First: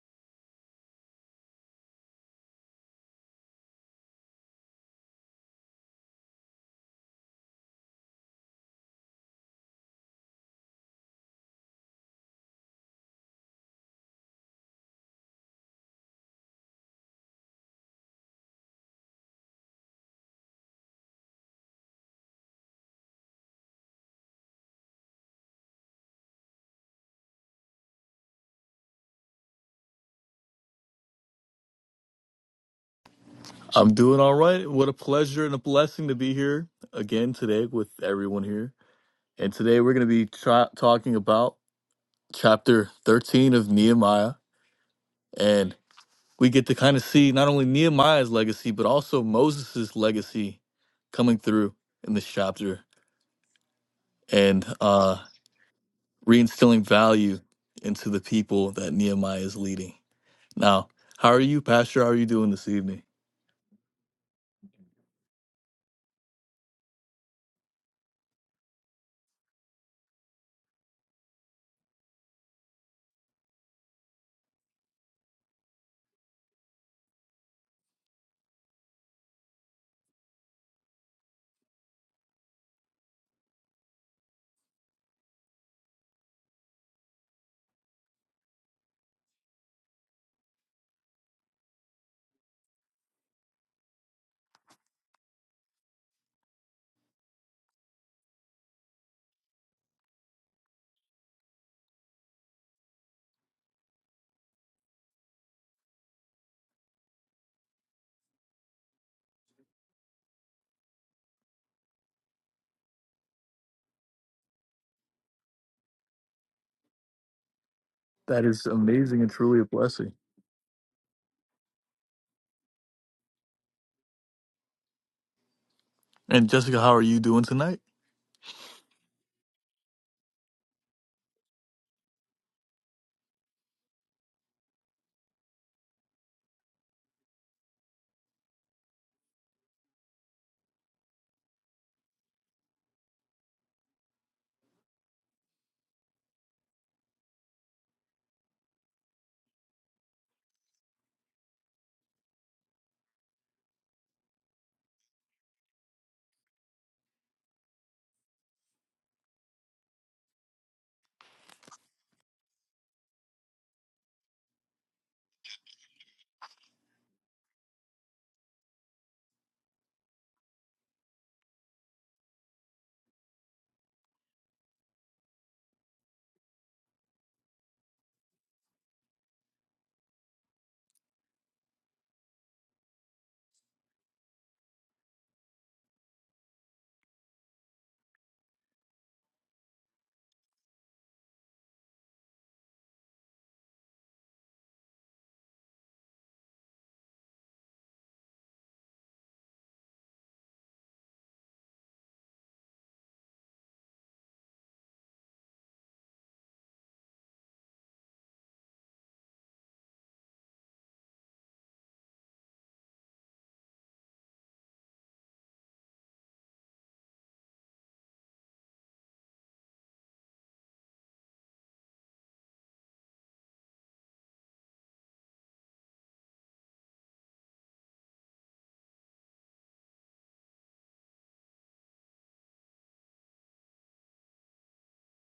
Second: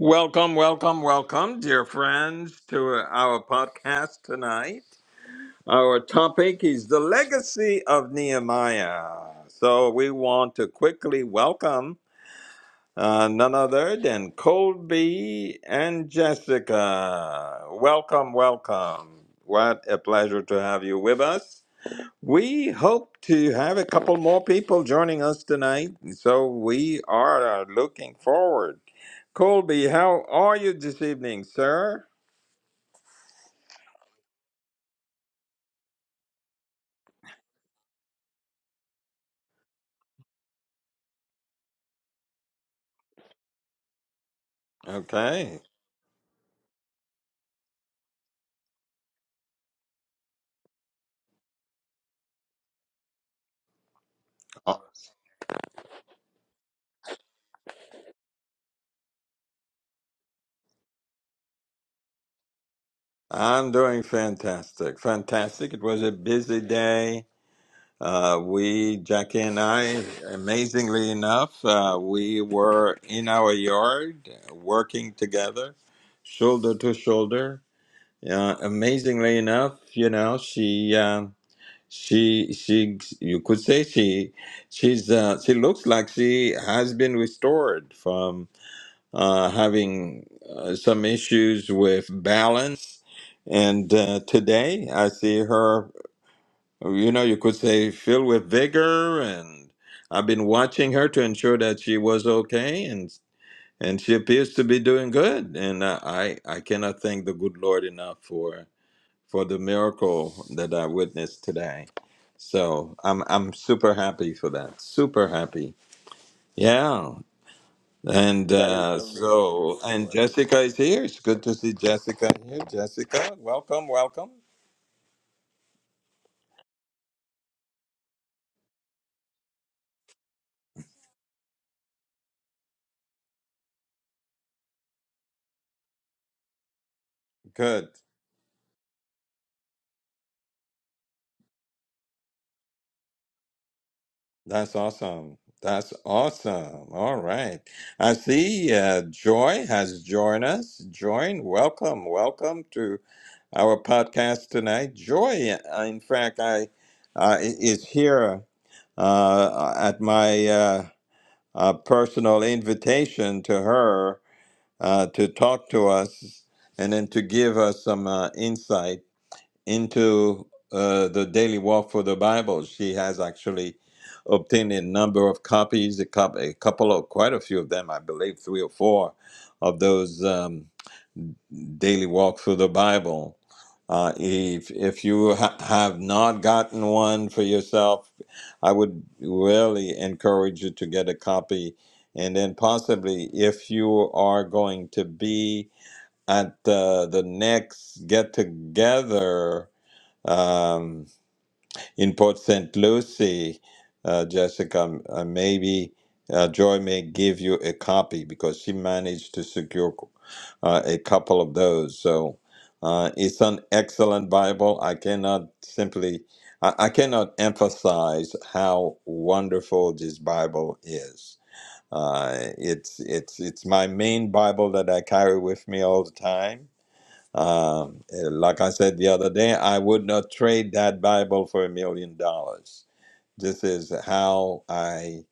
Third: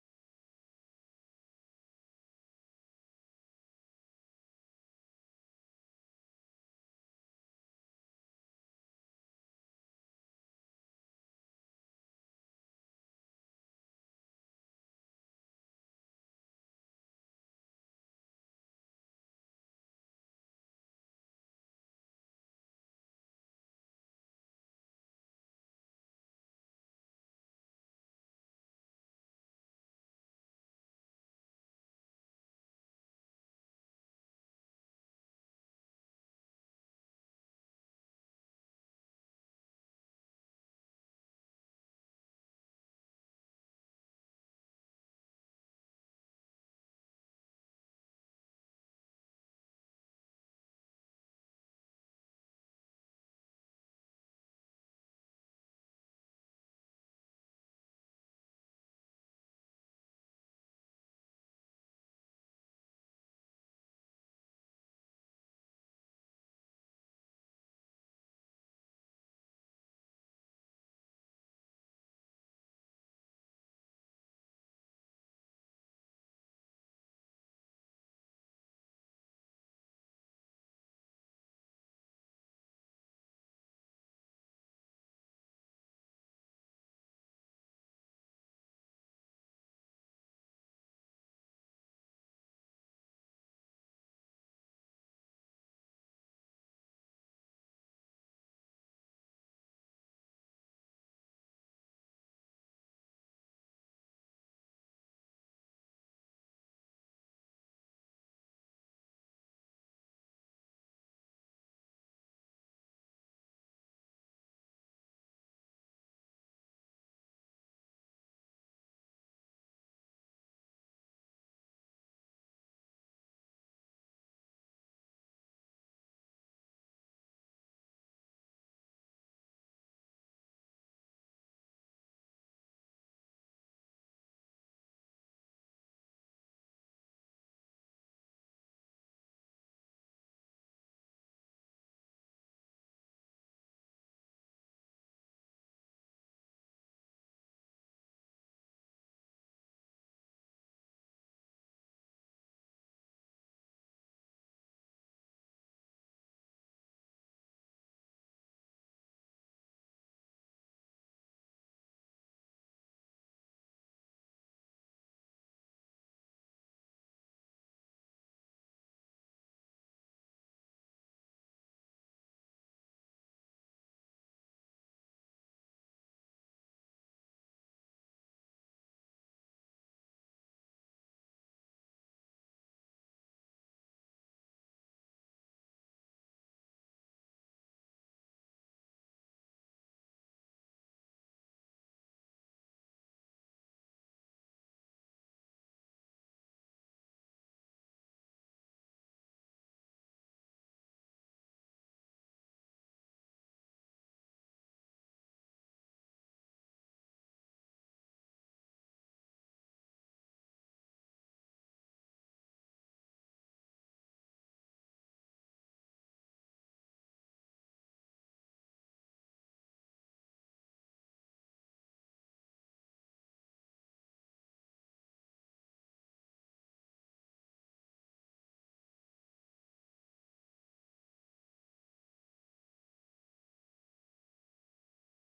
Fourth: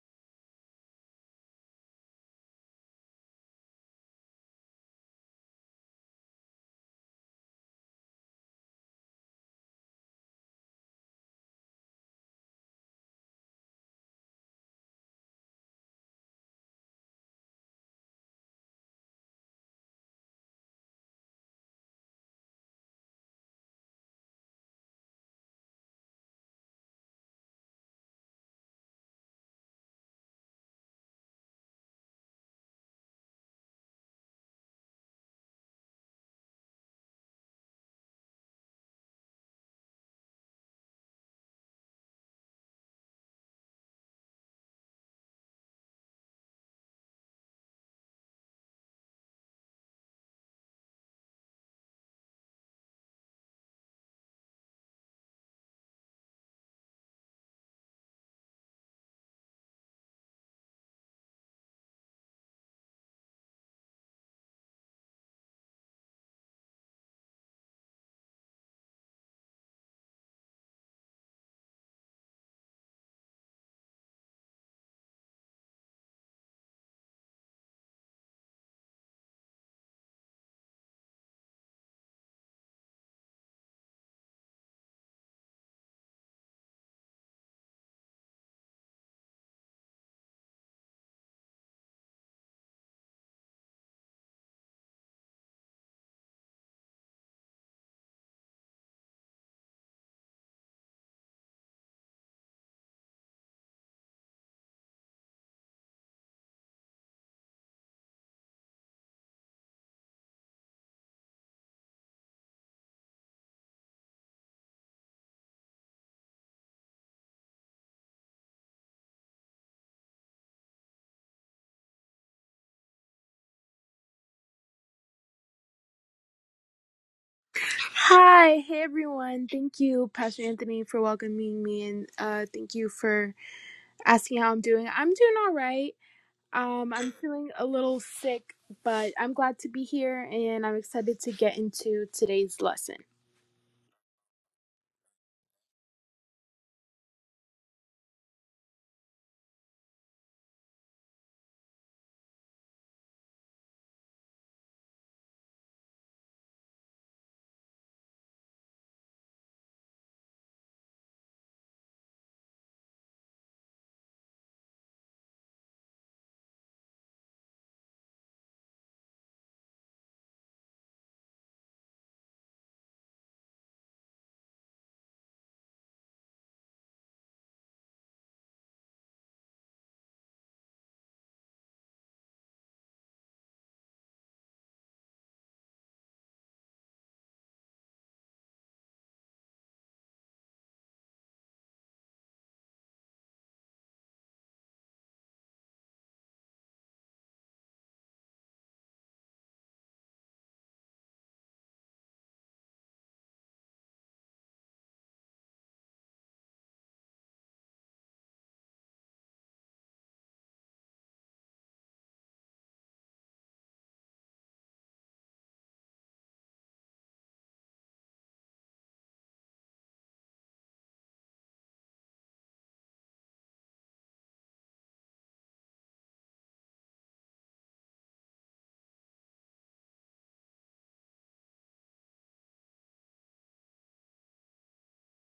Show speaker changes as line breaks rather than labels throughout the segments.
Welcome, welcome, welcome, dear friends, to our podcast tonight. Our topic is the legacy of Nehemiah. So we want to quickly welcome uh, none other than Colby and Jessica. Welcome, welcome. What a pleasure to have you with us. We hope to have a couple more people joining us tonight, so we are uh, looking forward. Colby, how are you this evening, sir?
I'm doing all right. What a pleasure and a blessing to be here again today with everyone here. And today we're going to be tra- talking about chapter 13 of Nehemiah.
Okay.
And we get to kind of see not only Nehemiah's legacy, but also Moses' legacy coming through in this chapter and
Uh,
uh, reinstilling value into the people that Nehemiah is leading. Now, how are you, Pastor? How are you doing this evening?
I'm doing fantastic. Fantastic. It was a busy day. Uh, we, Jackie and I, amazingly enough, uh, we were in our yard uh, working together, shoulder to shoulder. Uh, amazingly enough, you know, she. Um, She, she, you could say she, she's, uh, she looks like she has been restored from uh, having uh, some issues with balance. And uh, today I see her, you know, you could say filled with vigor. And I've been watching her to ensure that she was okay. And, and she appears to be doing good. And uh, I, I cannot thank the good Lord enough for for the miracle that I witnessed today. So I'm I'm super happy for that. Super happy. Yeah.
That
And That is
is
uh, amazing.
amazing and truly a
so and
blessing.
Jessica is here. It's good to see Jessica here. Jessica, welcome, welcome.
And Jessica, how are you doing tonight?
Hi, hey everyone. Thank you, Pastor Anthony, for welcoming me and uh, thank you for asking how I'm doing. I'm doing all right. Um, I'm feeling a
Good.
little sick, but I'm glad to be here and I'm excited to get into today's lesson.
That's awesome. That's awesome. All right. I see uh, Joy has joined us. Join. Welcome. Welcome to. our podcast tonight. Joy, uh, in fact, I uh, is here uh, at my uh, uh, personal invitation to her uh, to talk to us and then to give us some uh, insight into uh, the daily walk for the Bible. She has actually obtained a number of copies, a, cou- a couple of, quite a few of them, I believe, three or four of those. Um, daily walk through the Bible. Uh, if if you ha- have not gotten one for yourself, I would really encourage you to get a copy. And then possibly, if you are going to be at the the next get together, in Port St. Lucie, uh, Jessica, uh, maybe uh, Joy may give you a copy because she managed to secure uh, a couple of those. So uh, it's an excellent Bible. I cannot simply, I, I cannot emphasize how wonderful this Bible is. Uh, it's it's it's my main Bible that I carry with me all the time um, eh, like I said the other day, I would not trade that Bible for a million dollars. This is how I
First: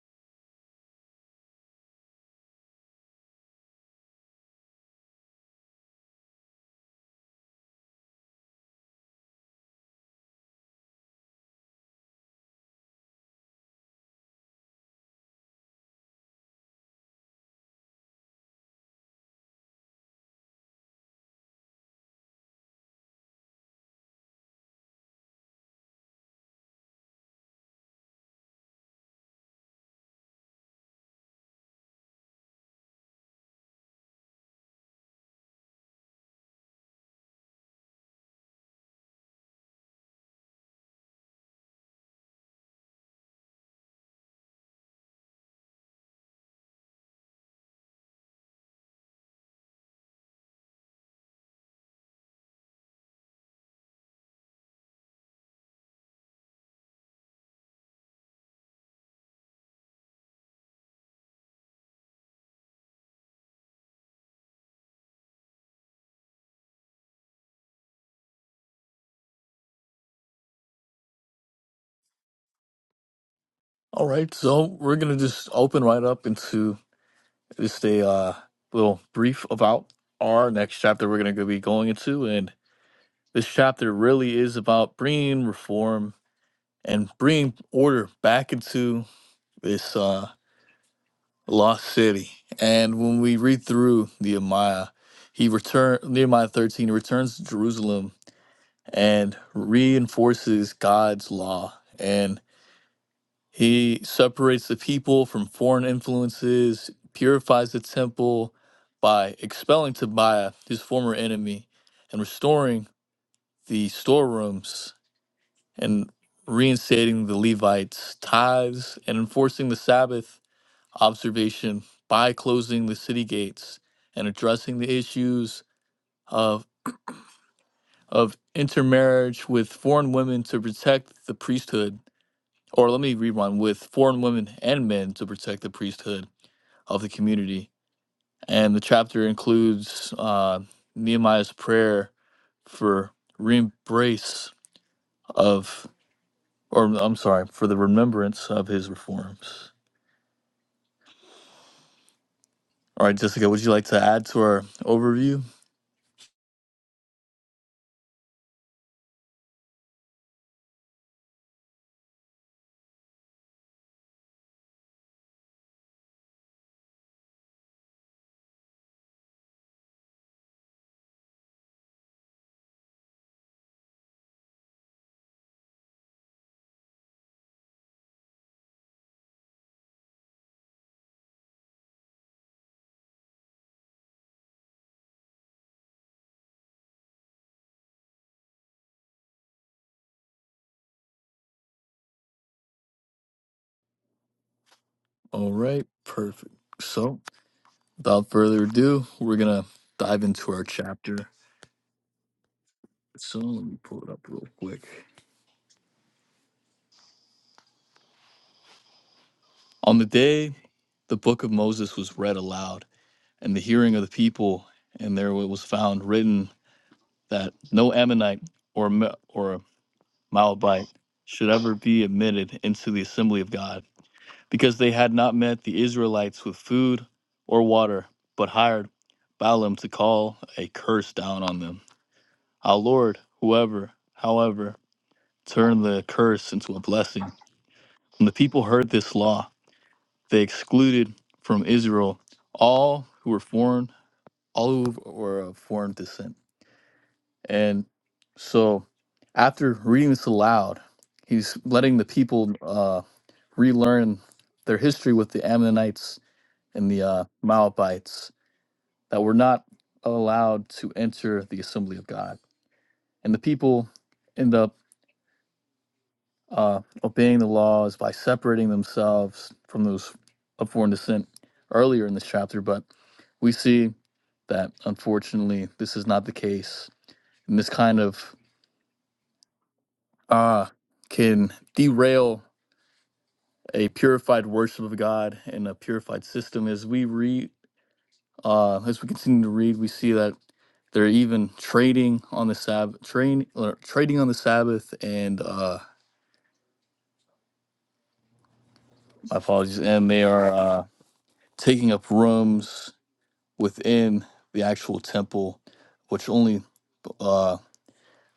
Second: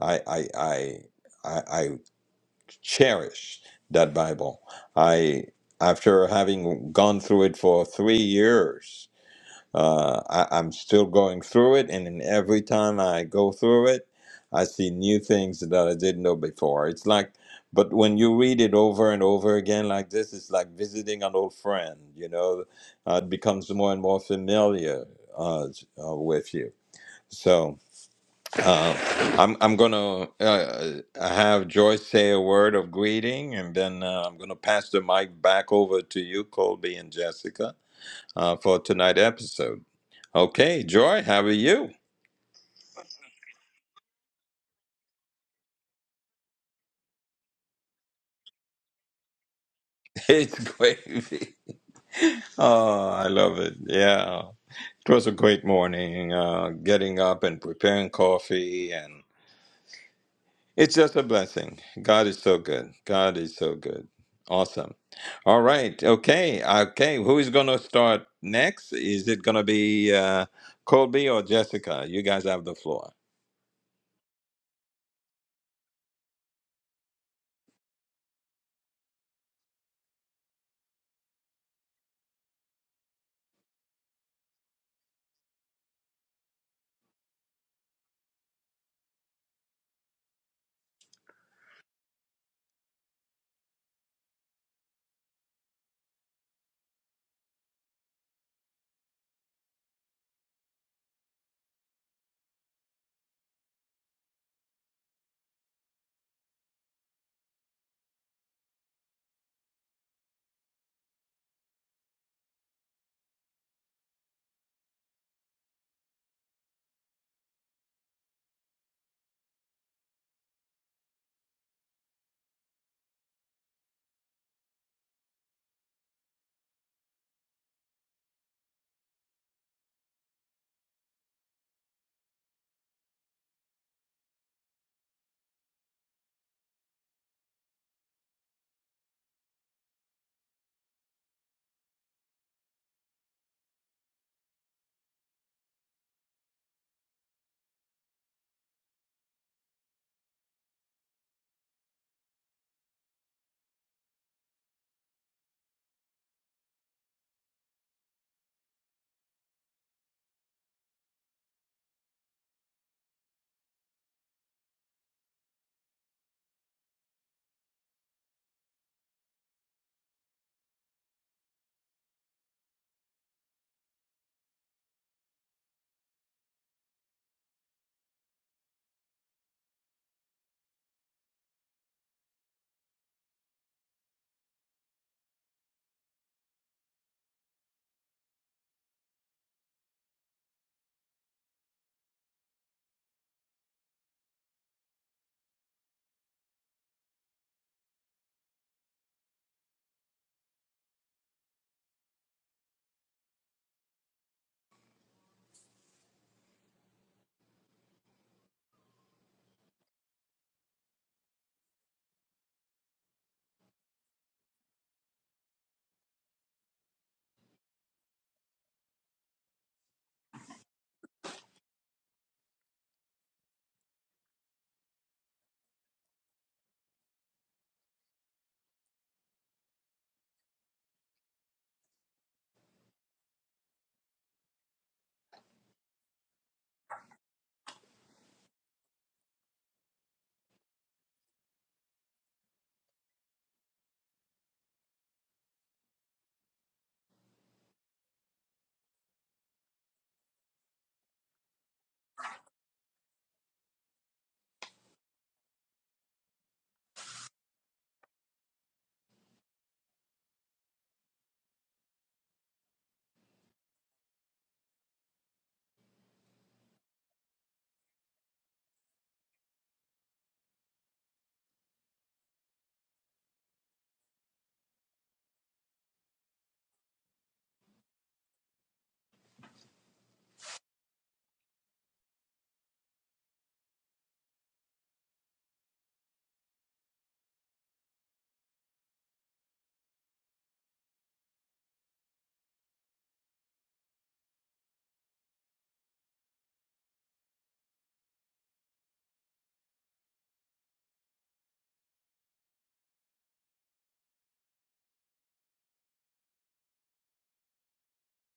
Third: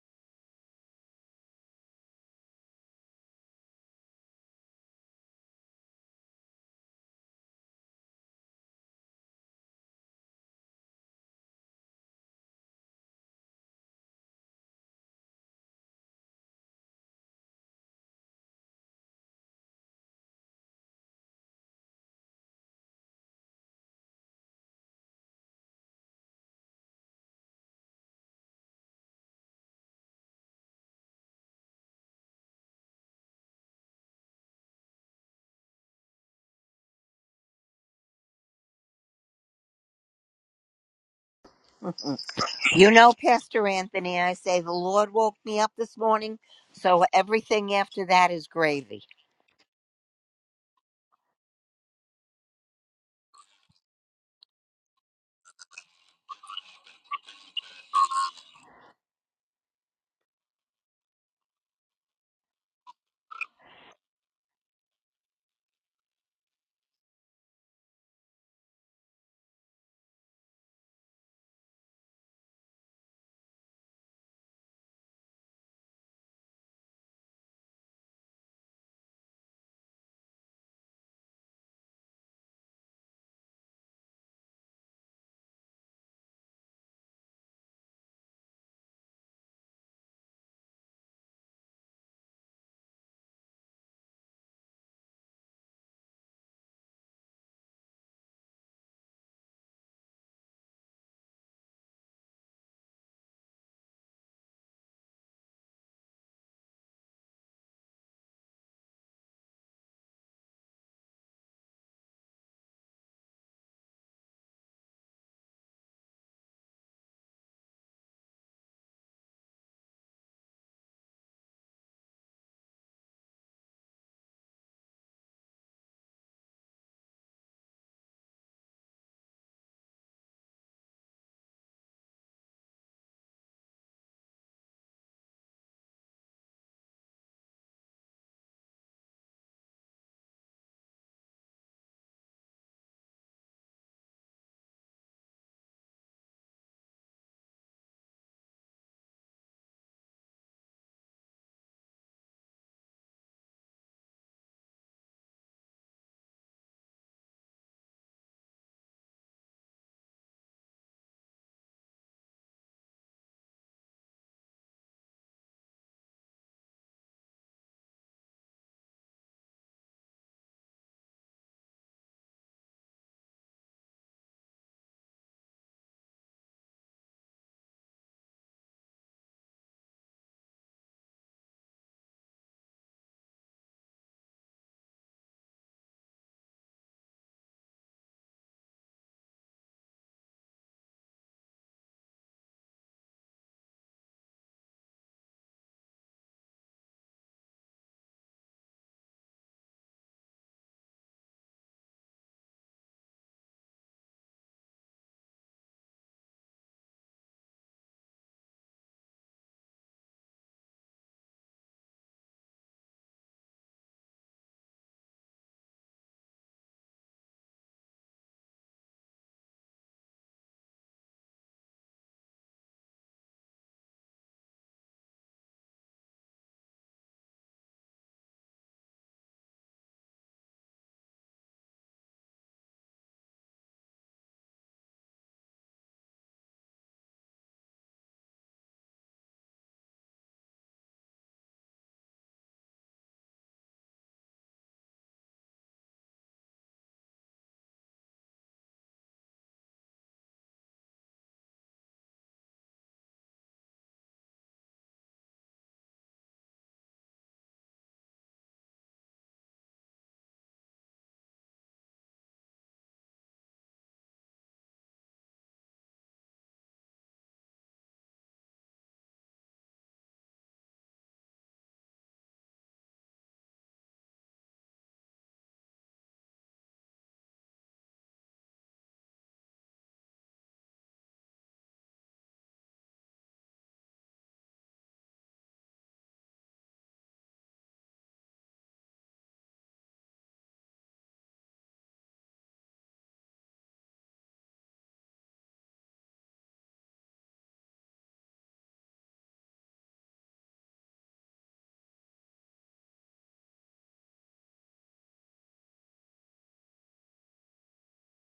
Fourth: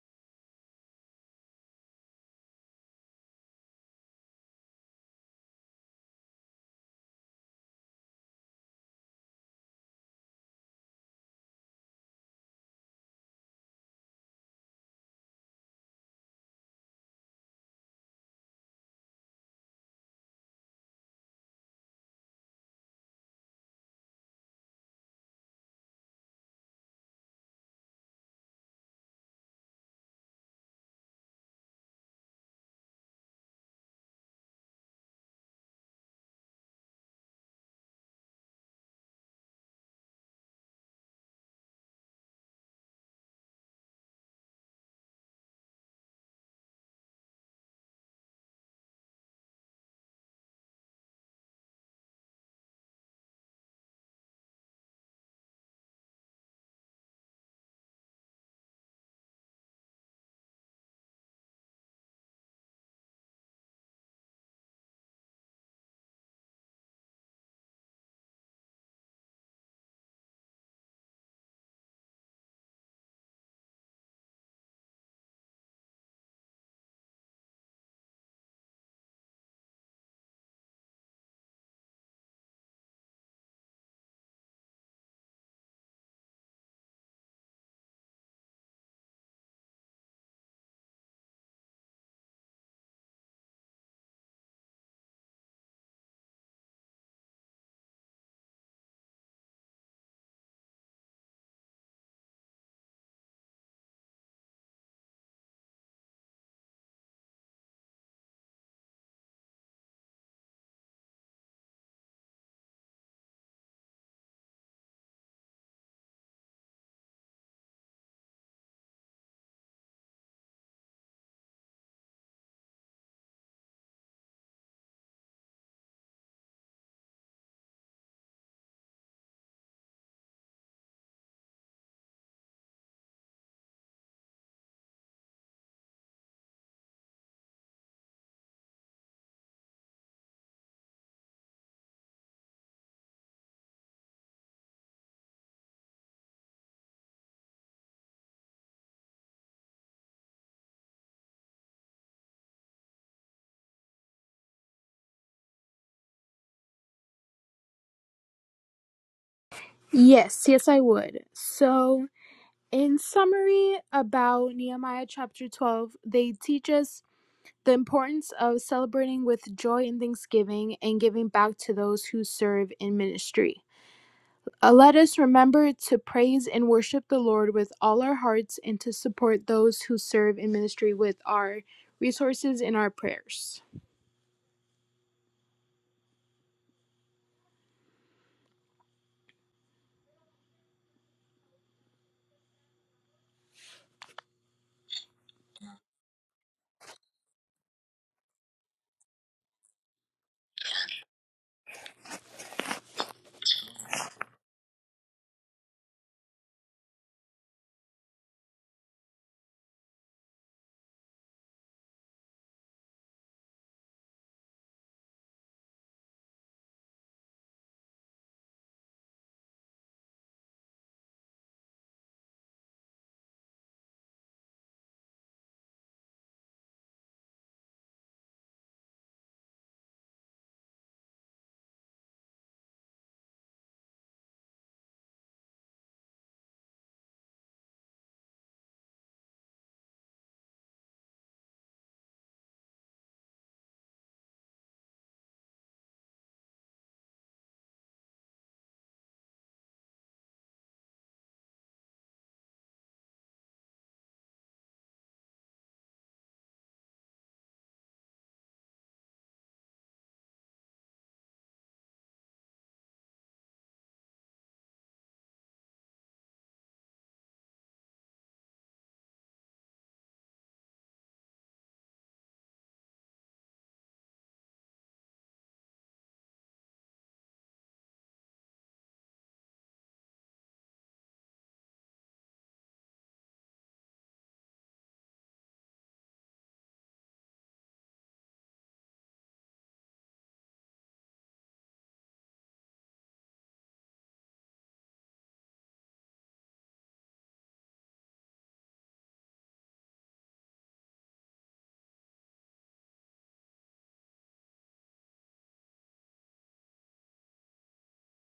I I I I, I cherish that Bible. I after having gone through it for three years. Uh, I, I'm still going through it, and then every time I go through it, I see new things that I didn't know before. It's like, but when you read it over and over again like this, it's like visiting an old friend. You know, uh, it becomes more and more familiar uh, uh, with you. So uh, I'm I'm gonna uh, uh, have Joyce say a word of greeting, and then uh, I'm gonna pass the mic back over to you, Colby and Jessica, uh, for tonight's episode. Okay, Joy, how are you?
You know, Pastor Anthony, I say the Lord woke me up this morning, so everything after that is gravy.
It's gravy. Oh, I love it. Yeah. It was a great morning, uh, getting up and preparing coffee. And it's just a blessing. God is so good. God is so good. Awesome. All right. Okay. Okay. Who is going to start next? Is it going to be uh, Colby or Jessica? You guys have the floor.
All right, so we're gonna just open right up into just a uh, little brief about our next chapter we're gonna be going into, and this chapter really is about bringing reform and bringing order back into this uh, lost city. And when we read through Nehemiah, he return Nehemiah thirteen he returns to Jerusalem and reinforces God's law, and He separates the people from foreign influences, purifies the temple by expelling Tobiah, his former enemy, and restoring the storerooms and reinstating the Levites' tithes and enforcing the Sabbath observation by closing the city gates and addressing the issues of of intermarriage with foreign women to protect the priesthood or let me rewind with foreign women and men to protect the priesthood of the community. And the chapter includes uh, Nehemiah's prayer for re embrace of, or I'm sorry, for the remembrance of his reforms. All right, Jessica, would you like to add to our overview?
Yes, yes, I would. So, in summary about Nehemiah chapter 12, they teach us the importance of celebrating with joy and thanksgiving and giving back to those who serve in ministry. Uh, let us remember to praise and worship the Lord with all our hearts and to support those who serve in ministry with our resources and our prayers.
All right, perfect. So, without further ado, we're going to dive into our chapter. So, let me pull it up real quick. On the day the book of Moses was read aloud, and the hearing of the people, and there it was found written that no Ammonite or or Moabite should ever be admitted into the assembly of God, because they had not met the Israelites with food or water, but hired Balaam to call a curse down on them. Our Lord, whoever, however, turned the curse into a blessing. When the people heard this law, they excluded from Israel all who were foreign, all who were of foreign descent. And so after reading this aloud, he's letting the people uh, relearn their history with the Ammonites and the uh, Moabites that were not allowed to enter the assembly of God. And the people end up uh, obeying the laws by separating themselves from those of foreign descent earlier in this chapter. But we see that unfortunately, this is not the case. And this kind of uh, can derail a purified worship of God and a purified system. As we read, uh, as we continue to read, we see that they're even trading on the Sabbath, train, or trading on the Sabbath, and uh, my apologies, and they are uh, taking up rooms within the actual temple, which only uh,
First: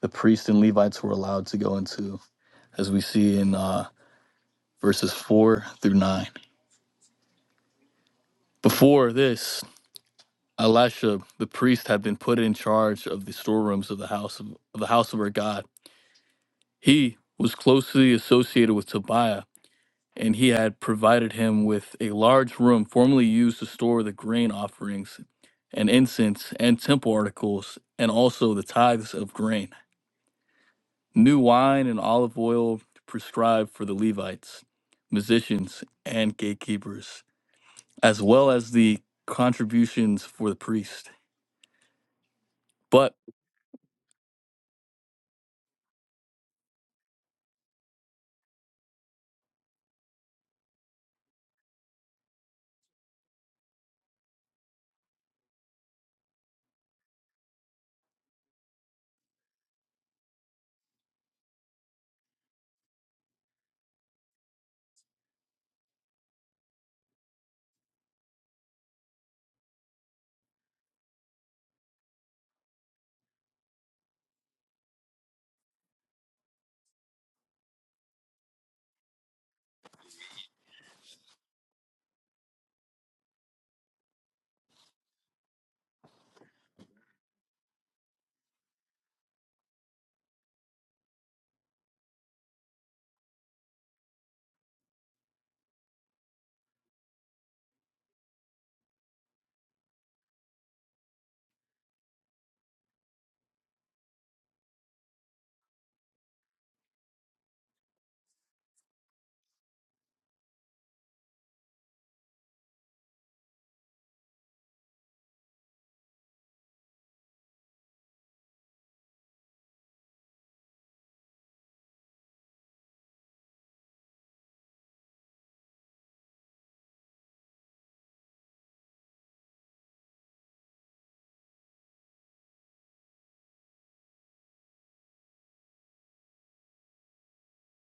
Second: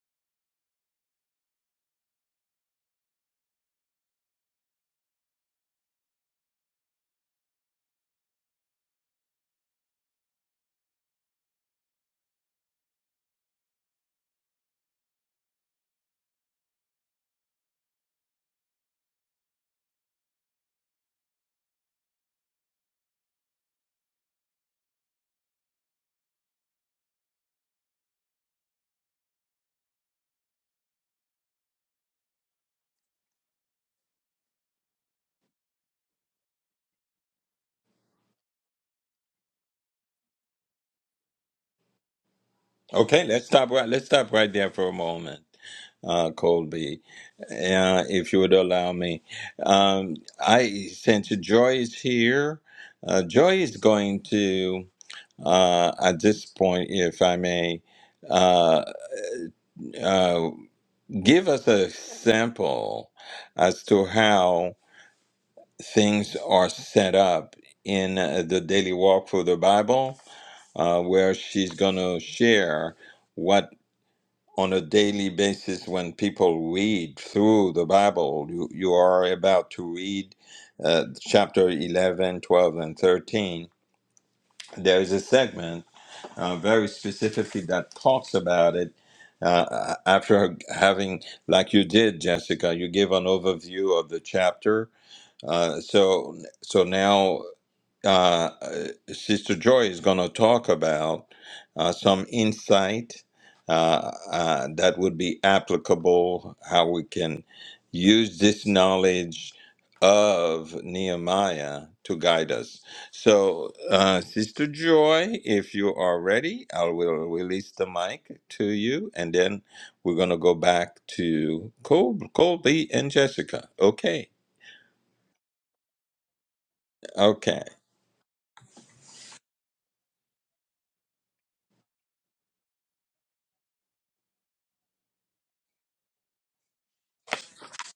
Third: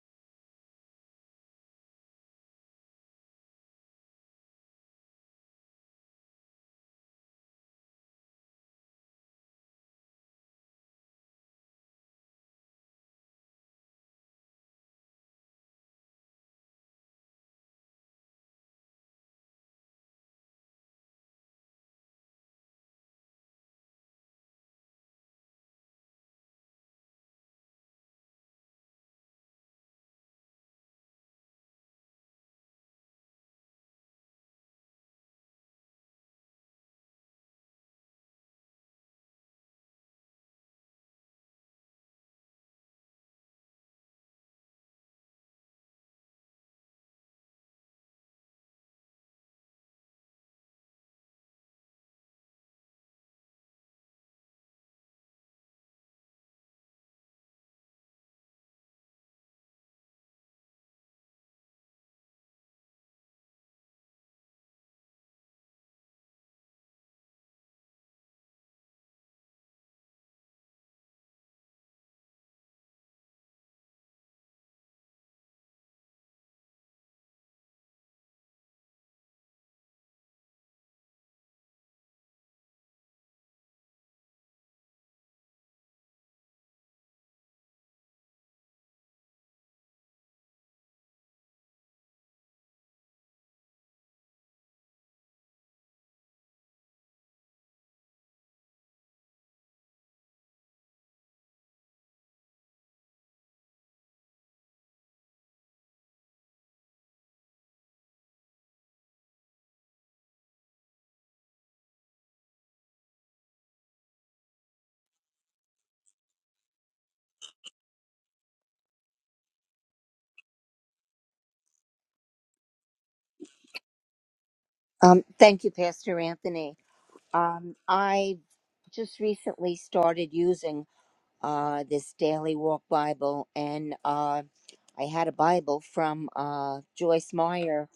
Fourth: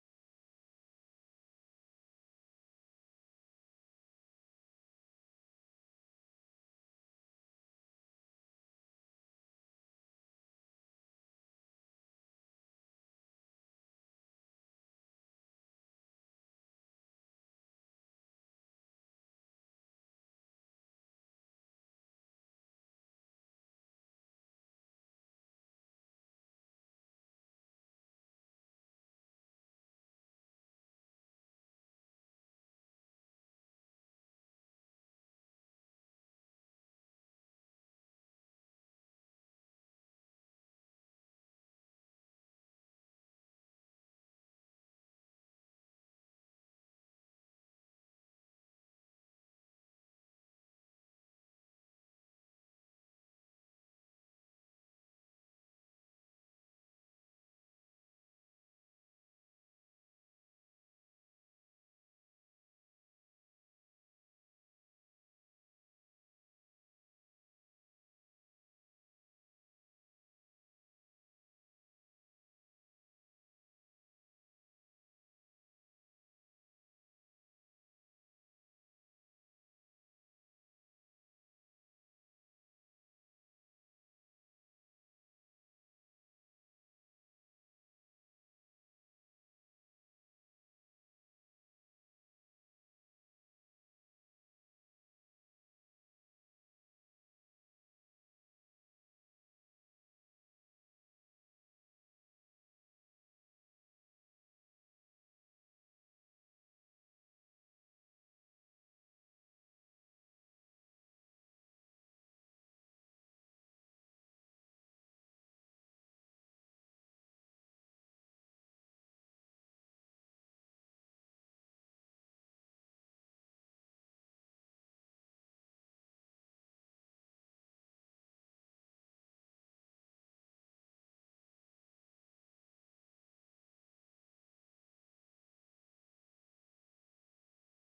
the priests and Levites were allowed to go into, as we see in uh, verses four through nine. Before this, Elisha, the priest, had been put in charge of the storerooms of the house of, of the house of our God. He was closely associated with Tobiah, and he had provided him with a large room formerly used to store the grain offerings and incense and temple articles, and also the tithes of grain, new wine and olive oil prescribed for the Levites, musicians, and gatekeepers, as well as the contributions for the priest. But
Okay, let's stop right. Let's stop right there for a moment, uh, Colby, uh, if you would allow me. Um, I since Joy is here, uh, Joy is going to uh, at this point, if I may, uh, uh, give us a sample as to how things are set up in uh, the daily walk for the Bible, uh, where she's going to share. on a daily basis when people read through the Bible. You, you are about to read uh, chapter 11, 12, and 13. There is a segment uh, very specifically that talks about it. Uh, after having, like you did, Jessica, you give an overview of the chapter. Uh, so, so now uh, uh, Sister Joy is going to talk about uh, some insight uh, uh, that would be applicable, how we can use this knowledge of Nehemiah to guide us. So, uh, Sister Joy, if you are ready, I will release the mic to you, and then we're going to go back to Col- Colby and Jessica. Okay,
Um, thank you, Pastor Anthony.
okay.
Um, I just recently started using uh, this Daily Walk Bible, and uh, I had a Bible from uh, Joyce Meyer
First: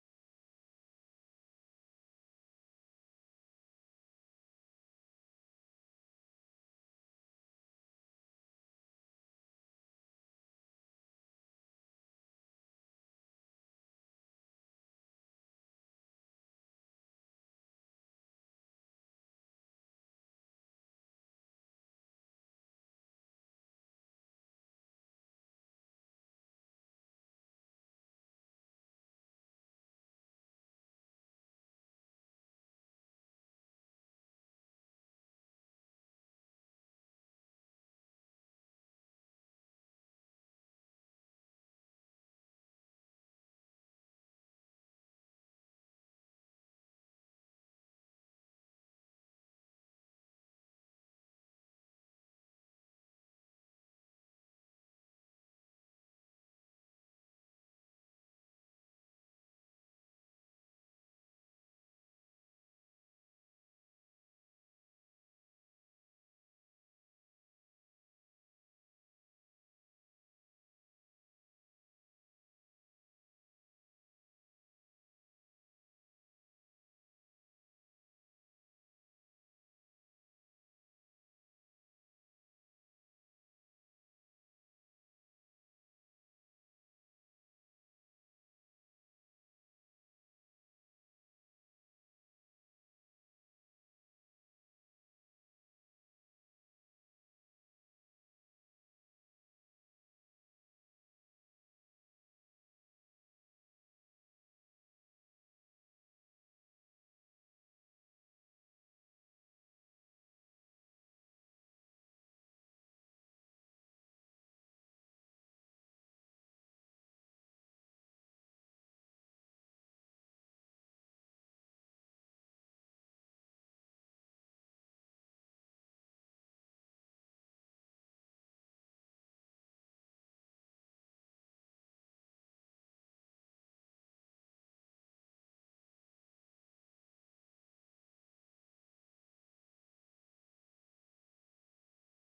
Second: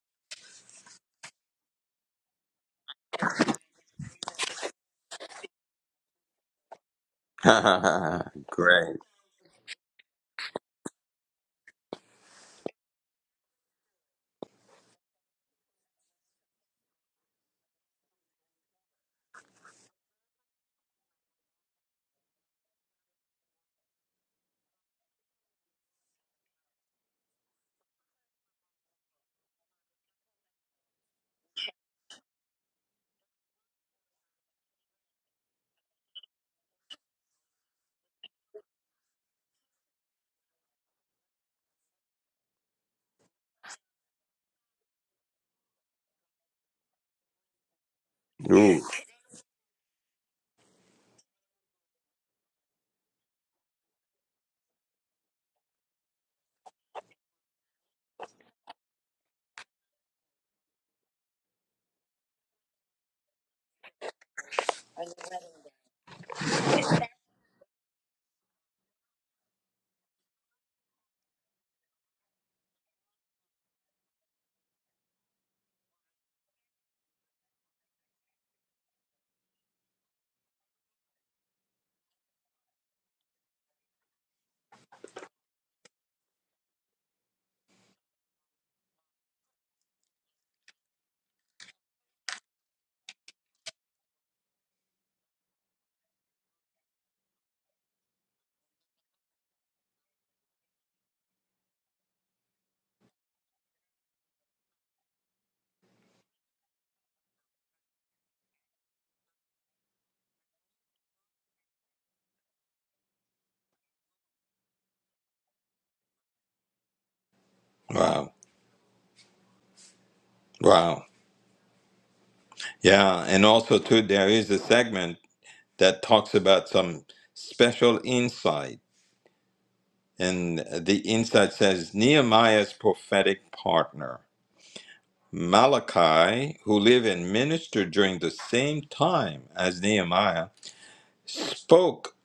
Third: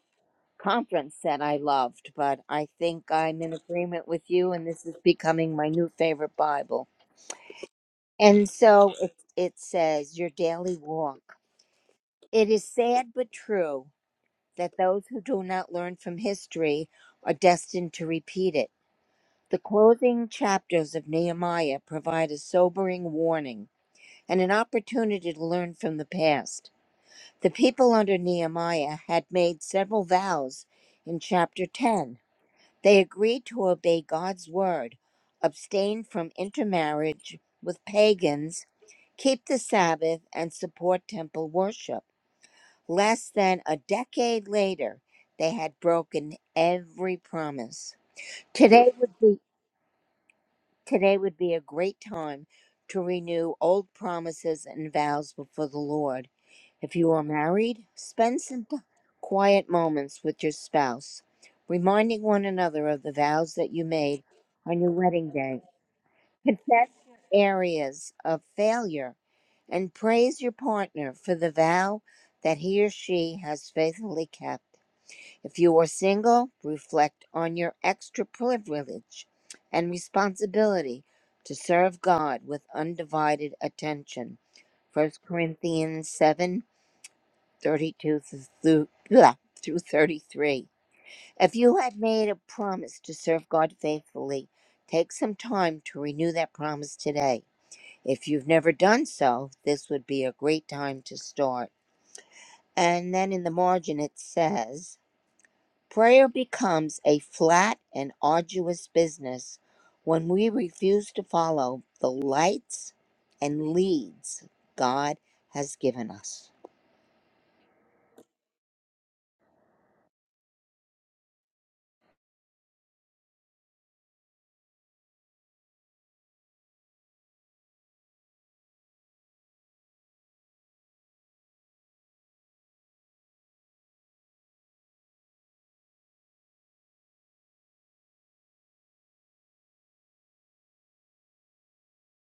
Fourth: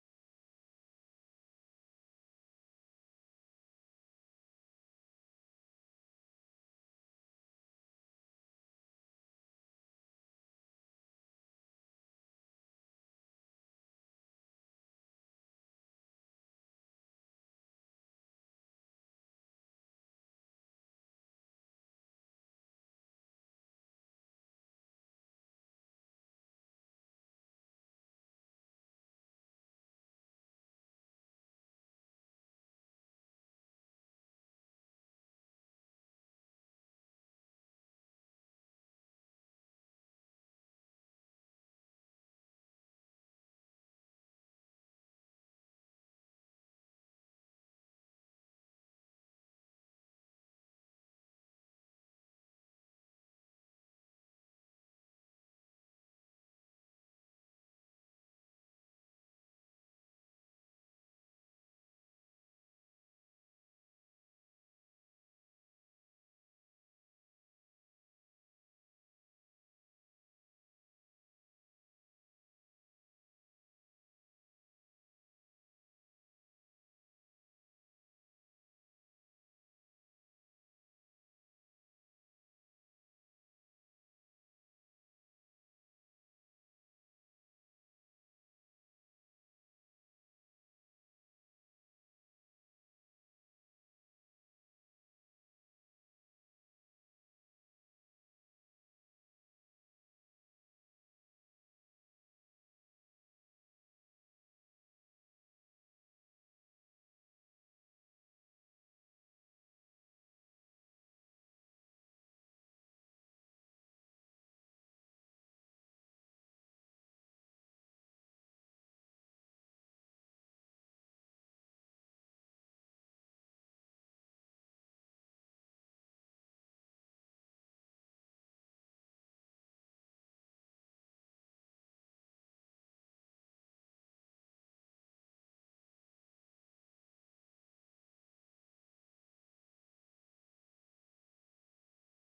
conference that I loved, but I think I'm in agreement with you, and this is becoming my new favorite Bible. And so
Great.
it, it says, Your Daily Walk. It is sad but true that those who do not learn from history are destined to repeat it. The closing chapters of Nehemiah provide a sobering warning and an opportunity to learn from the past. The people under Nehemiah had made several vows in chapter 10. They agreed to obey God's word, abstain from intermarriage with pagans, keep the Sabbath, and support temple worship. Less than a decade later, they had broken every promise.
Ooh.
Today would be today would be a great time to renew old promises and vows before the Lord. If you are married, spend some t- quiet moments with your spouse, reminding one another of the vows that you made on your wedding day. Confess your areas of failure and praise your partner for the vow that he or she has faithfully kept. If you are single, reflect on your extra privilege and responsibility to serve God with undivided attention. First Corinthians 7 32 through, blah, through 33. If you have made a promise to serve God faithfully, take some time to renew that promise today. If you've never done so, this would be a great time to start. And then in the margin it says, Prayer becomes a flat and arduous business when we refuse to follow the lights and leads God has given us.
Wow. Wow. Yeah. And also, too, there is a segment that talks about some special insight. And the insight says Nehemiah's prophetic partner, Malachi, who lived and ministered during the same time as Nehemiah, spoke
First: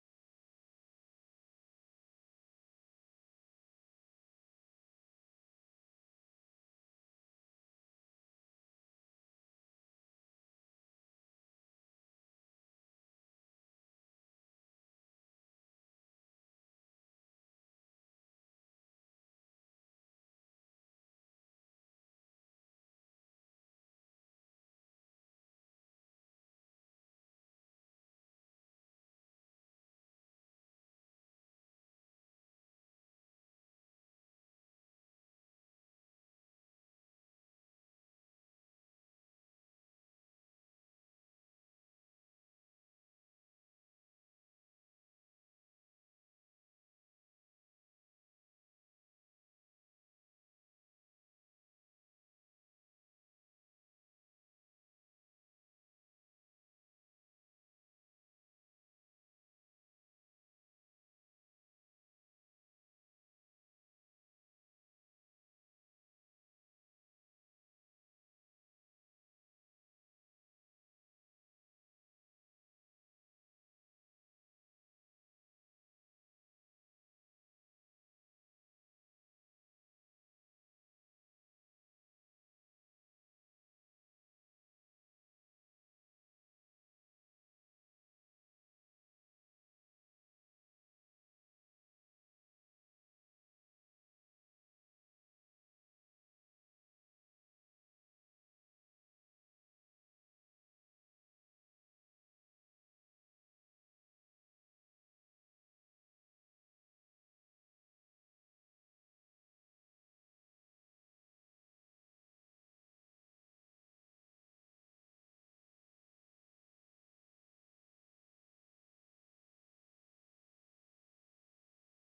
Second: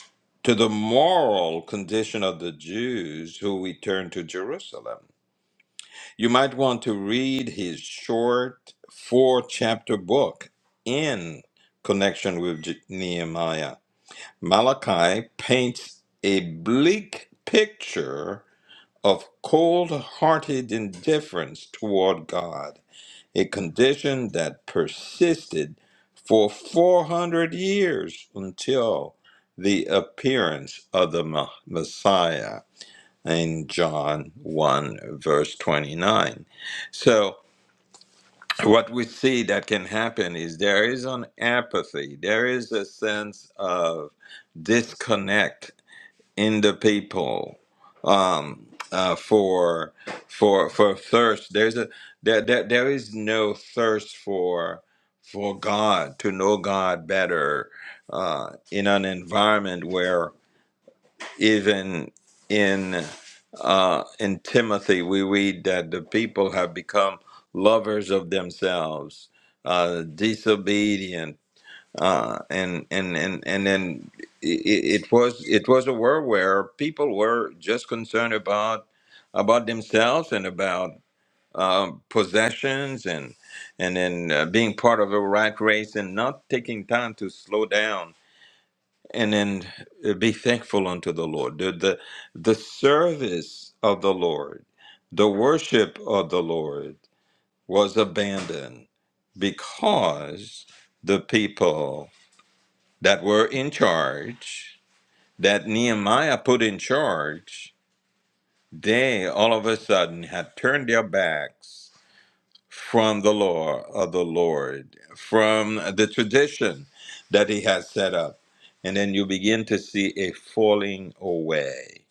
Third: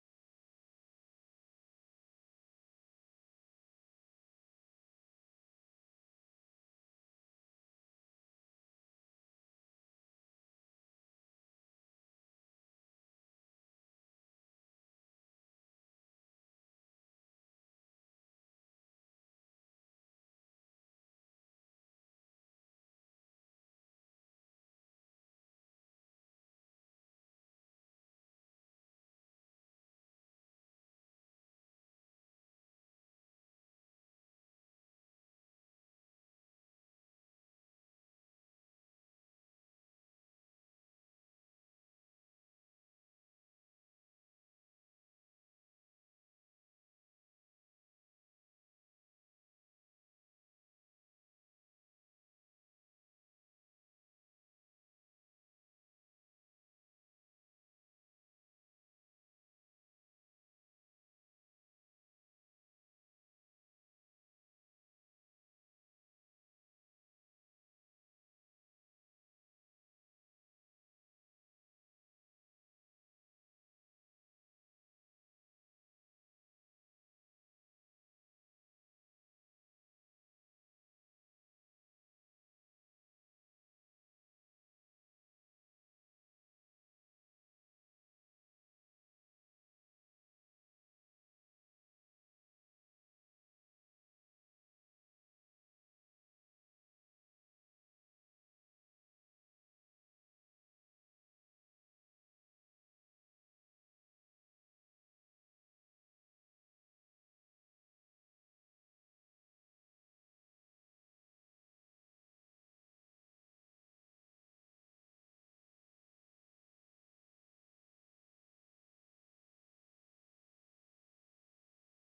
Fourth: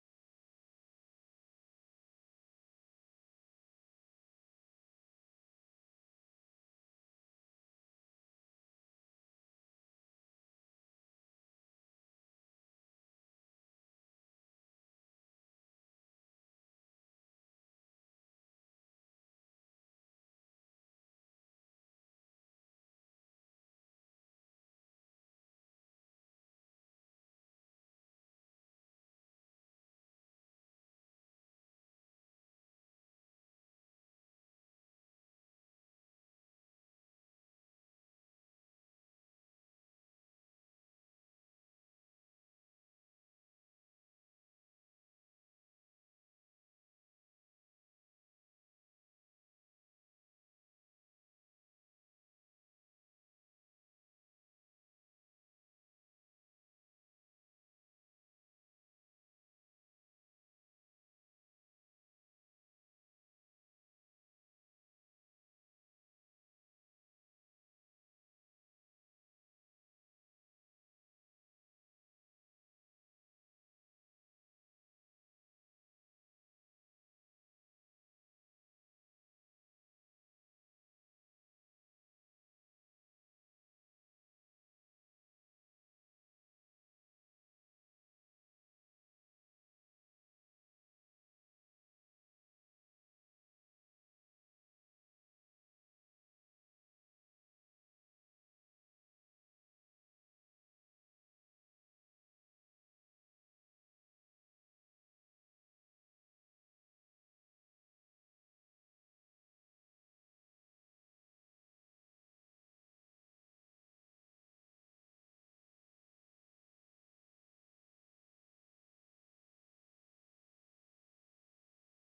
to the moral condition of the Jews who returned to Jerusalem. You might want to read his short four chapter book in connection with Je- Nehemiah. Malachi paints a bleak picture of cold hearted indifference toward God, a condition that persisted for 400 years until the appearance of the Ma- Messiah in John 1, verse 29. So, what we see that can happen is there is an apathy, there is a sense of disconnect in the people um, uh, for for for thirst. There's a there, there there is no thirst for for God to know God better uh, in an environment where even in uh, in Timothy, we read that the people have become lovers of themselves, uh, disobedient, uh, and and and and then it, it was it was a world where people were just concerned about about themselves and about um, possessions and and then uh, being part of a rat race and not taking time to slow down and then uh, be thankful unto the Lord. The, the the service of the Lord, the worship of the Lord was abandoned because the people that were in charge, that Nehemiah put in charge, they all of a sudden had turned their backs from the law of the Lord, from the tradition that He has set up. And then you begin to see a falling away,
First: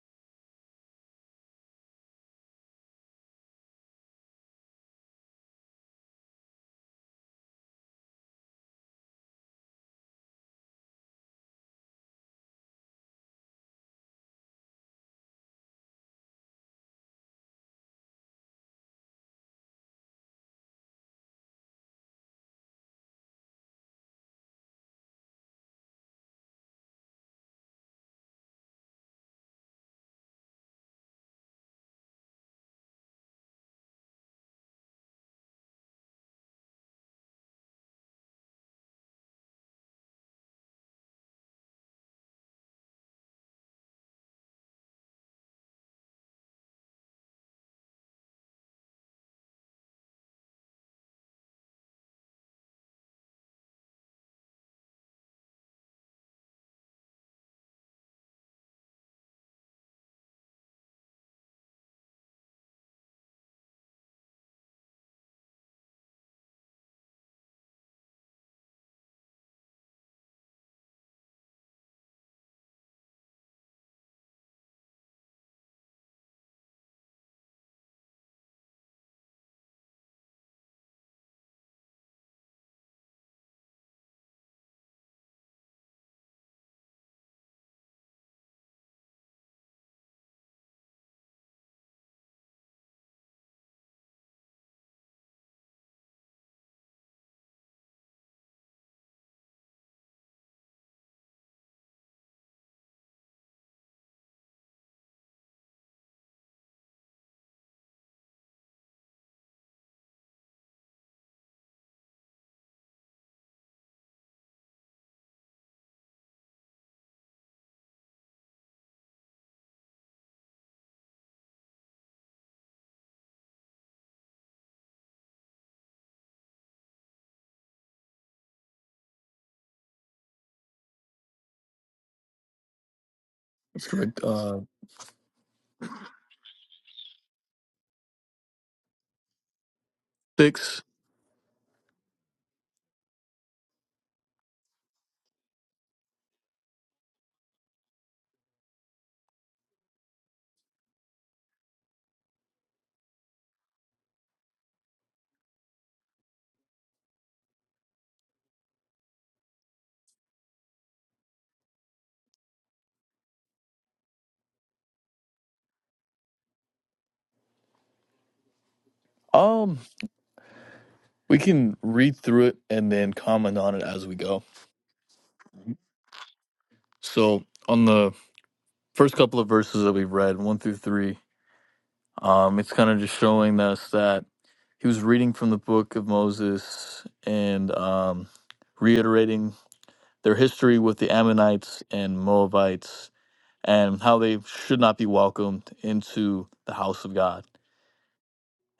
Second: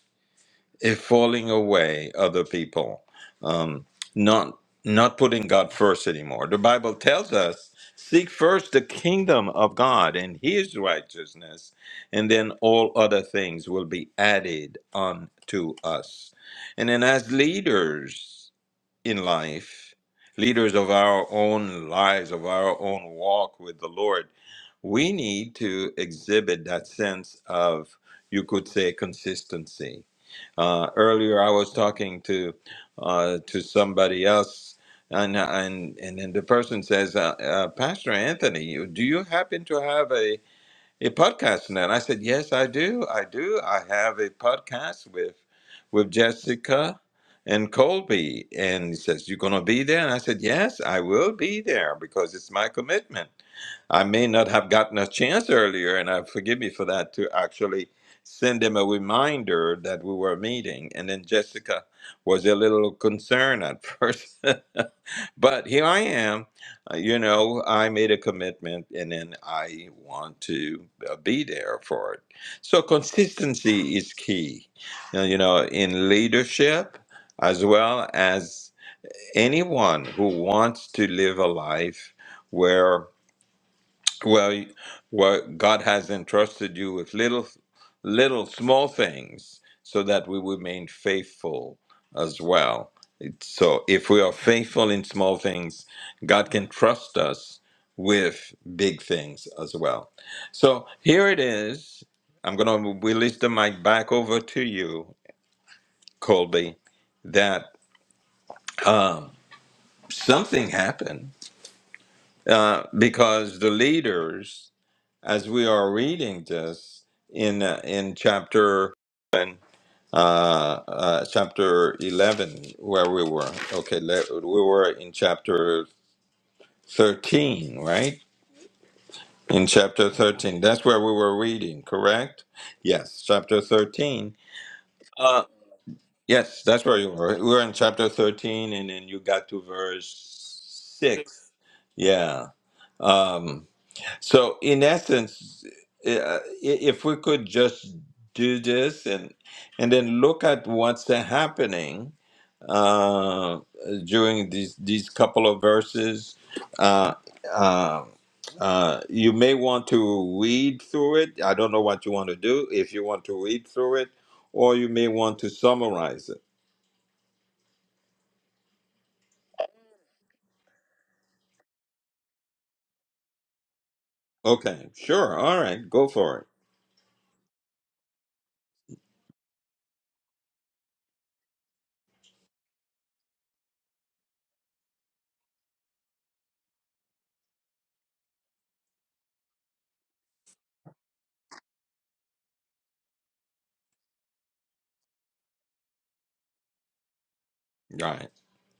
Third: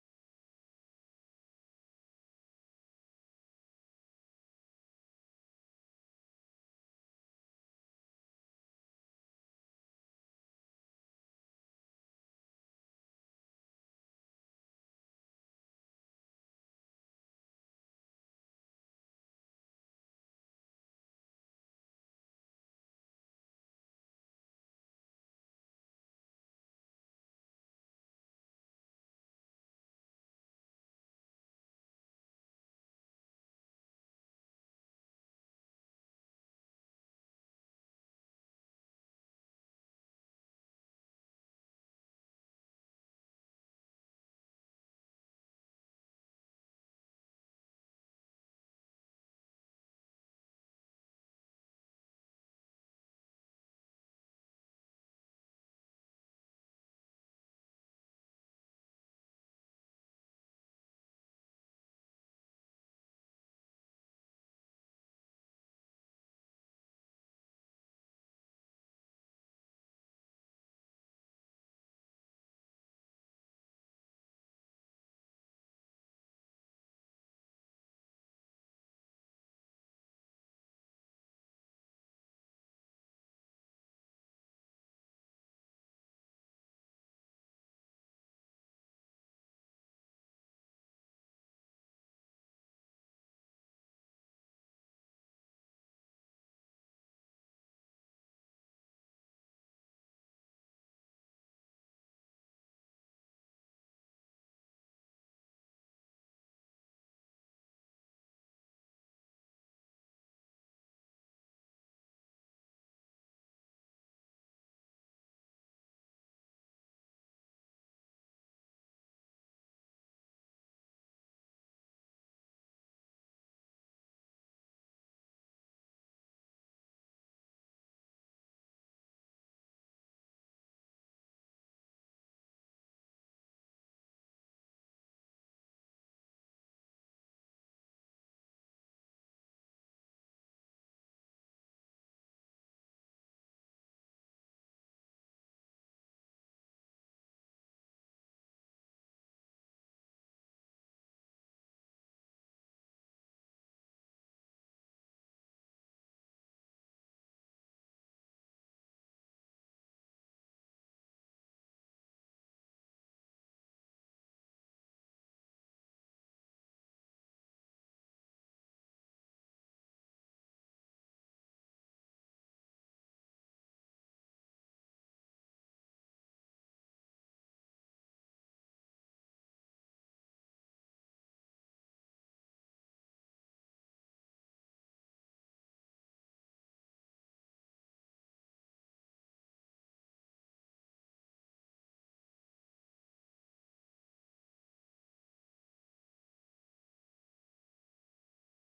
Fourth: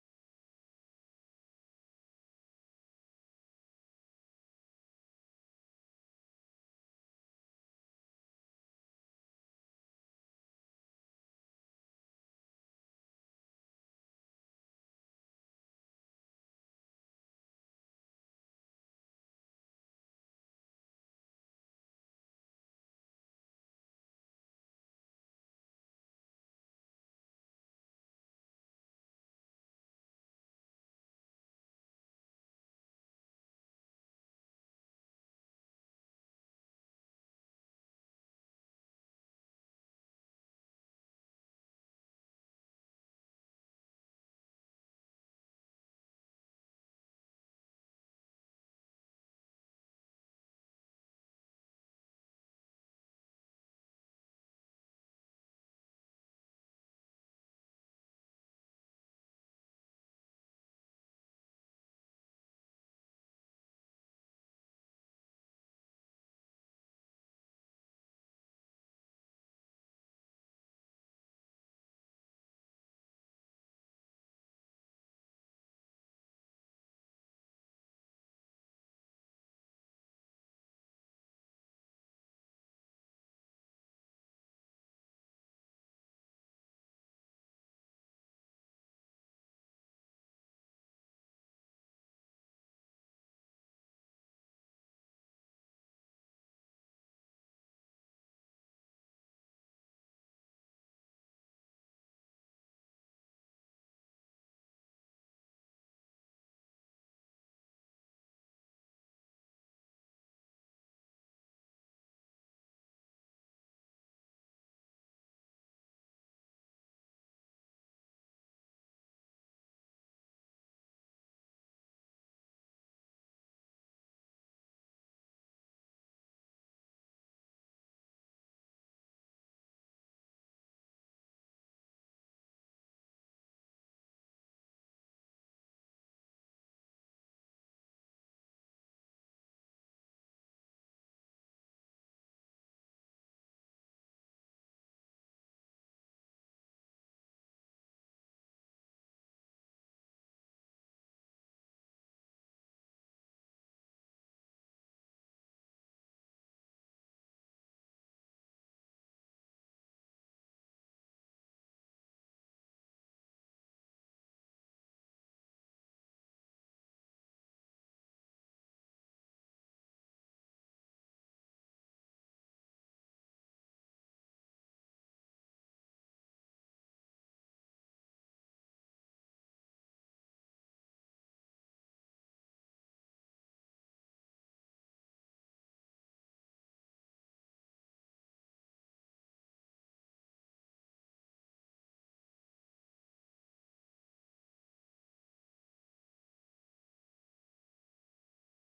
a falling away of the people, um, not not putting God first anymore. The Bible tells us, seek first the kingdom of God and His righteousness, and then all other things will be added unto us. And then as leaders in life, leaders of our own lives, of our own walk with the Lord, we need to exhibit that sense of, you could say, consistency. Uh, earlier, I was talking to uh, to somebody else, and and and, then the person says, uh, uh, "Pastor Anthony, you- do you happen to have a?" a podcast now. and I said, yes, I do. I do. I have a podcast with with Jessica and Colby. And he says, you're going to be there? And I said, yes, I will be there because it's my commitment. I may not have gotten a chance earlier, and I forgive me for that, to actually send them a reminder that we were meeting. And then Jessica was a little concerned at first. but here I am. Uh, You know, I made a commitment and then I want to uh, be there for it. So, consistency is key, Now, you know, in leadership as well as anyone who wants to live a life where well, y- well, God has entrusted you with little, little small things so that we remain faithful as well. It's- So if we are faithful in small things, God can trust us with big things as well. So here it is. I'm going to release the mic back over to you, Colby, that um, something happened uh, because the leaders as we are reading this in uh, in chapter and uh, uh, chapter eleven, where we were. Okay, le- we were in chapter thirteen, right? In chapter thirteen, that's where we were reading, correct? Yes, chapter
that's correct.
thirteen.
uh,
Uh, yes, that's where you were. We were in chapter thirteen, and then you got to
six.
verse six. Yeah. Um, So, in essence, uh, if we could just do this and and then look at what's happening uh, during these these couple of verses, uh, uh, uh, you may want to read through it. I don't know what you want to do. If you want to read through it, or you may want to summarize it.
Um, we can read through it and then comment on it as we go.
Okay, sure. All right, go for it.
So on the first couple of verses that we've read, one through three, um, it's kind of just showing us that he was reading from the book of Moses and um, reiterating their history with the Ammonites and Moabites and how they should not be welcomed into the house of God.
Right.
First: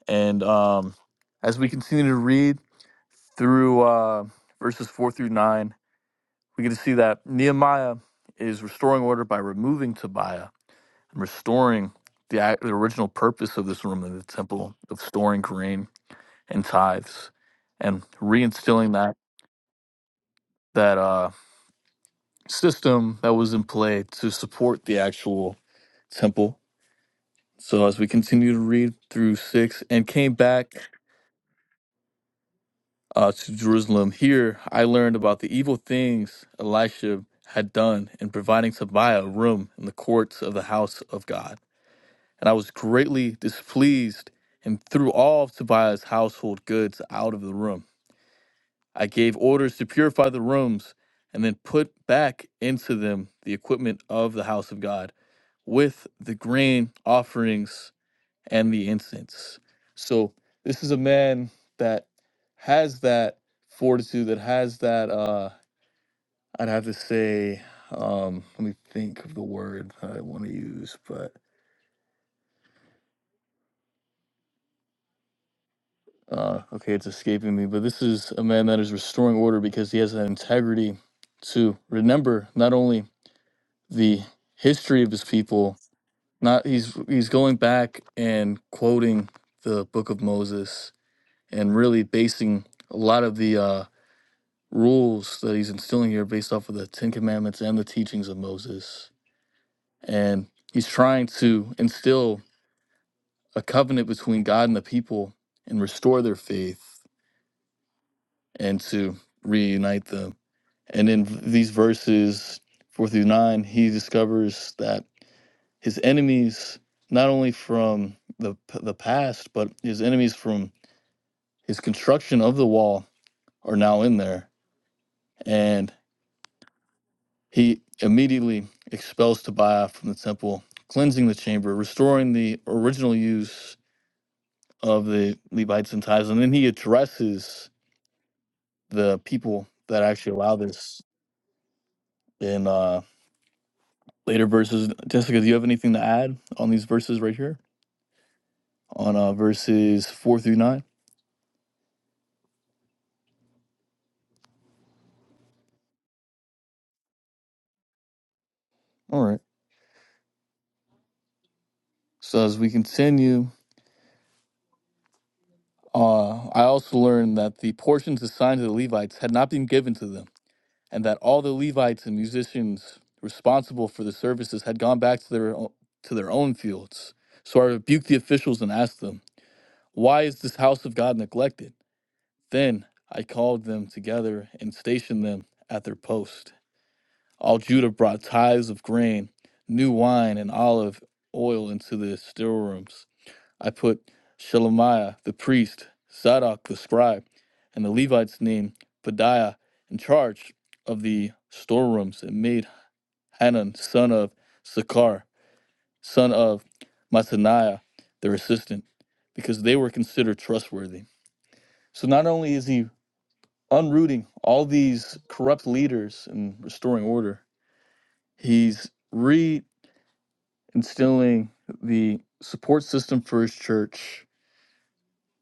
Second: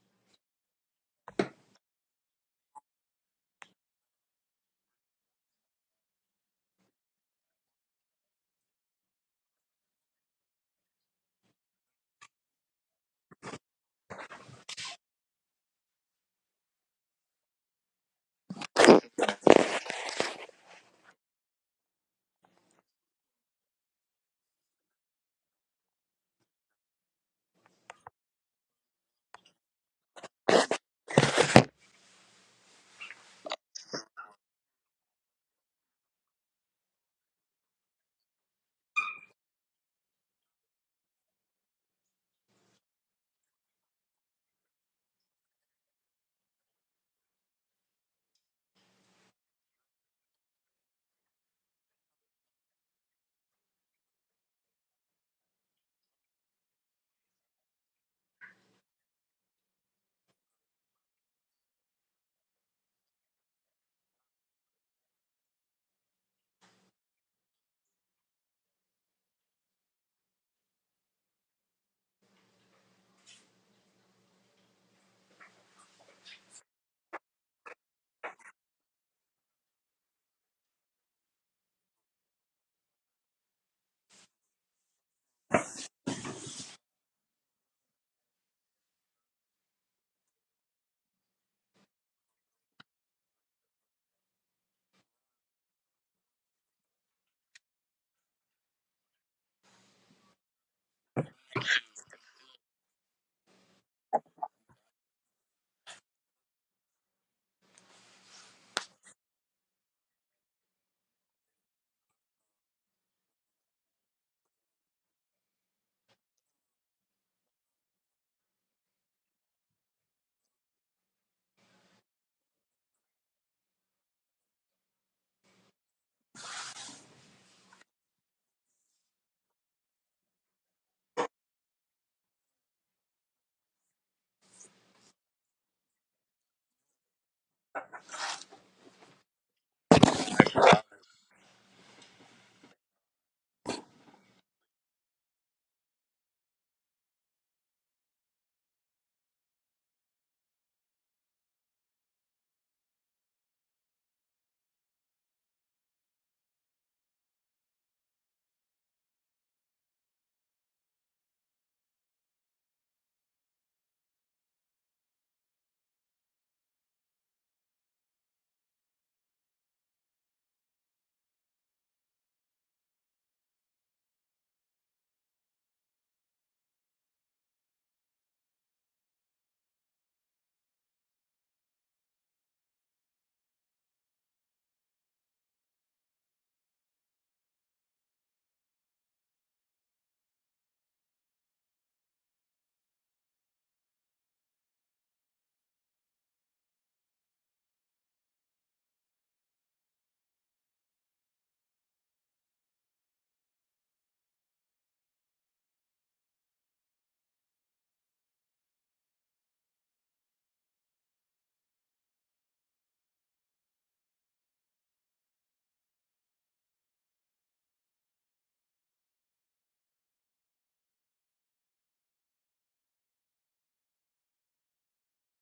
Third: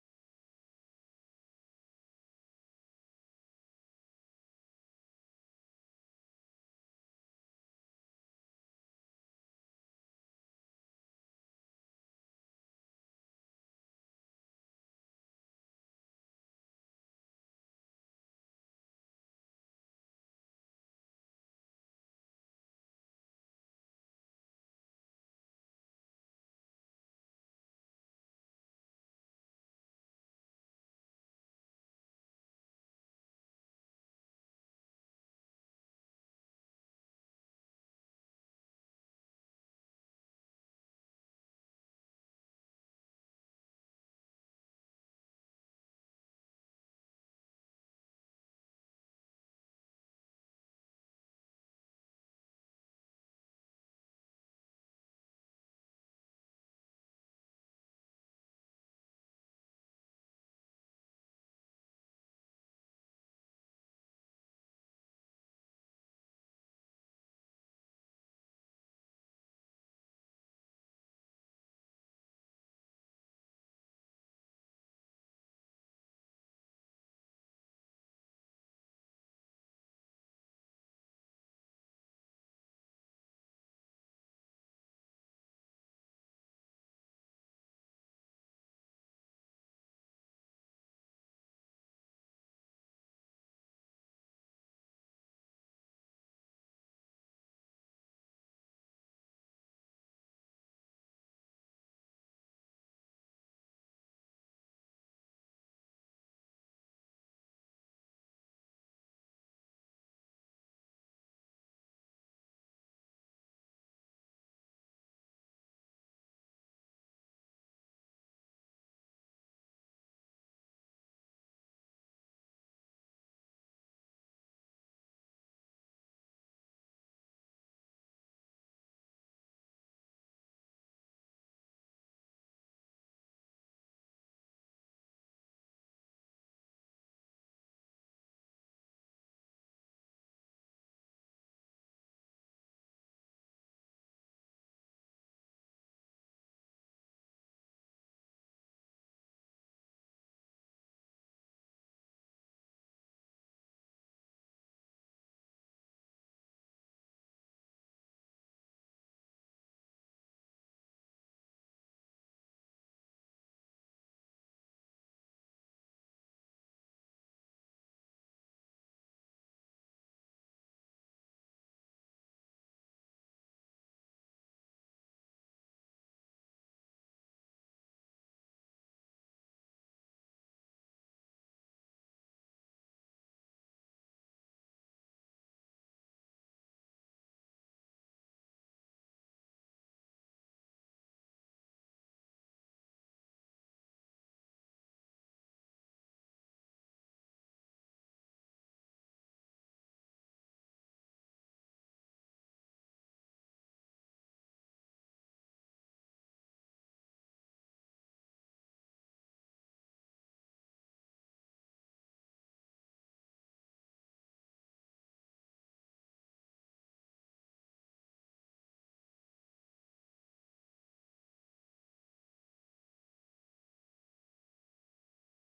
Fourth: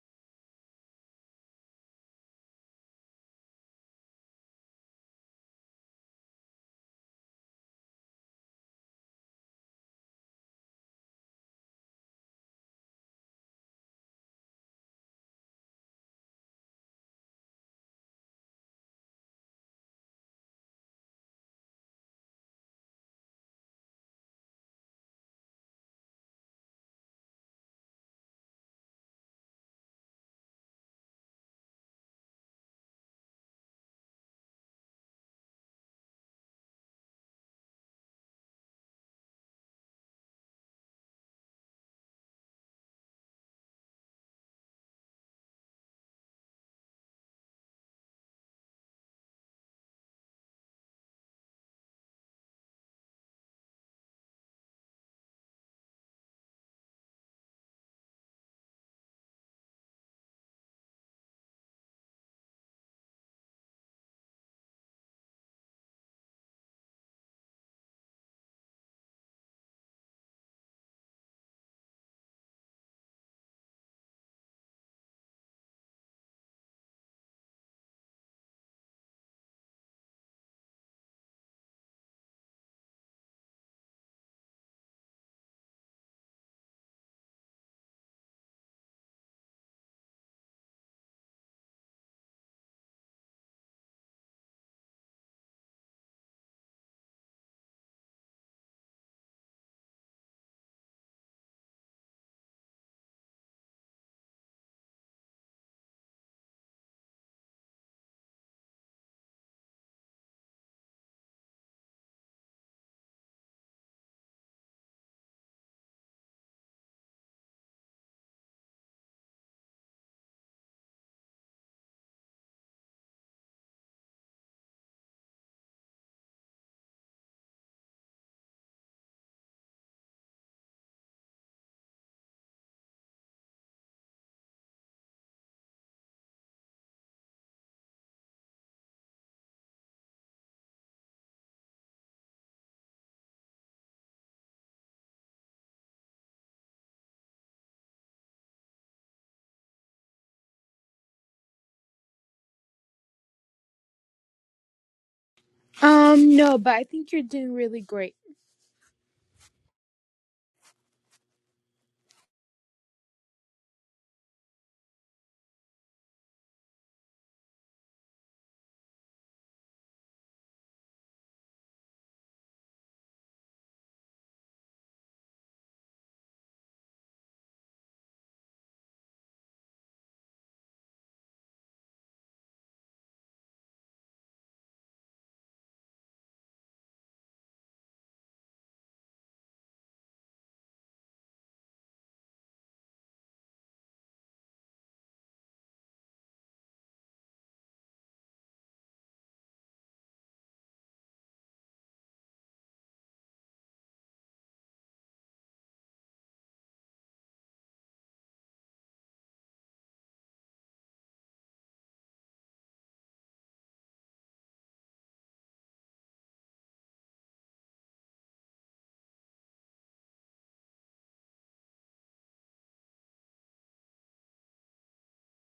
And um, as we continue to read through uh, verses four through nine. We get to see that Nehemiah is restoring order by removing Tobiah and restoring the, the original purpose of this room in the temple of storing grain and tithes and reinstilling that that uh, system that was in play to support the actual temple. So as we continue to read through six and came back uh, to Jerusalem, here I learned about the evil things Elisha had done in providing Tobiah a room in the courts of the house of God. and I was greatly displeased and threw all of Tobiah's household goods out of the room. I gave orders to purify the rooms and then put back into them the equipment of the house of God with the grain offerings and the incense. So this is a man that has that fortitude, that has that uh I'd have to say, um, let me think of the word that I want to use, but Uh, okay, it's escaping me, but this is a man that is restoring order because he has an integrity to remember not only the history of his people, not he's he's going back and quoting the book of Moses and really basing a lot of the uh, rules that he's instilling here based off of the Ten Commandments and the teachings of Moses, and he's trying to instill a covenant between God and the people and restore their faith and to reunite them And in these verses four through nine, he discovers that his enemies, not only from the the past, but his enemies from his construction of the wall, are now in there. And he immediately expels Tobiah from the temple, cleansing the chamber, restoring the original use of the Levites and tithes. And then he addresses the people that actually allow this in uh, later verses. Jessica, do you have anything to add on these verses right here? on uh, verses four through nine.
Um, no, but I think you're doing really great.
All right. So as we continue, uh, I also learned that the portions assigned to the Levites had not been given to them, and that all the Levites and musicians responsible for the services had gone back to their o- to their own fields. So I rebuked the officials and asked them, "Why is this house of God neglected?" Then I called them together and stationed them at their post. All Judah brought tithes of grain, new wine, and olive oil into the still rooms. I put Shelemiah the priest, Zadok the scribe, and the Levites named Padiah in charge of the storerooms, and made Hanan son of Sakar, son of Mataniah, their assistant, because they were considered trustworthy. So not only is he unrooting all these corrupt leaders and restoring order, he's re instilling the support system for his church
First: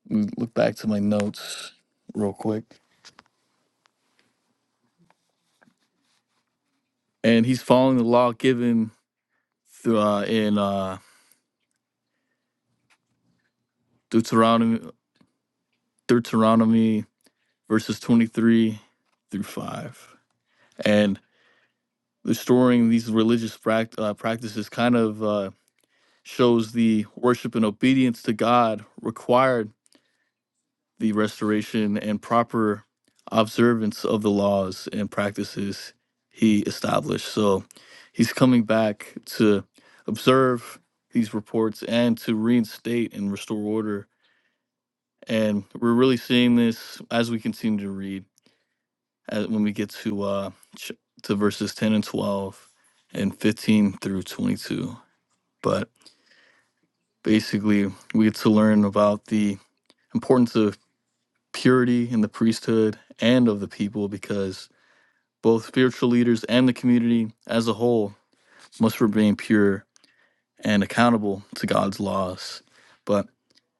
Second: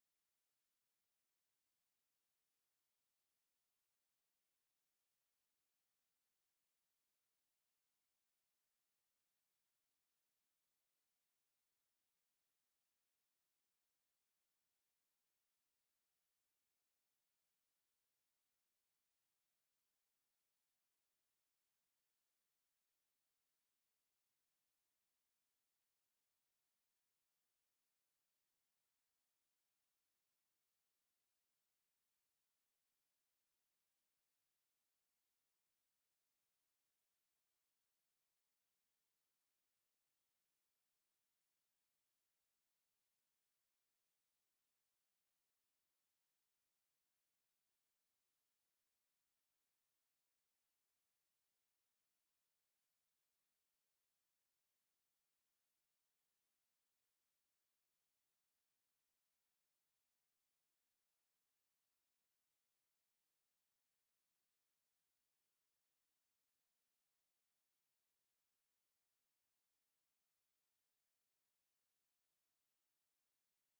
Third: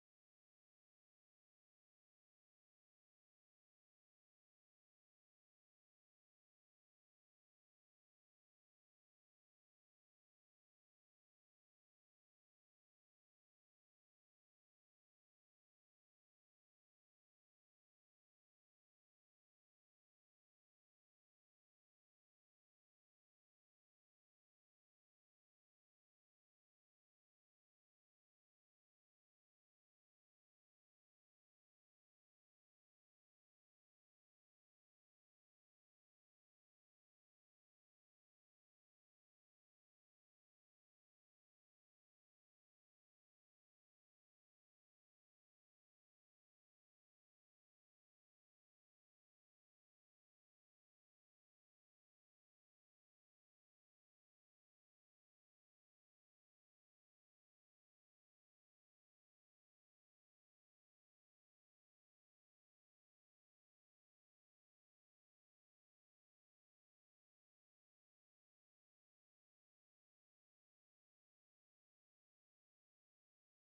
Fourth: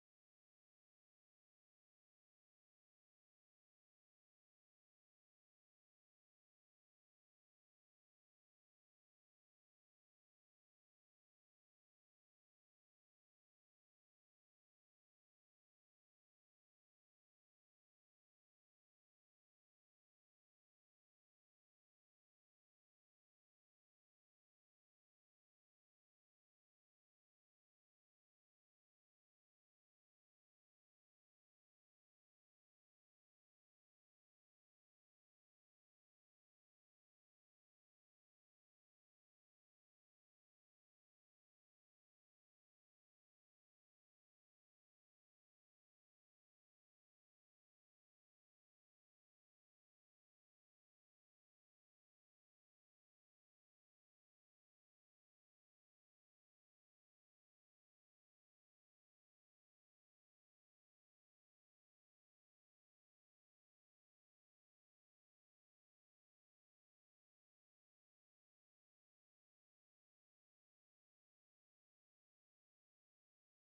look back to my notes real quick. And he's following the law given th- uh, in uh, Deuteronomy, Deuteronomy verses 23 through 5. And restoring these religious pract- uh, practices kind of uh, shows the worship and obedience to God required the restoration and proper observance of the laws and practices he established. So he's coming back to observe these reports and to reinstate and restore order. And we're really seeing this as we continue to read as, when we get to uh, ch- to verses 10 and 12 and 15 through 22. But basically, we get to learn about the importance of purity in the priesthood and of the people because Both spiritual leaders and the community as a whole must remain pure and accountable to God's laws. But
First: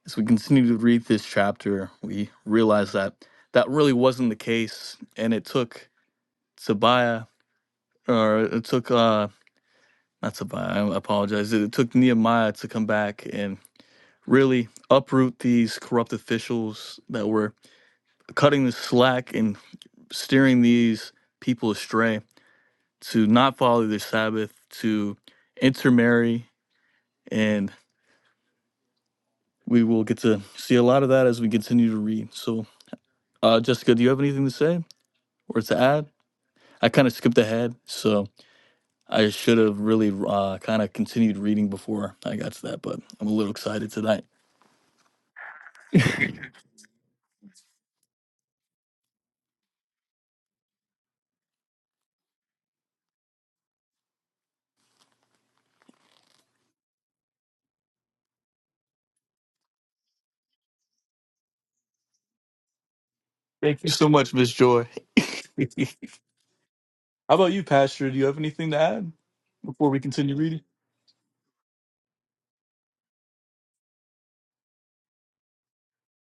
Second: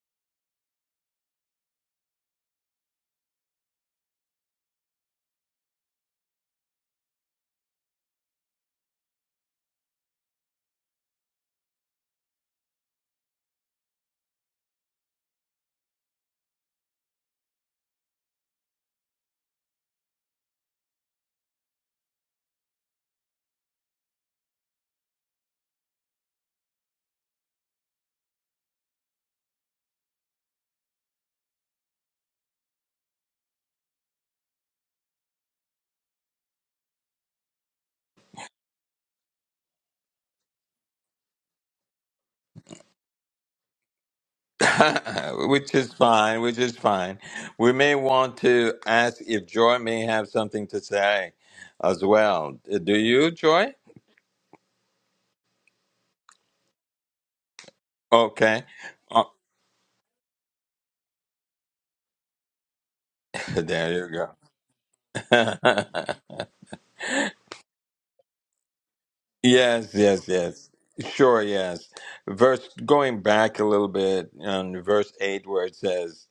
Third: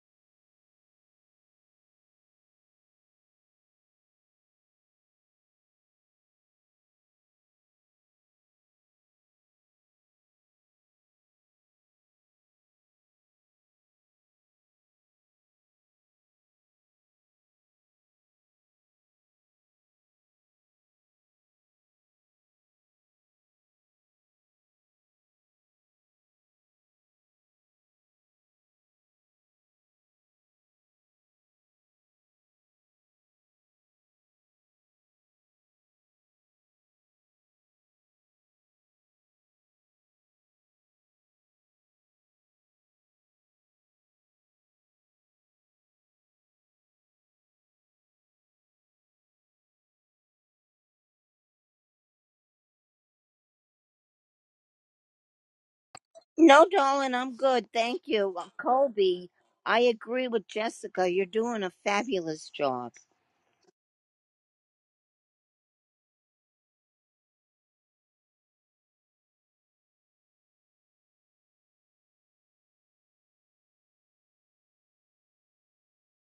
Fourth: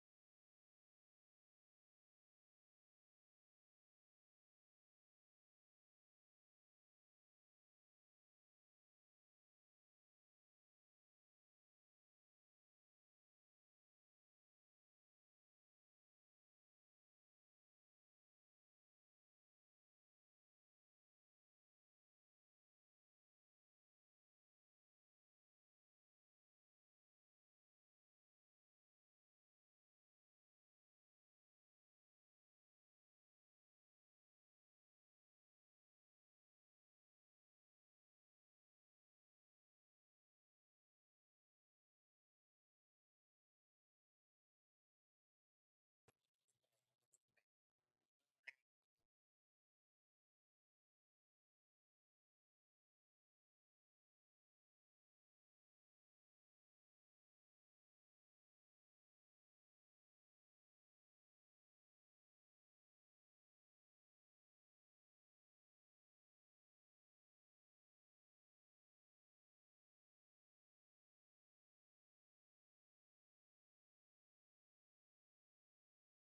as we continue to read this chapter, we realize that that really wasn't the case, and it took Tobiah, or it took uh, not Tobiah. I apologize. It took Nehemiah to come back and really uproot these corrupt officials that were cutting the slack and steering these people astray. to not follow their Sabbath, to intermarry, and we will get to see a lot of that as we continue to read. So, uh, Jessica, do you have anything to say or to add? I kind of skipped ahead, so I should have really uh, kind of continued reading before I got to that, but I'm a little excited tonight.
which is fine, which is fine. We may want to ask if Joy may have something to say as well. Uh, Do you, Joy?
No, darling, I'm good. Thank you.
Okay.
Colby,
Oh,
I agree with Jessica. You're doing a fabulous job.
Thank you
there
so
you
much, Miss Joy.
go.
How about you, Pastor? Do you have anything to add before
yes,
we
yes,
continue reading?
yes. Sure, yes. Verse going back a little bit on verse 8 where it says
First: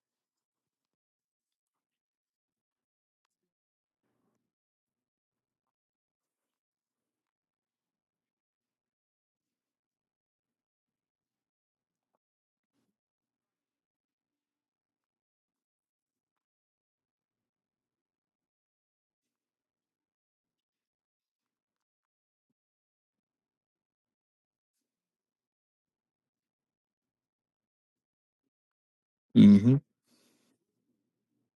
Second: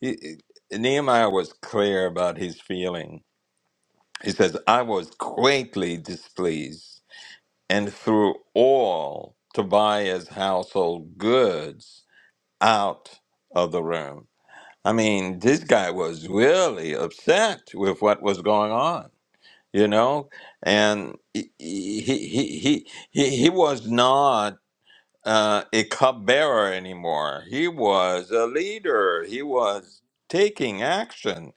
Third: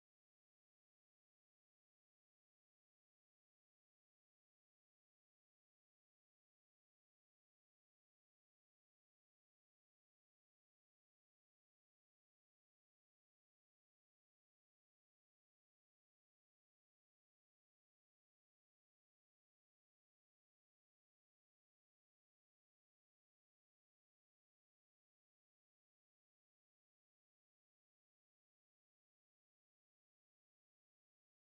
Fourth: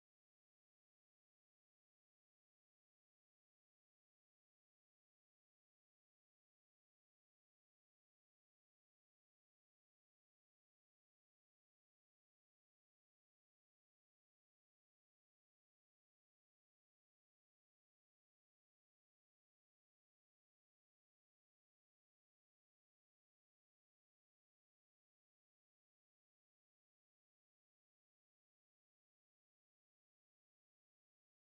he, Nehemiah was clear about his feeling. He says, "I was greatly displeased." and threw all Tobias' household goods out of the room. I mean, this guy was really upset with what was going on, you know, and he he he he, he he was not uh, a cupbearer anymore. He was a leader. He
hmm
was taking action.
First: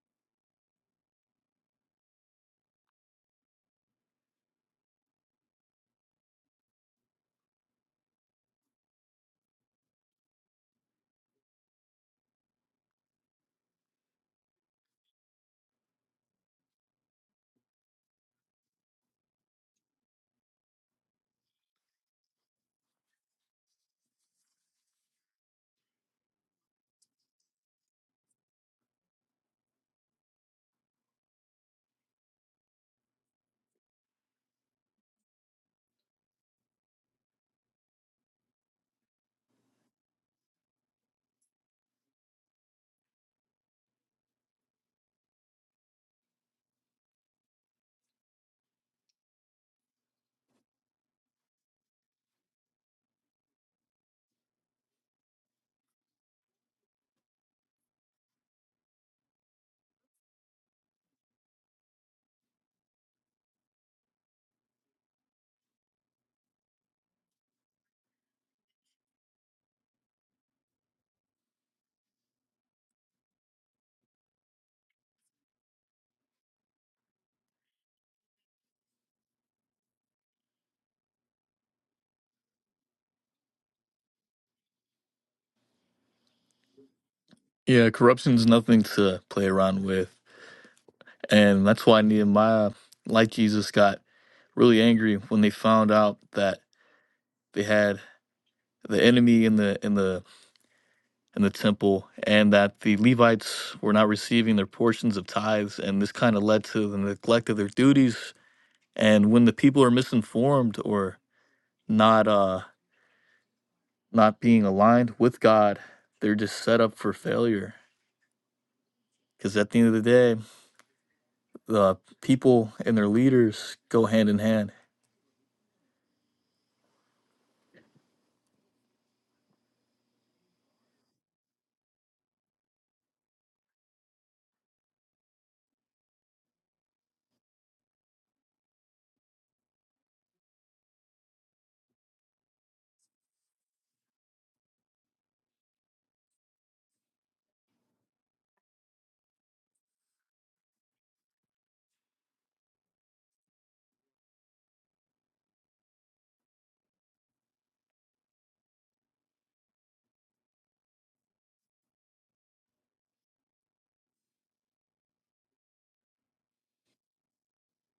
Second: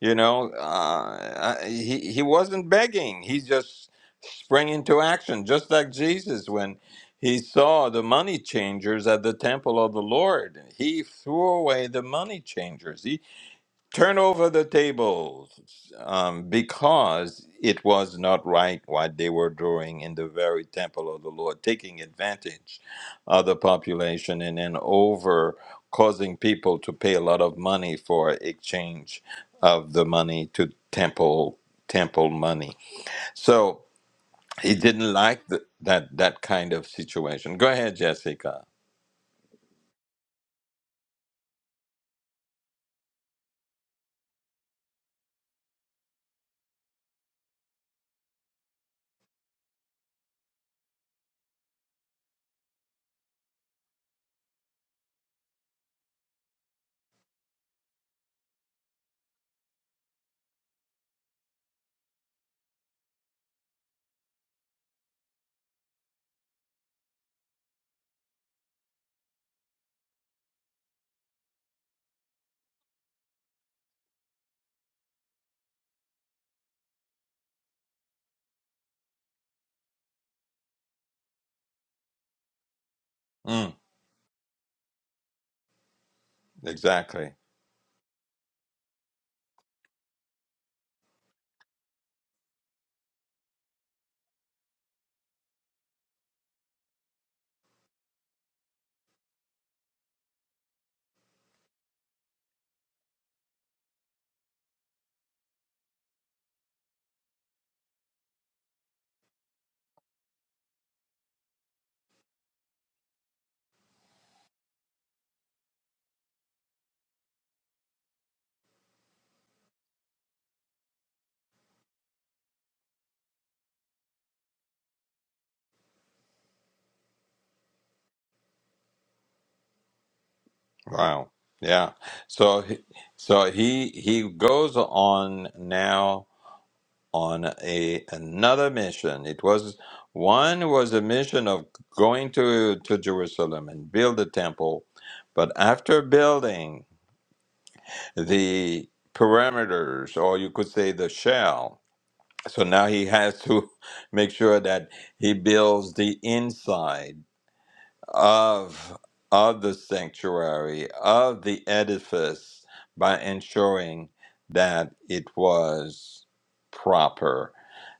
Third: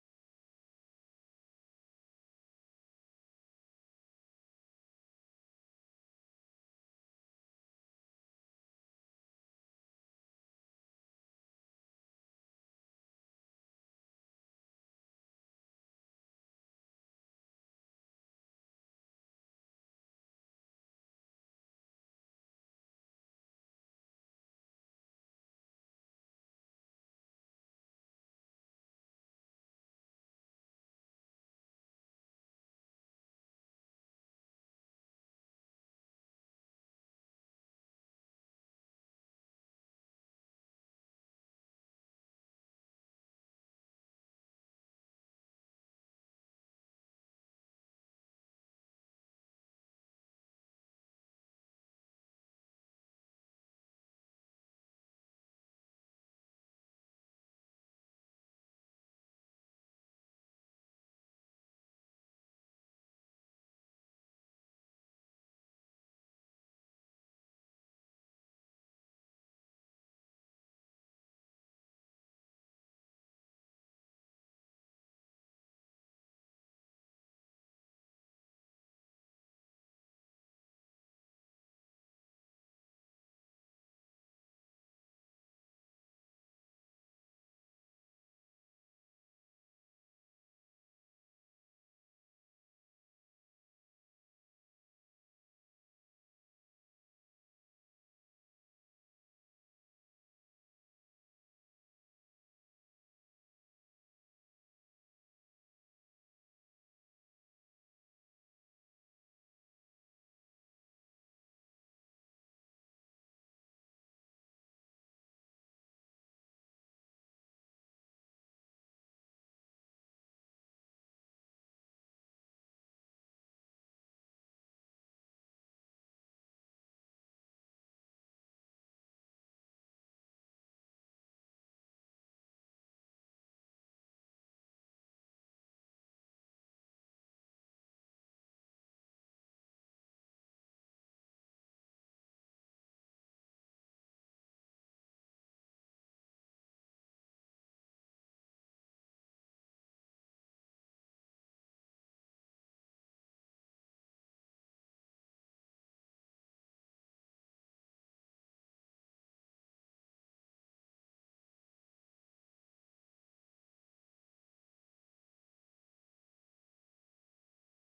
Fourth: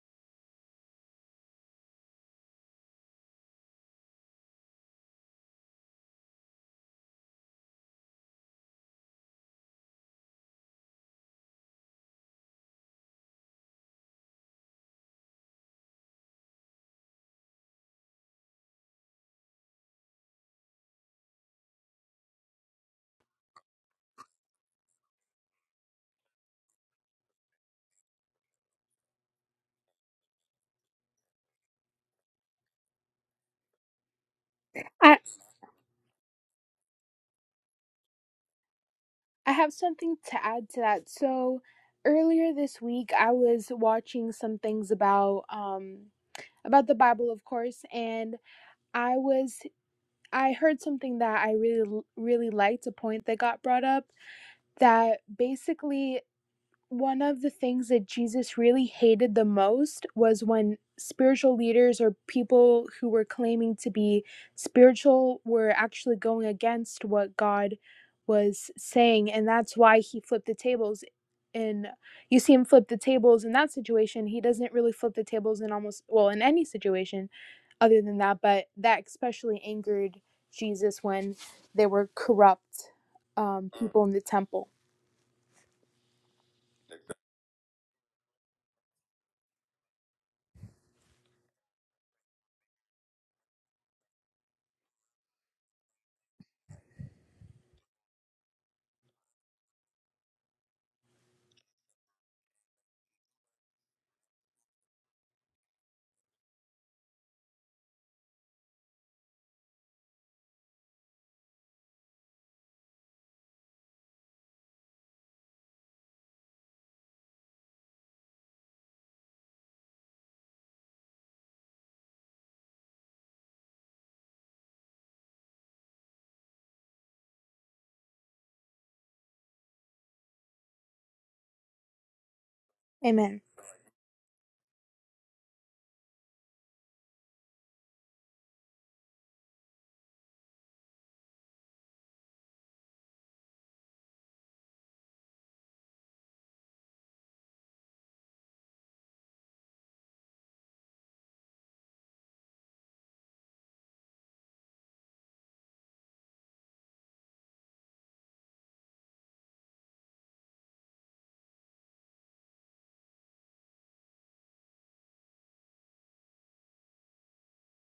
You know, uh, I- he he wasn't begging. He just sprang into action, just like Jesus when he saw the money changers at the temple of the Lord. He threw away the money changers. He turn over the tables um, because it was not right what they were doing in the very temple of the Lord, taking advantage of the population and then over causing people to pay a lot of money for exchange of the money to temple temple money. So he didn't
I
like the, that that kind of situation. Go ahead, Jessica.
I have something to add to that. So earlier this week, I was watching some things about um about the Bible, of course, and I was I heard something that I really really liked. A point that got brought up that basically one of the things that Jesus really hated the most was when spiritual leaders or people who were claiming to be spiritual were actually going against what God was saying. And that's why he flipped the tables. And you see him flip the tables in that situation. He doesn't really flip the tables in almost, well, in any situation other than that. But that especially angered Jesus when there were corrupt um,
Mm,
people in the temple.
exactly.
Yeah, corruption's nothing to play around with. And that's why Nehemiah, like Jesus, got really angry when they found out that they had the enemy in the in the in the temple and that the Levites were not receiving their portions of tithes and this kind of led to the neglect of their duties. And when the people are misinformed or not uh not being aligned with God, they're just set up for failure. Because at the end of the day, the people and their leaders go hand in hand.
Wow. Yeah. So he-
Amen.
so he he goes on now on a another mission. It was one was a mission of going to to Jerusalem and build the temple, but after building the perimeters or you could say the shell so now he has to make sure that he builds the inside of of the sanctuary of the edifice by ensuring that it was proper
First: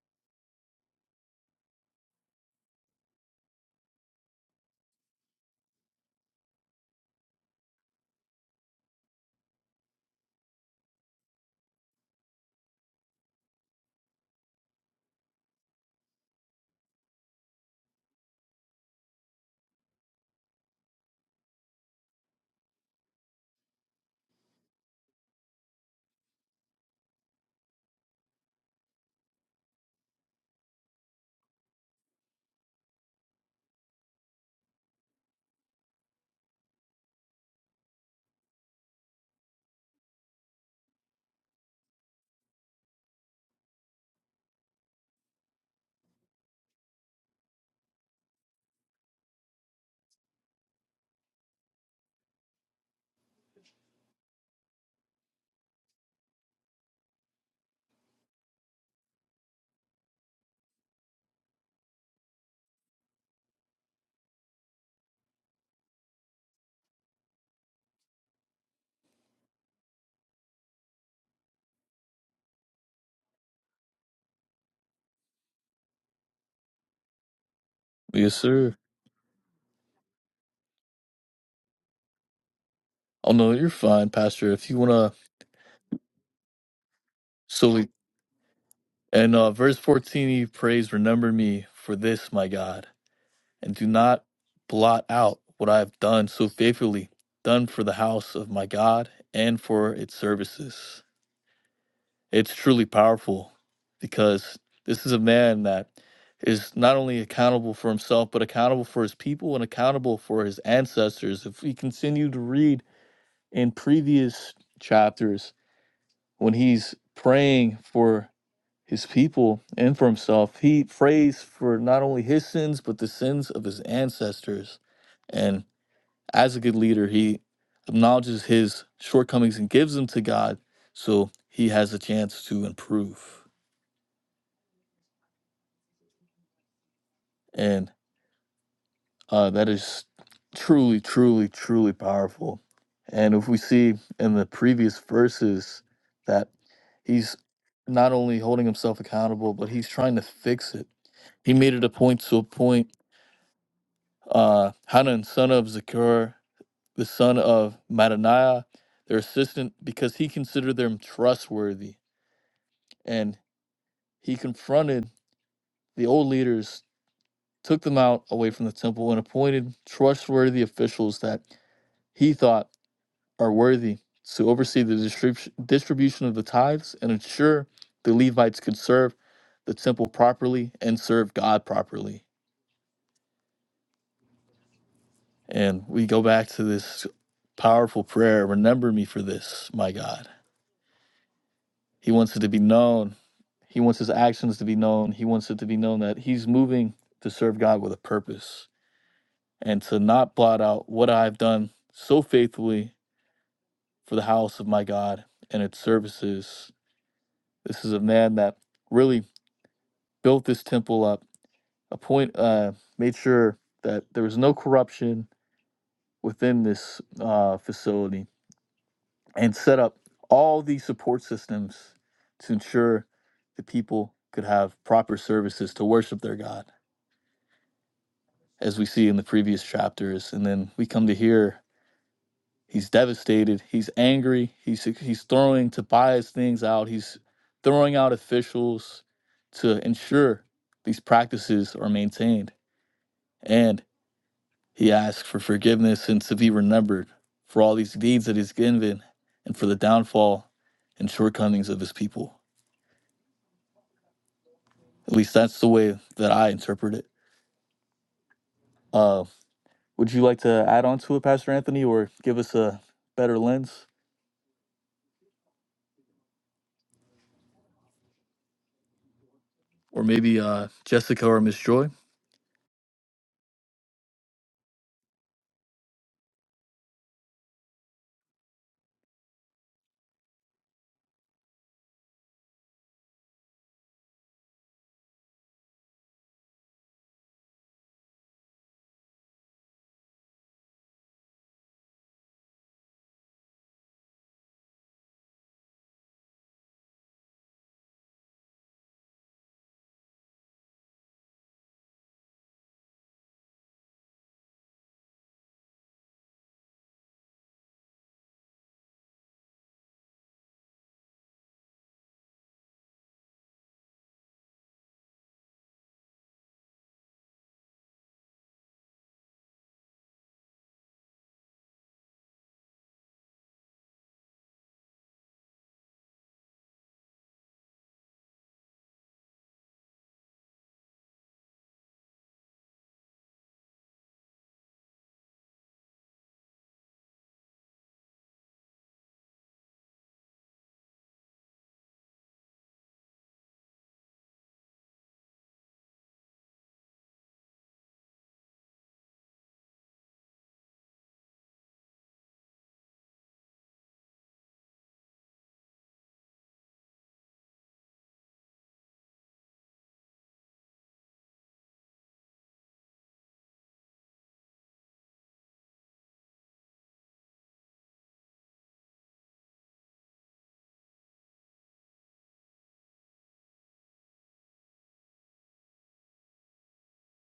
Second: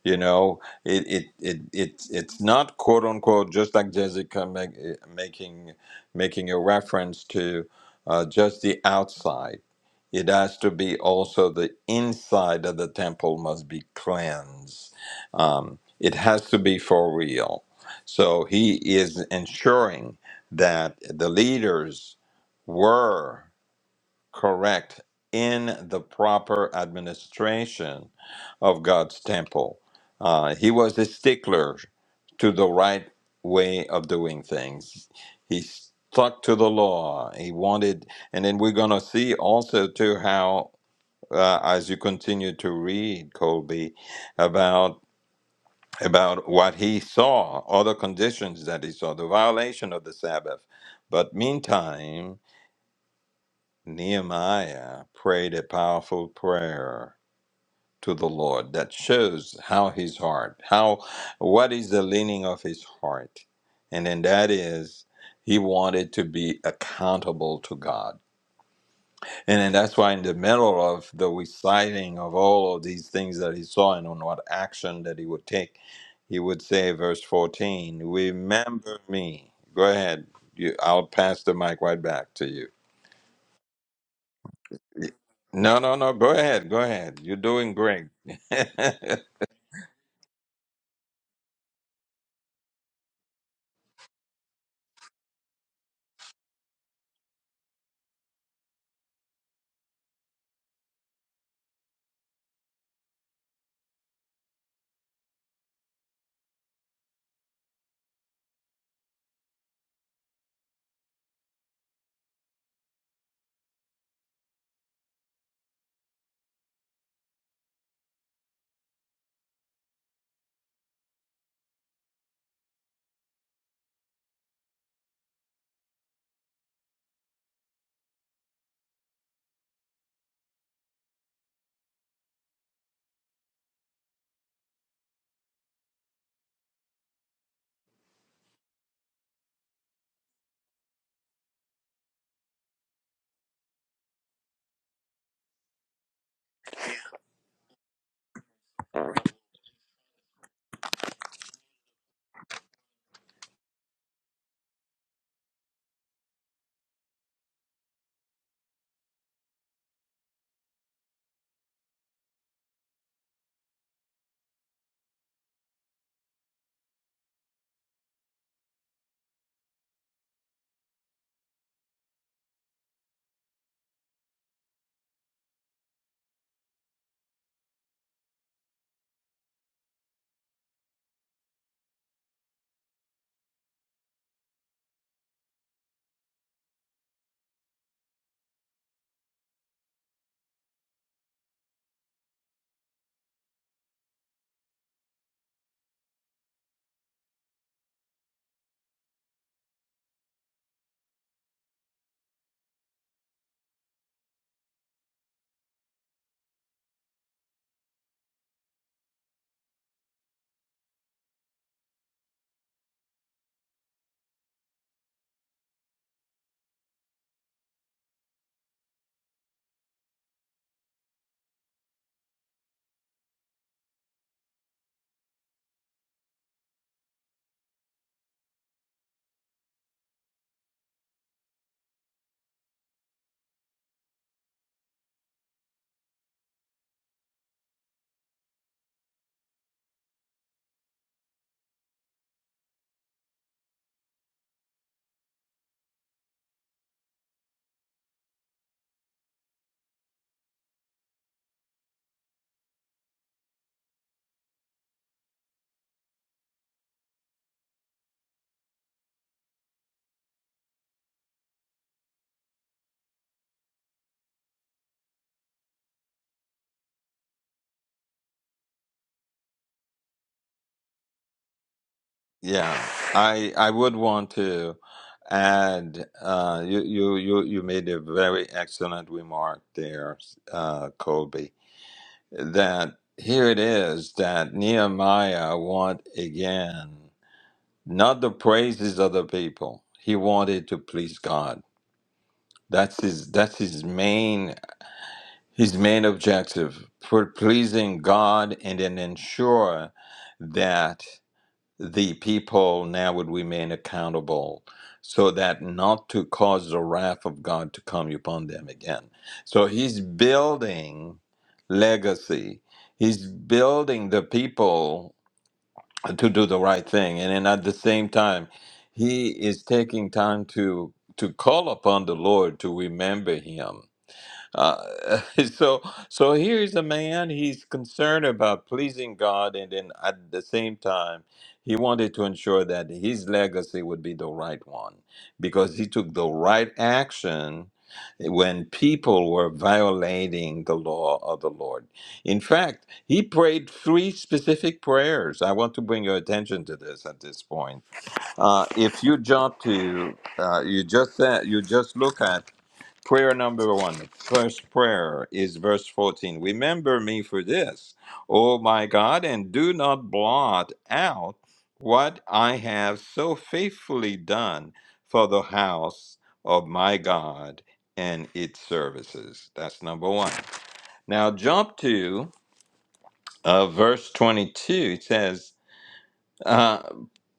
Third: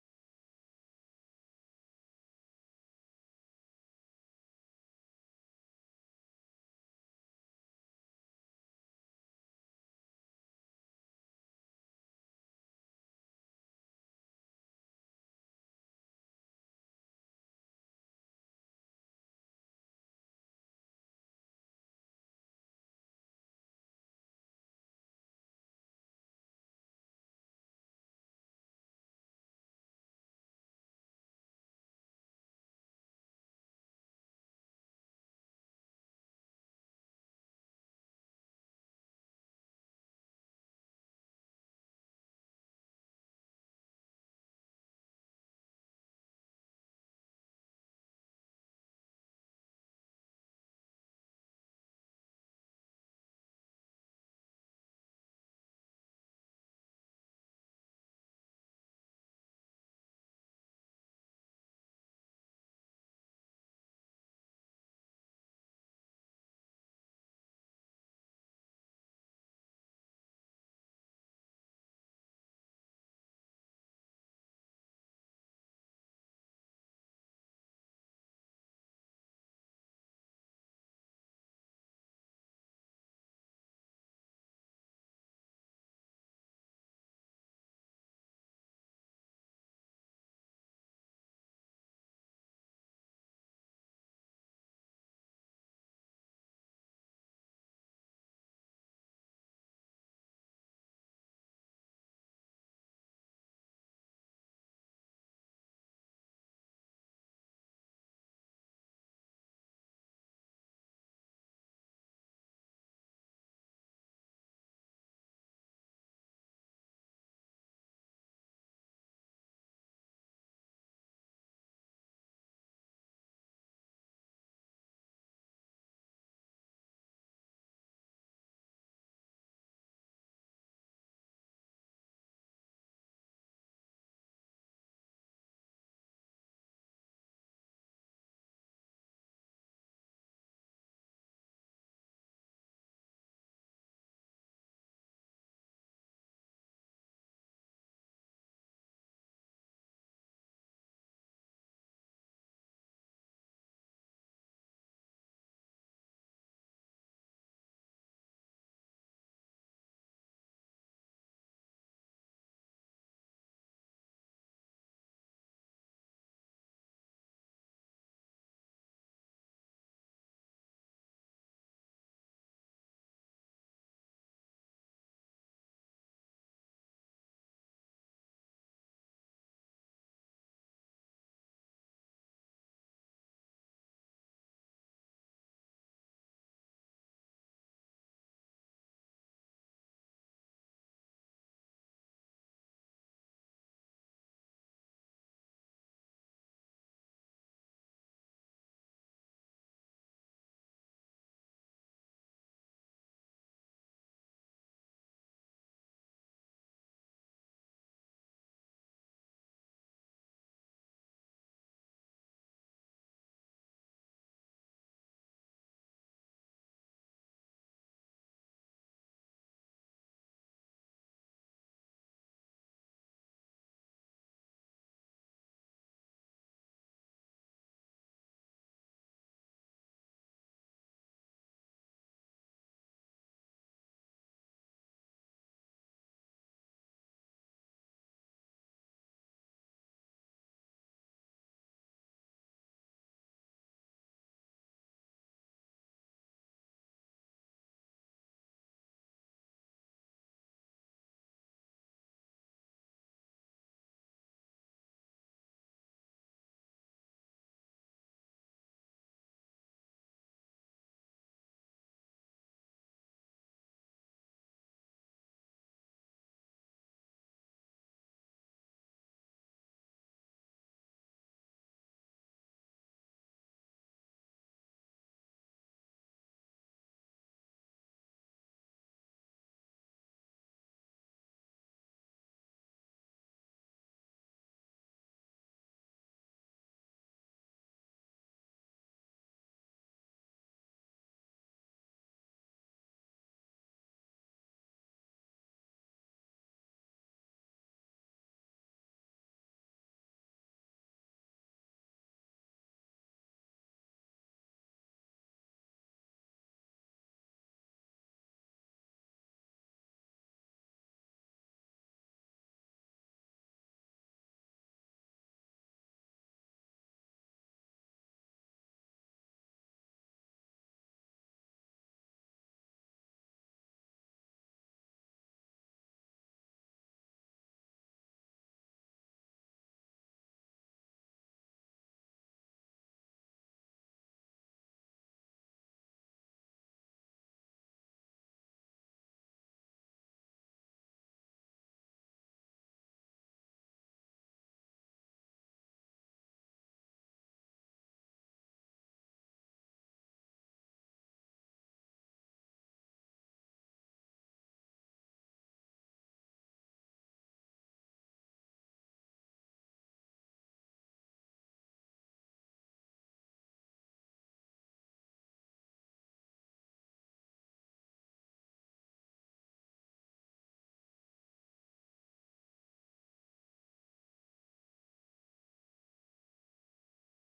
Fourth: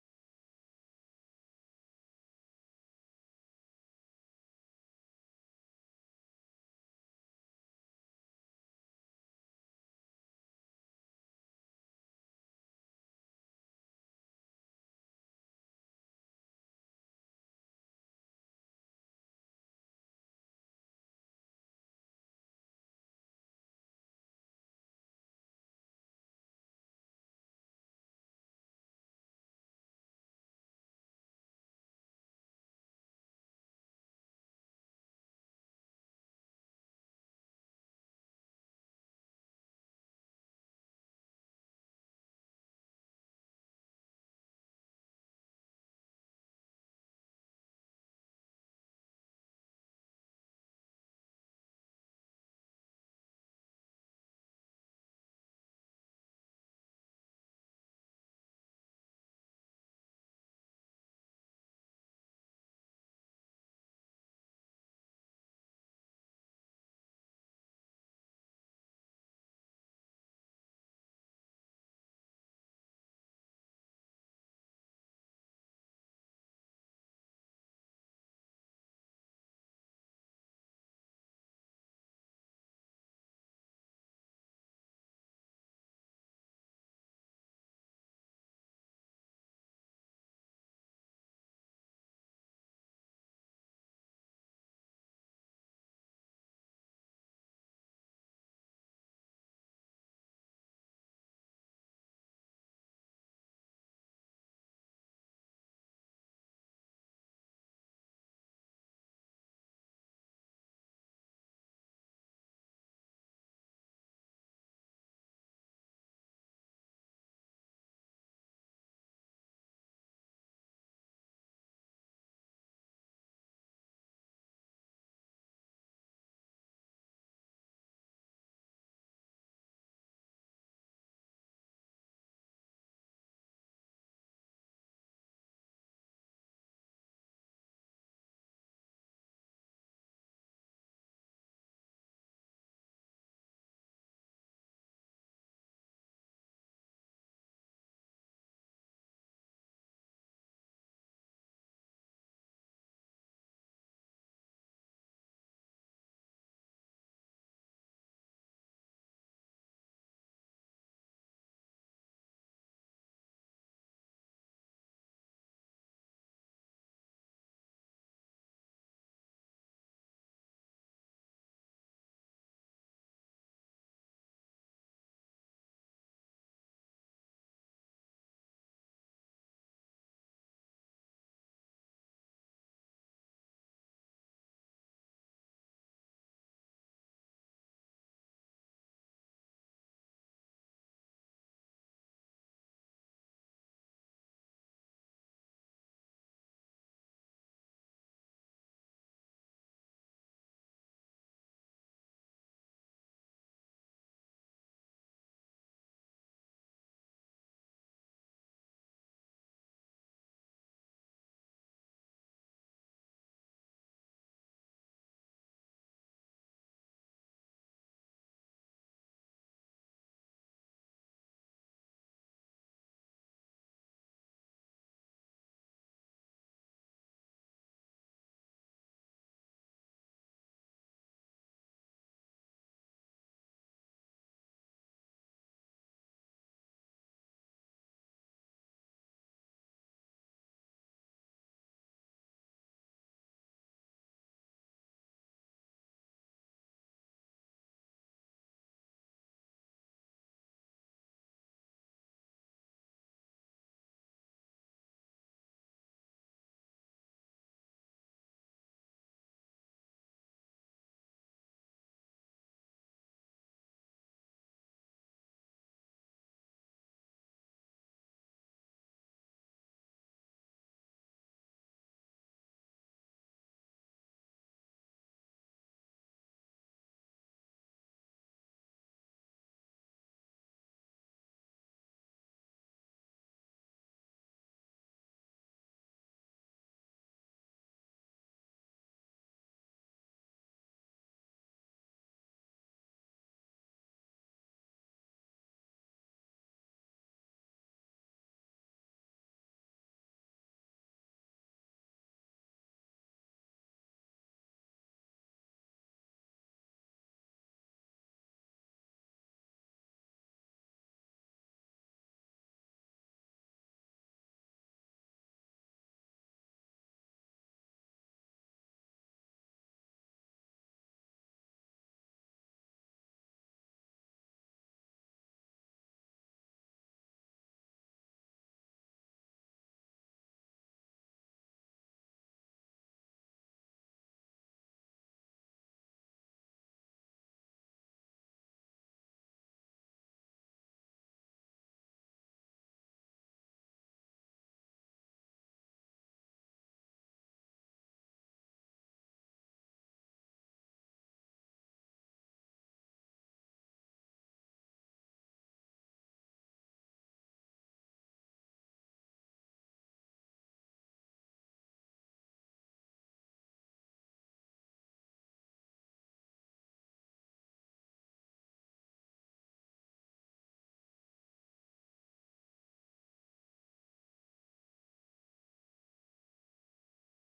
you know it it, it it it's not quote unquote just like jessica make, making making a reference to uh, just the outside it has to be also the inside of the temple must be cleansed um, it has to be for real so he is ensuring that the leaders were correct in the proper administration of God's temple. Uh, he was a stickler to the right way of doing things. He stuck to the law. He wanted, and then we're going to see also too how, uh, as you continue to read, Colby, about about what he saw, other conditions that he saw, the violation of the Sabbath. But meantime, Nehemiah prayed a powerful prayer to the Lord that shows how his heart, how what is the leaning of his heart. And then that is he wanted to be accountable to God. And then that's why, in the middle of the reciting of all of these things that he saw and on what action that he would take, he would say, verse 14,
Yes, sir.
Remember me. Go ahead. You, I'll pass the mic right back to you.
Oh no, you're fine, Pastor. If you wanna
No, no, no. Go ahead. Go ahead. You're doing
so
great.
and uh verse fourteen he prays, Remember me for this, my God, and do not blot out what I have done so faithfully, done for the house of my God and for its services. It's truly powerful because this is a man that is not only accountable for himself, but accountable for his people and accountable for his ancestors. If we continue to read in previous chapters, when he's praying for his people and for himself. He prays for not only his sins, but the sins of his ancestors. And as a good leader, he acknowledges his shortcomings and gives them to God so he has a chance to improve. And uh, that is truly, truly, truly powerful. And if we see in the previous verses that he's not only holding himself accountable, but he's trying to fix it. He made it a point to appoint uh, Hanan, son of Zakur, the son of Mattaniah, their assistant, because he considered them trustworthy. And he confronted the old leaders, took them out away from the temple, and appointed trustworthy officials that he thought are worthy to oversee the distrib- distribution of the tithes and ensure the Levites could serve the temple properly and serve God properly. And we go back to this powerful prayer remember me for this, my God. He wants it to be known. He wants his actions to be known. He wants it to be known that he's moving to serve God with a purpose and to not blot out what I've done so faithfully for the house of my God and its services. This is a man that really built this temple up, appoint, uh, made sure that there was no corruption within this uh, facility and set up all these support systems to ensure the people could have proper services to worship their God, as we see in the previous chapters. And then we come to here, he's devastated, he's angry, he's he's throwing Tobias things out, he's throwing out officials to ensure these practices are maintained. And he asks for forgiveness and to be remembered for all these deeds that he's given and for the downfall and shortcomings of his people. At least that's the way that I interpret it. Uh, would you like to add on to it, Pastor Anthony, or give us a better lens? Or maybe uh, Jessica or Miss Joy?
yeah, I I would want to add. Uh, you you you you made a very excellent remark there, uh, Colby that here it is that Nehemiah want again not the praises of the people. He wanted to please God. That's his that's his main his main objective for pleasing God and then ensure that the people now would remain accountable so that not to cause the wrath of God to come upon them again. So he's building legacy. He's building the people to do the right thing. And then at the same time, he is taking time to to call upon the Lord to remember him uh, so, so here's a man. He's concerned about pleasing God, and then at the same time, he wanted to ensure that his legacy would be the right one because he took the right action when people were violating the law of the Lord. In fact, he prayed three specific prayers. I want to bring your attention to this at this point. Uh, if you jump to, uh, you just said, you just look at Prayer number one, first prayer is verse 14. Remember me for this, O my God, and do not blot out what I have so faithfully done for the house of my God and its services. That's number one. Now, jump to uh, verse 22. It says, uh,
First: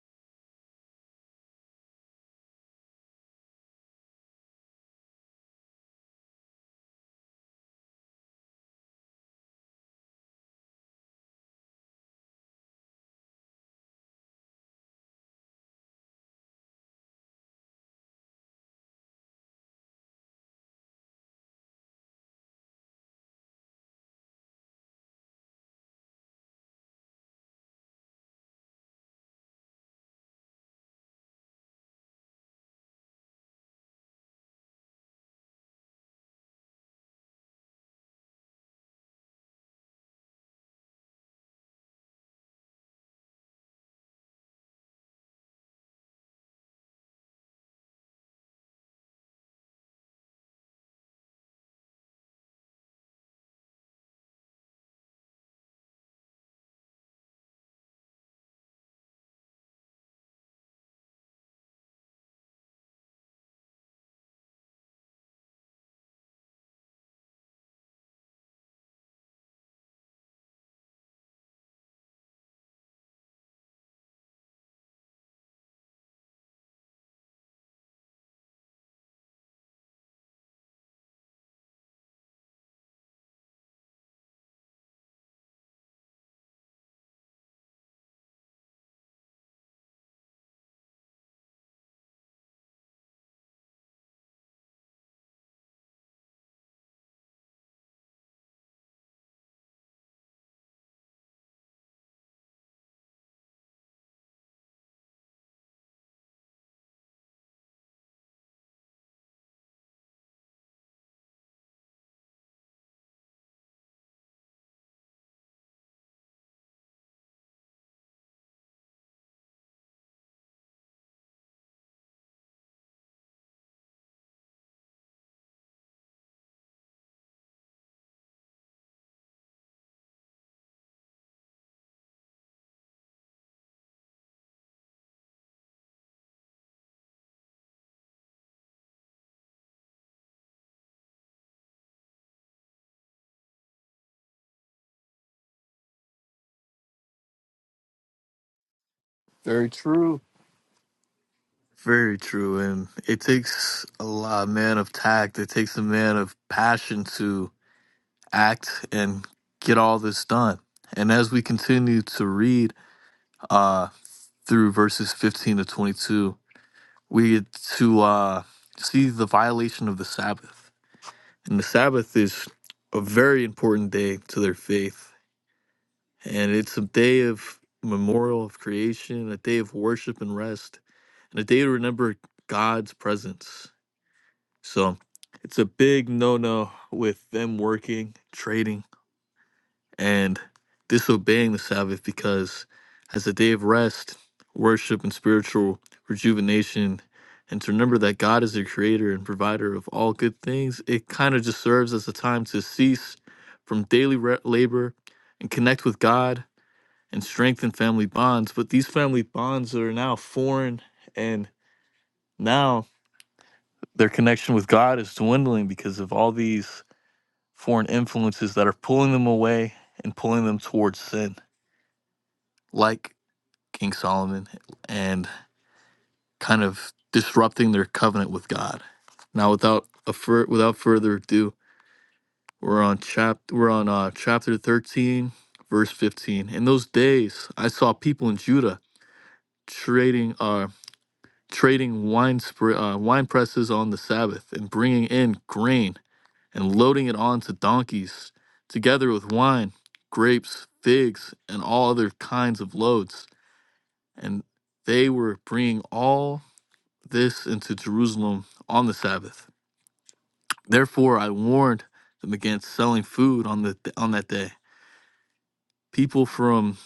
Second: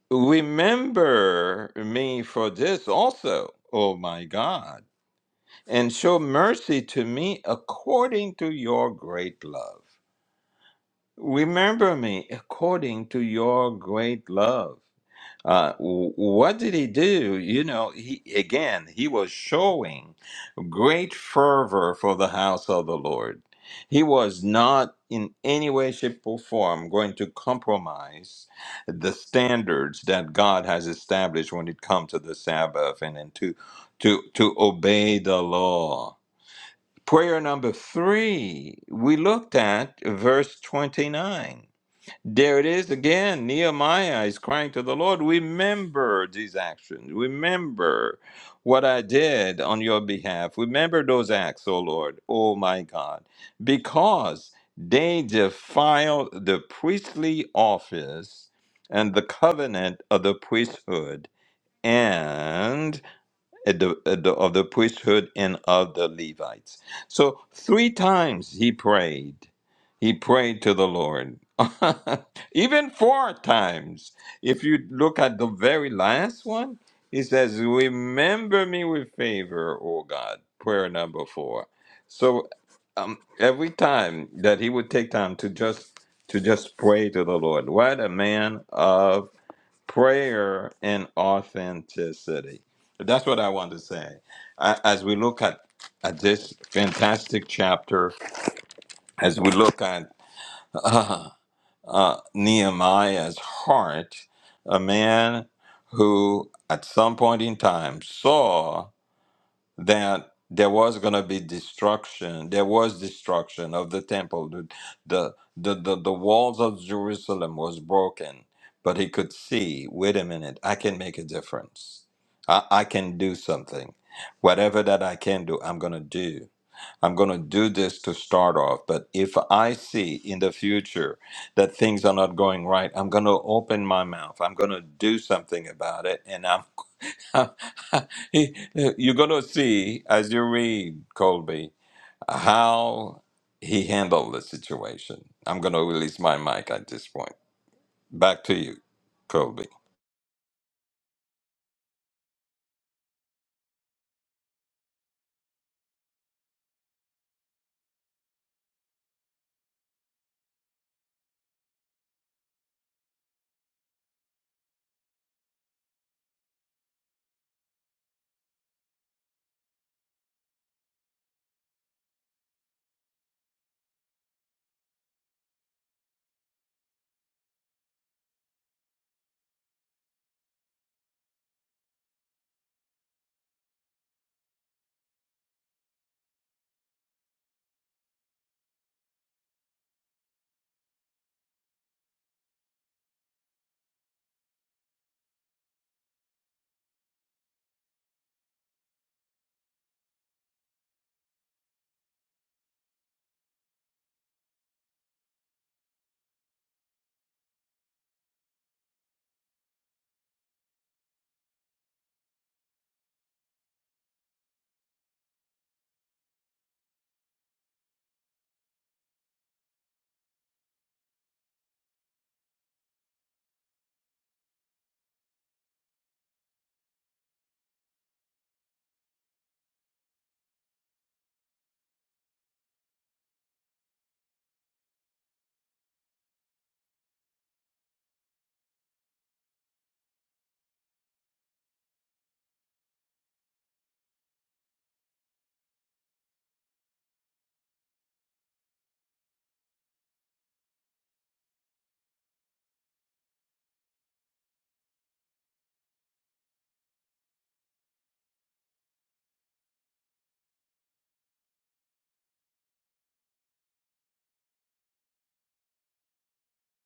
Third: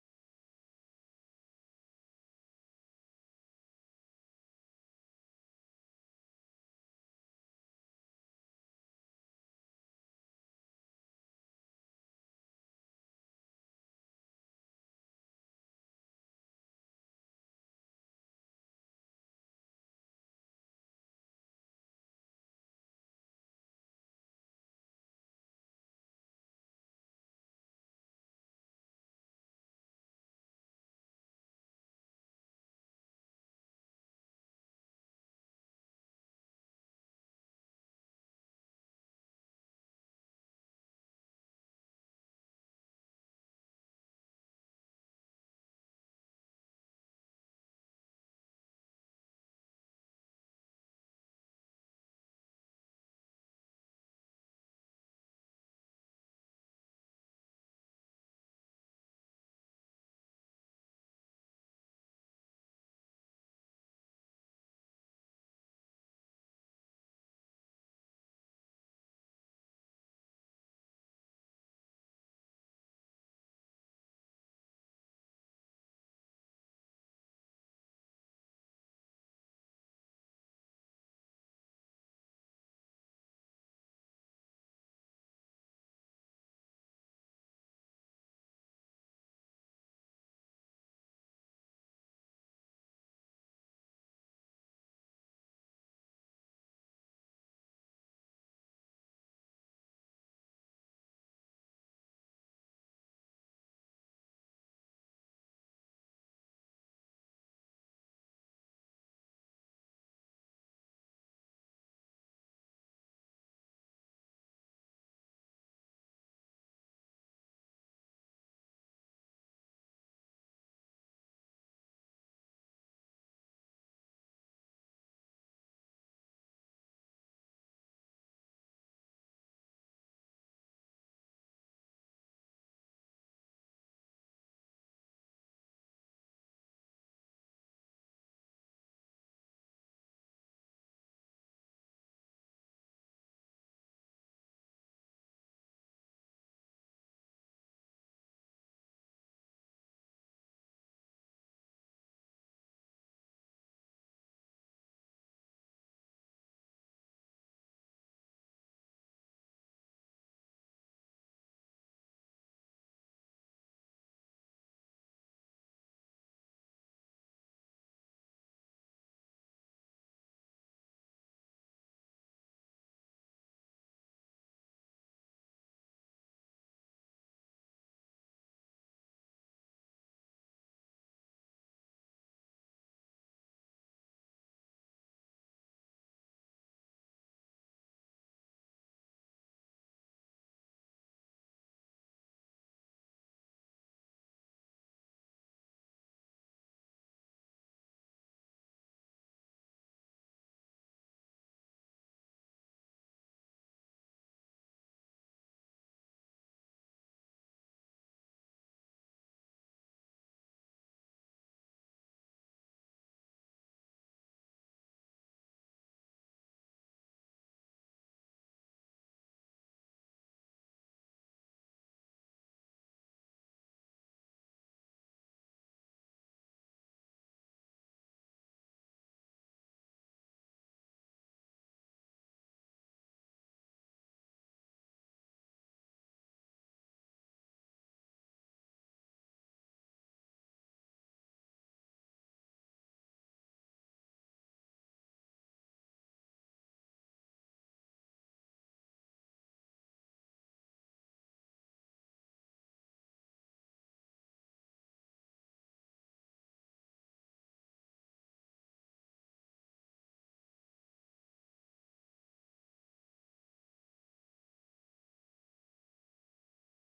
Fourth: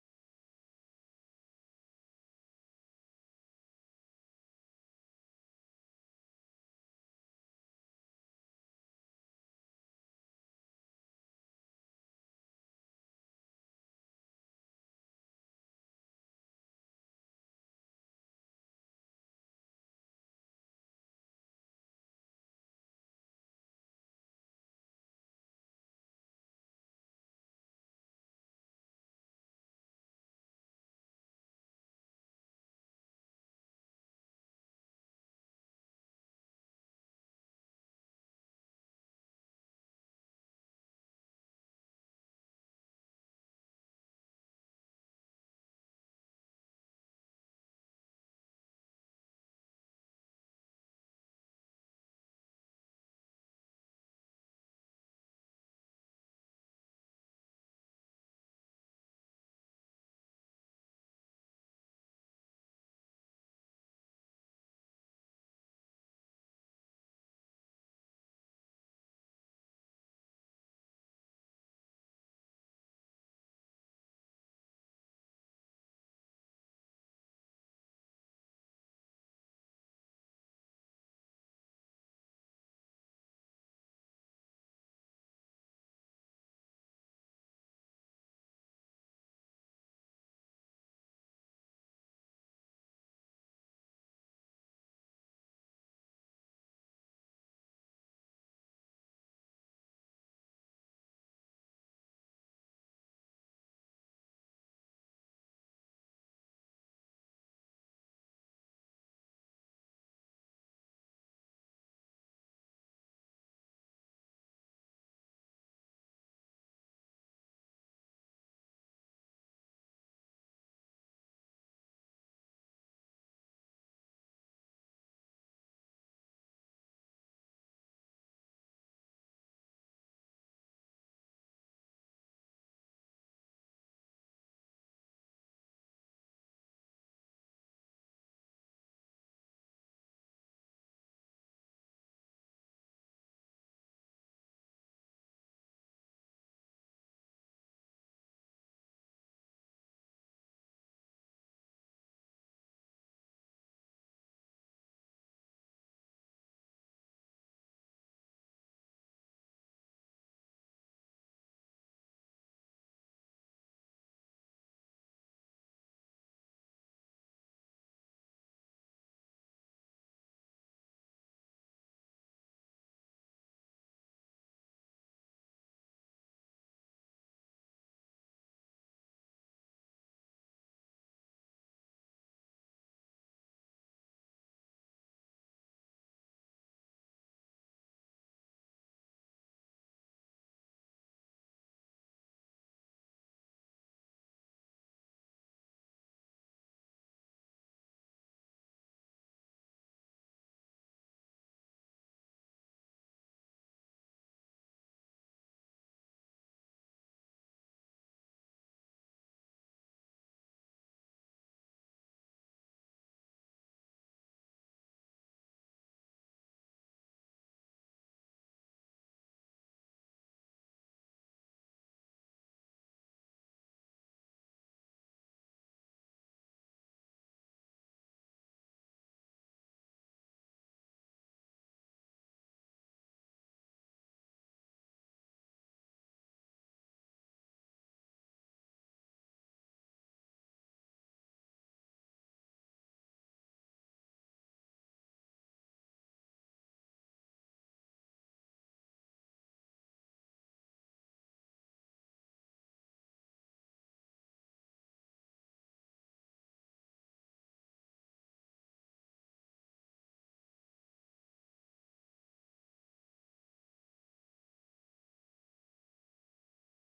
Remember me for this also, O my God and show mercy to me according to your great love. Remember me according to your great love. Uh, w- what did he do? You know, he again he was showing great fervor for the house of the Lord. He was not in any way, shape, or form going to compromise the standards that God has established when it comes to the Sabbath and, and to to to obey the law Prayer number three, we looked at verse 29. There it is again. Nehemiah is crying to the Lord, Remember these actions. Remember what I did on your behalf. Remember those acts, O Lord, O my God, because they defile the priestly office and the covenant of the priesthood. and at the, at the, of the priesthood and of the Levites. So three times he prayed. He prayed to the Lord. Even four times. If you look at the very last one, he says, Remember me with favor, O God. Prayer number four. So um, every time that he would take time to just to just pray to the Lord. What a man of prayer and authenticity. That's what I want to say. A- As we look at, at this fantastic chapter, as we look at uh, uh, Nehemiah's heart, a man who at some point in time saw that there was going to be destruction there was destruction of the temple the, the the the the walls of jerusalem was broken but he could see wait a minute i can make a difference i, I can do something whatever that i can do i'm going to do i'm going to do this to start off but if i see in the future that things are not going right i'm going to open my mouth i'm going to do something about it and i'm He- You're going to see as you read Colby how he handled the situation. I'm going to release my mic at this point. Back to you, Colby.
Very true. Very true. And it takes a lot, man of tact. It takes a man of passion to act and get all this done. And as we continue to read uh, through verses 15 to 22, we get to uh, see the violation of the Sabbath. And the Sabbath is a very important day to their faith. And it's a day of memorial of creation, a day of worship and rest, and a day to remember God's presence. So it's a big no no with them working, trading and disobeying the Sabbath because as a day of rest, worship, and spiritual rejuvenation, and to remember that God is the creator and provider of all good things, it kind of just serves as a time to cease from daily re- labor and connect with God and strengthen family bonds. But these family bonds are now foreign, and now their connection with God is dwindling because of all these foreign influences that are pulling them away and pulling them towards sin like King Solomon, and kind of disrupting their covenant with God. Now, without a fur- without further ado, we're on chap we're on uh, chapter thirteen, verse fifteen. In those days, I saw people in Judah trading uh trading wine spr- uh, wine presses on the Sabbath and bringing in grain and loading it onto donkeys, together with wine, grapes, figs, and all other kinds of loads. And they were bringing all this into Jerusalem on the Sabbath. Therefore, I warned them against selling food on the on that day. People from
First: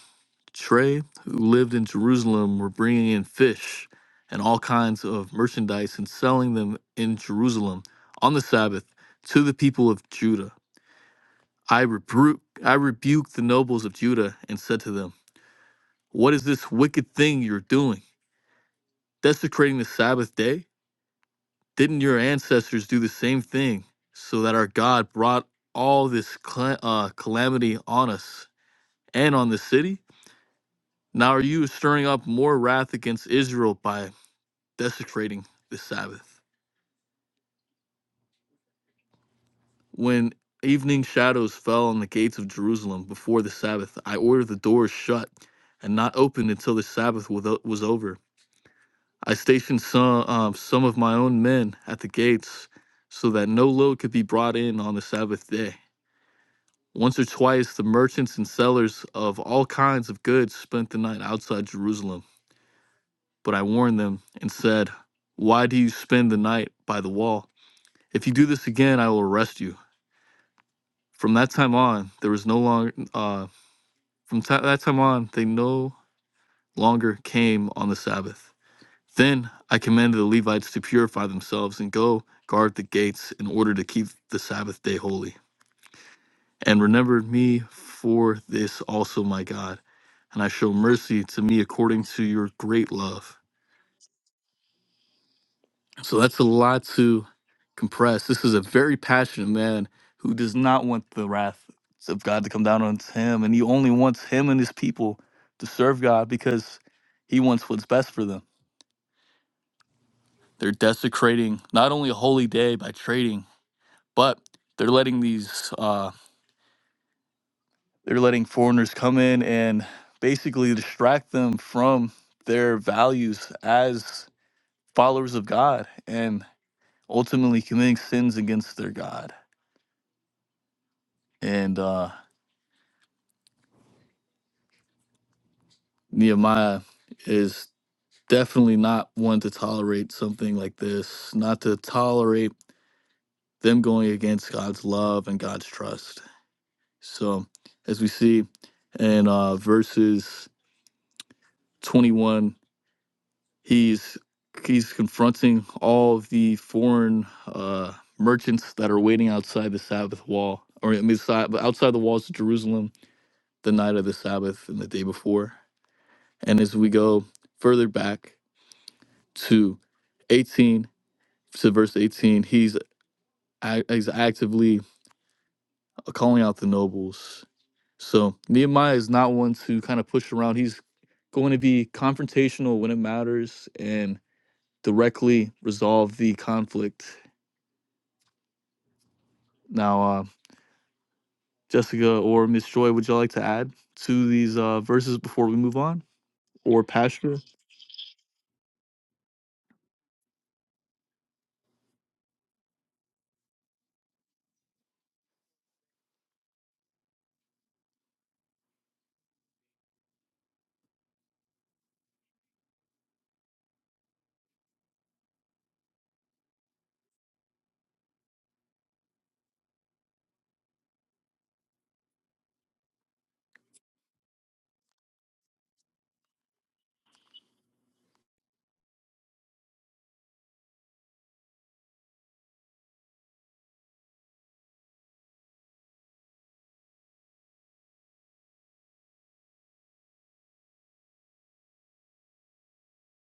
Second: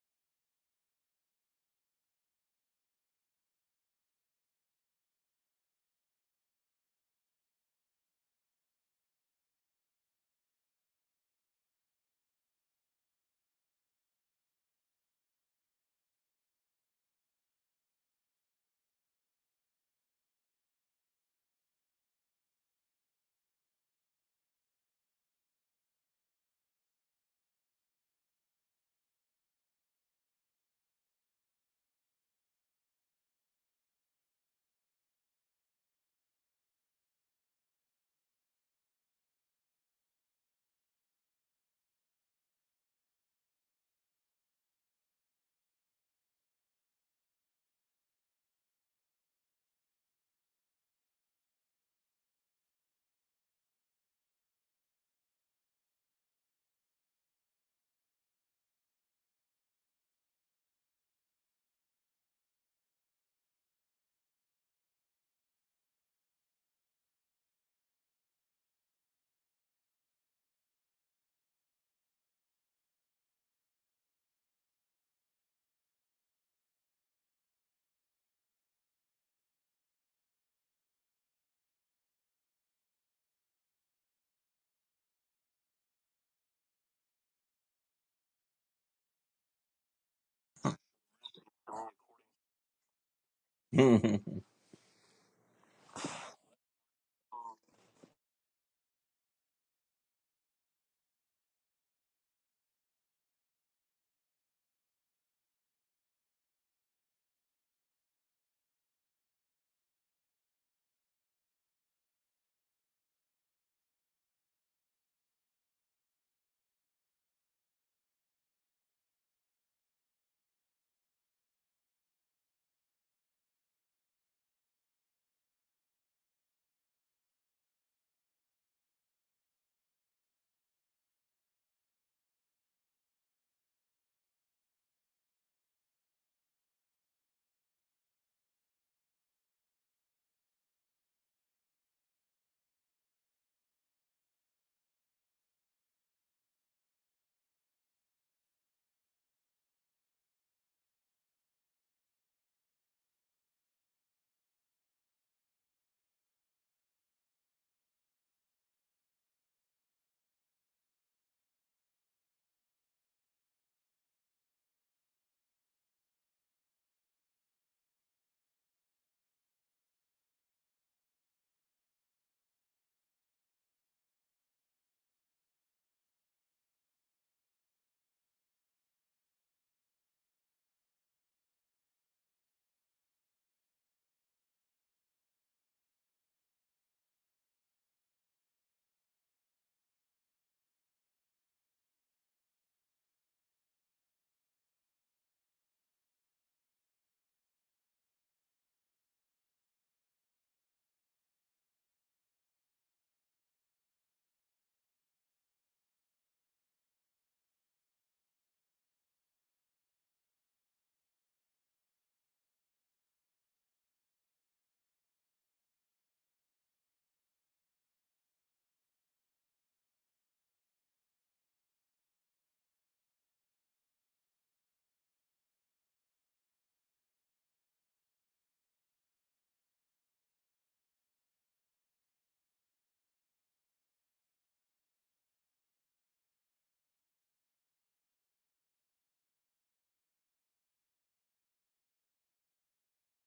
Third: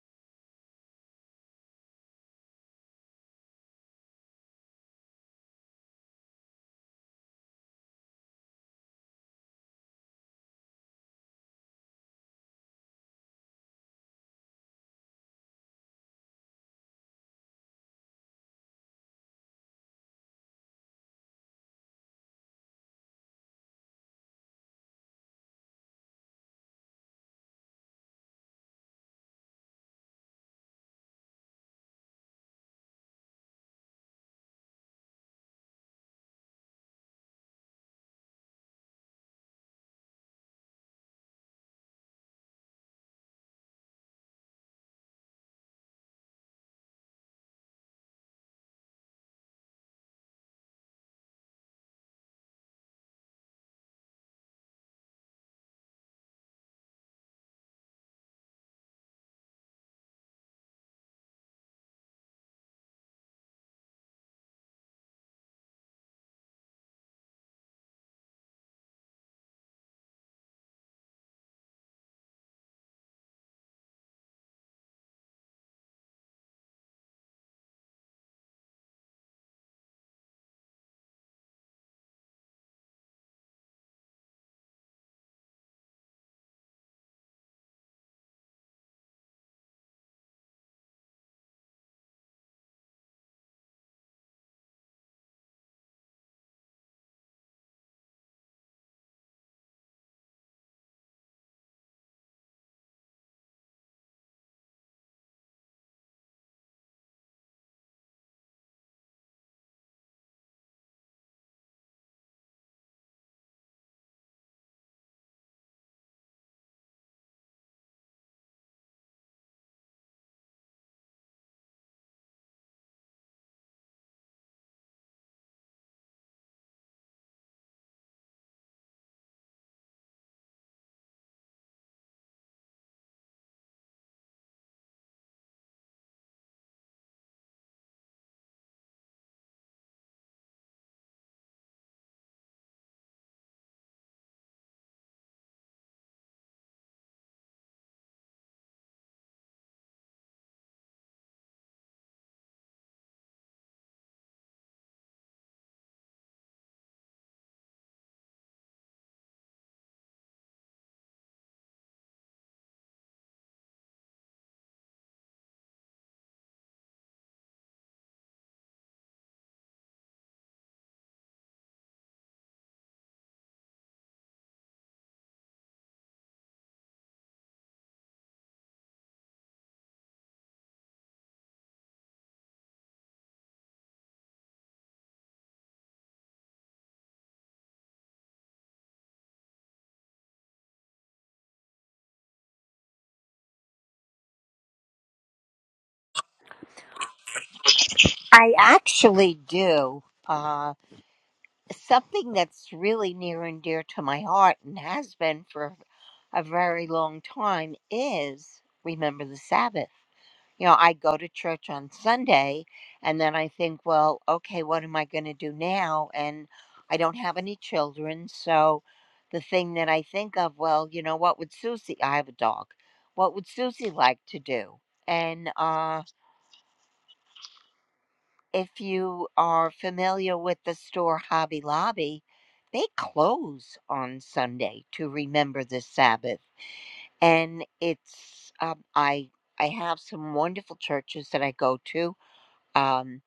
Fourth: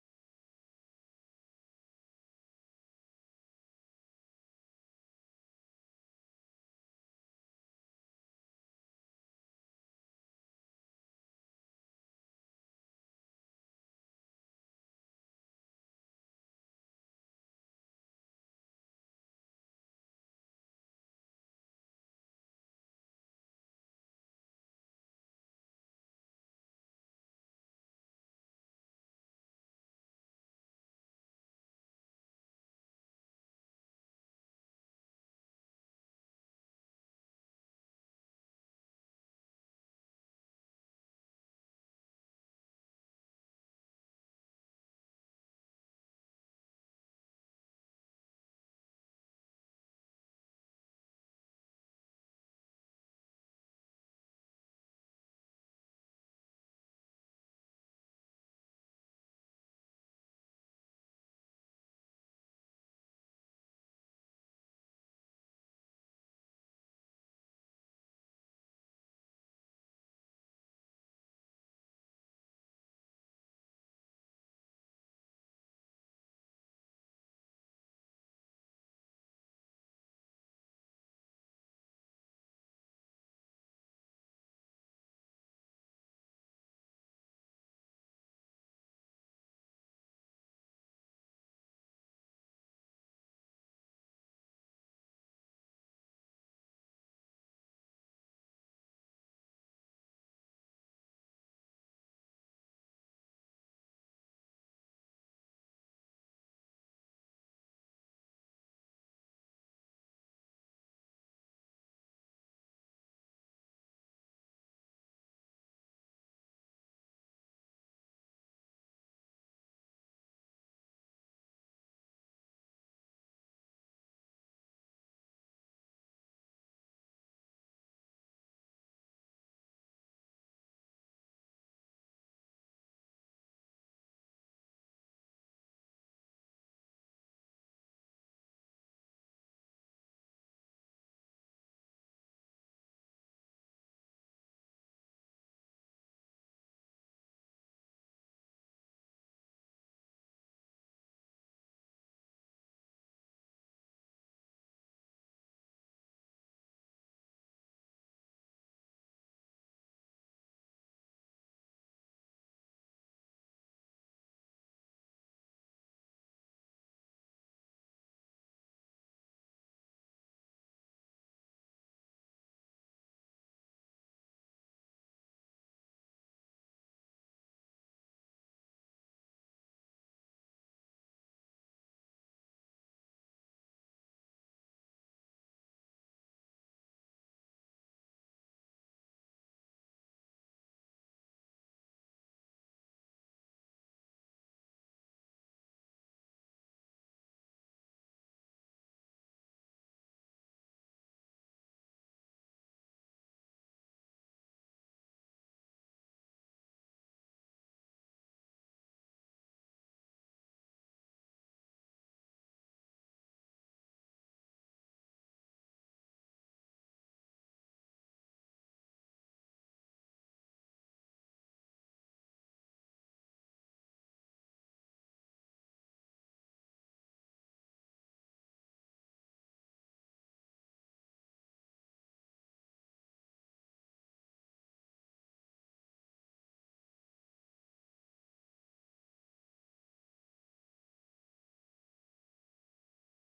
Trey who lived in Jerusalem were bringing in fish and all kinds of merchandise and selling them in Jerusalem on the Sabbath to the people of Judah. I rebu- I rebuked the nobles of Judah and said to them, "What is this wicked thing you're doing? Desecrating the Sabbath day? Didn't your ancestors do the same thing so that our God brought all this cla- uh, calamity on us and on the city? Now are you stirring up more wrath against Israel by desecrating the Sabbath? When evening shadows fell on the gates of Jerusalem before the Sabbath, I ordered the doors shut and not opened until the Sabbath was was over. I stationed some, um, some of my own men at the gates so that no load could be brought in on the Sabbath day. Once or twice, the merchants and sellers of all kinds of goods spent the night outside Jerusalem. But I warned them and said, Why do you spend the night by the wall? If you do this again, I will arrest you. From that time on, there was no longer, uh, from ti- that time on, they no longer came on the Sabbath. Then I commanded the Levites to purify themselves and go guard the gates in order to keep the Sabbath day holy. And remembered me for this also, my God. and I show mercy to me according to your great love. So that's a lot to compress. This is a very passionate man who does not want the wrath of God to come down on him, and he only wants him and his people to serve God because he wants what's best for them. They're desecrating not only a holy day by trading, but they're letting these uh, they're letting foreigners come in and basically distract them from their values as followers of God and ultimately committing sins against their God. And uh, Nehemiah is definitely not one to tolerate something like this, not to tolerate them going against God's love and God's trust. So, as we see in uh, verses 21, he's he's confronting all of the foreign uh, merchants that are waiting outside the Sabbath wall, or I mean, si- outside the walls of Jerusalem the night of the Sabbath and the day before And as we go further back to 18 to verse 18, he's ac- he's actively calling out the nobles. So Nehemiah is not one to kind of push around. He's going to be confrontational when it matters and directly resolve the conflict. Now, uh, Jessica or Miss Joy, would y'all like to add to these uh, verses before we move on? Or Pastor?
I actually do. Uh, something that's really near and dear to my heart and has been for a very long time is remember the Sabbath. You know, I go to church on Sunday and then I think, well, okay, what am I going to do now? And I don't have any children. So the thing that I think of, well, you know, what would Susie, I have a dog, what would Susie like to do? And uh, if you are familiar with the store Hobby Lobby, they close on Sunday to remember the Sabbath. And it's, um, I, I have some wonderful churches that I go to. Um,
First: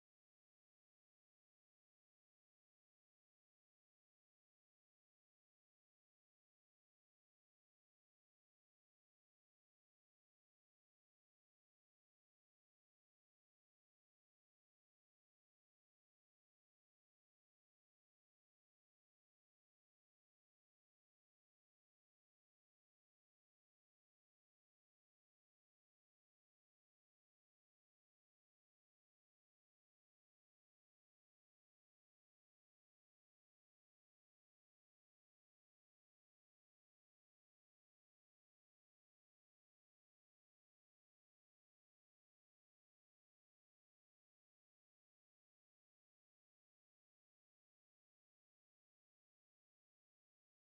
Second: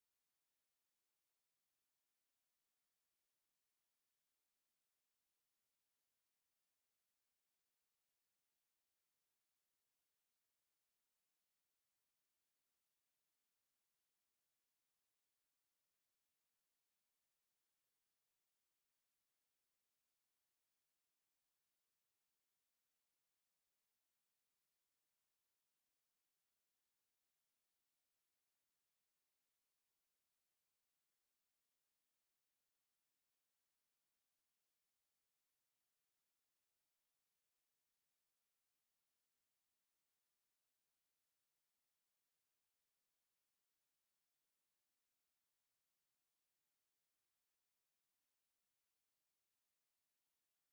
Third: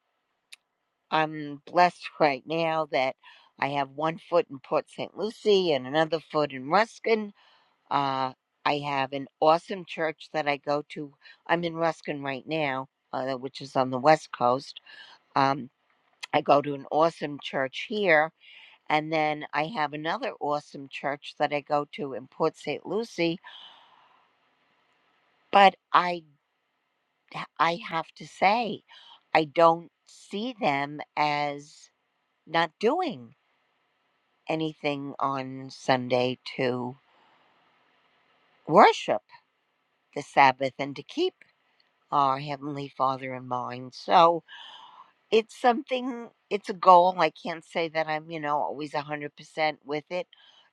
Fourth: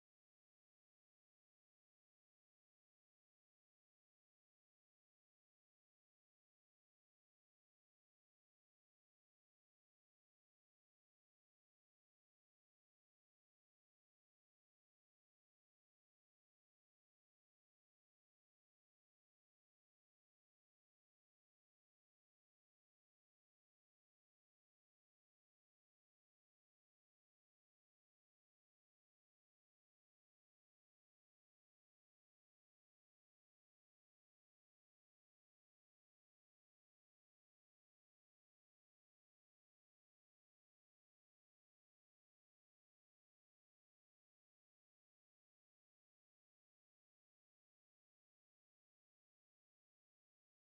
I'm blessed right now that I have one foot in Port St. Lucie and another foot in Ruskin. Uh, I have an awesome church that I go to. I'm in Ruskin right now, uh, which is on the West Coast. Um, I go to an awesome church here. And then I have another awesome church that I go to in Port St. Lucie. But I, I have to say, I don't see them as not doing. anything on Sunday to worship the Sabbath and to keep our Heavenly Father in mind. So it's something, it's a goal. I can't say that I'm, you know, always 100% with it.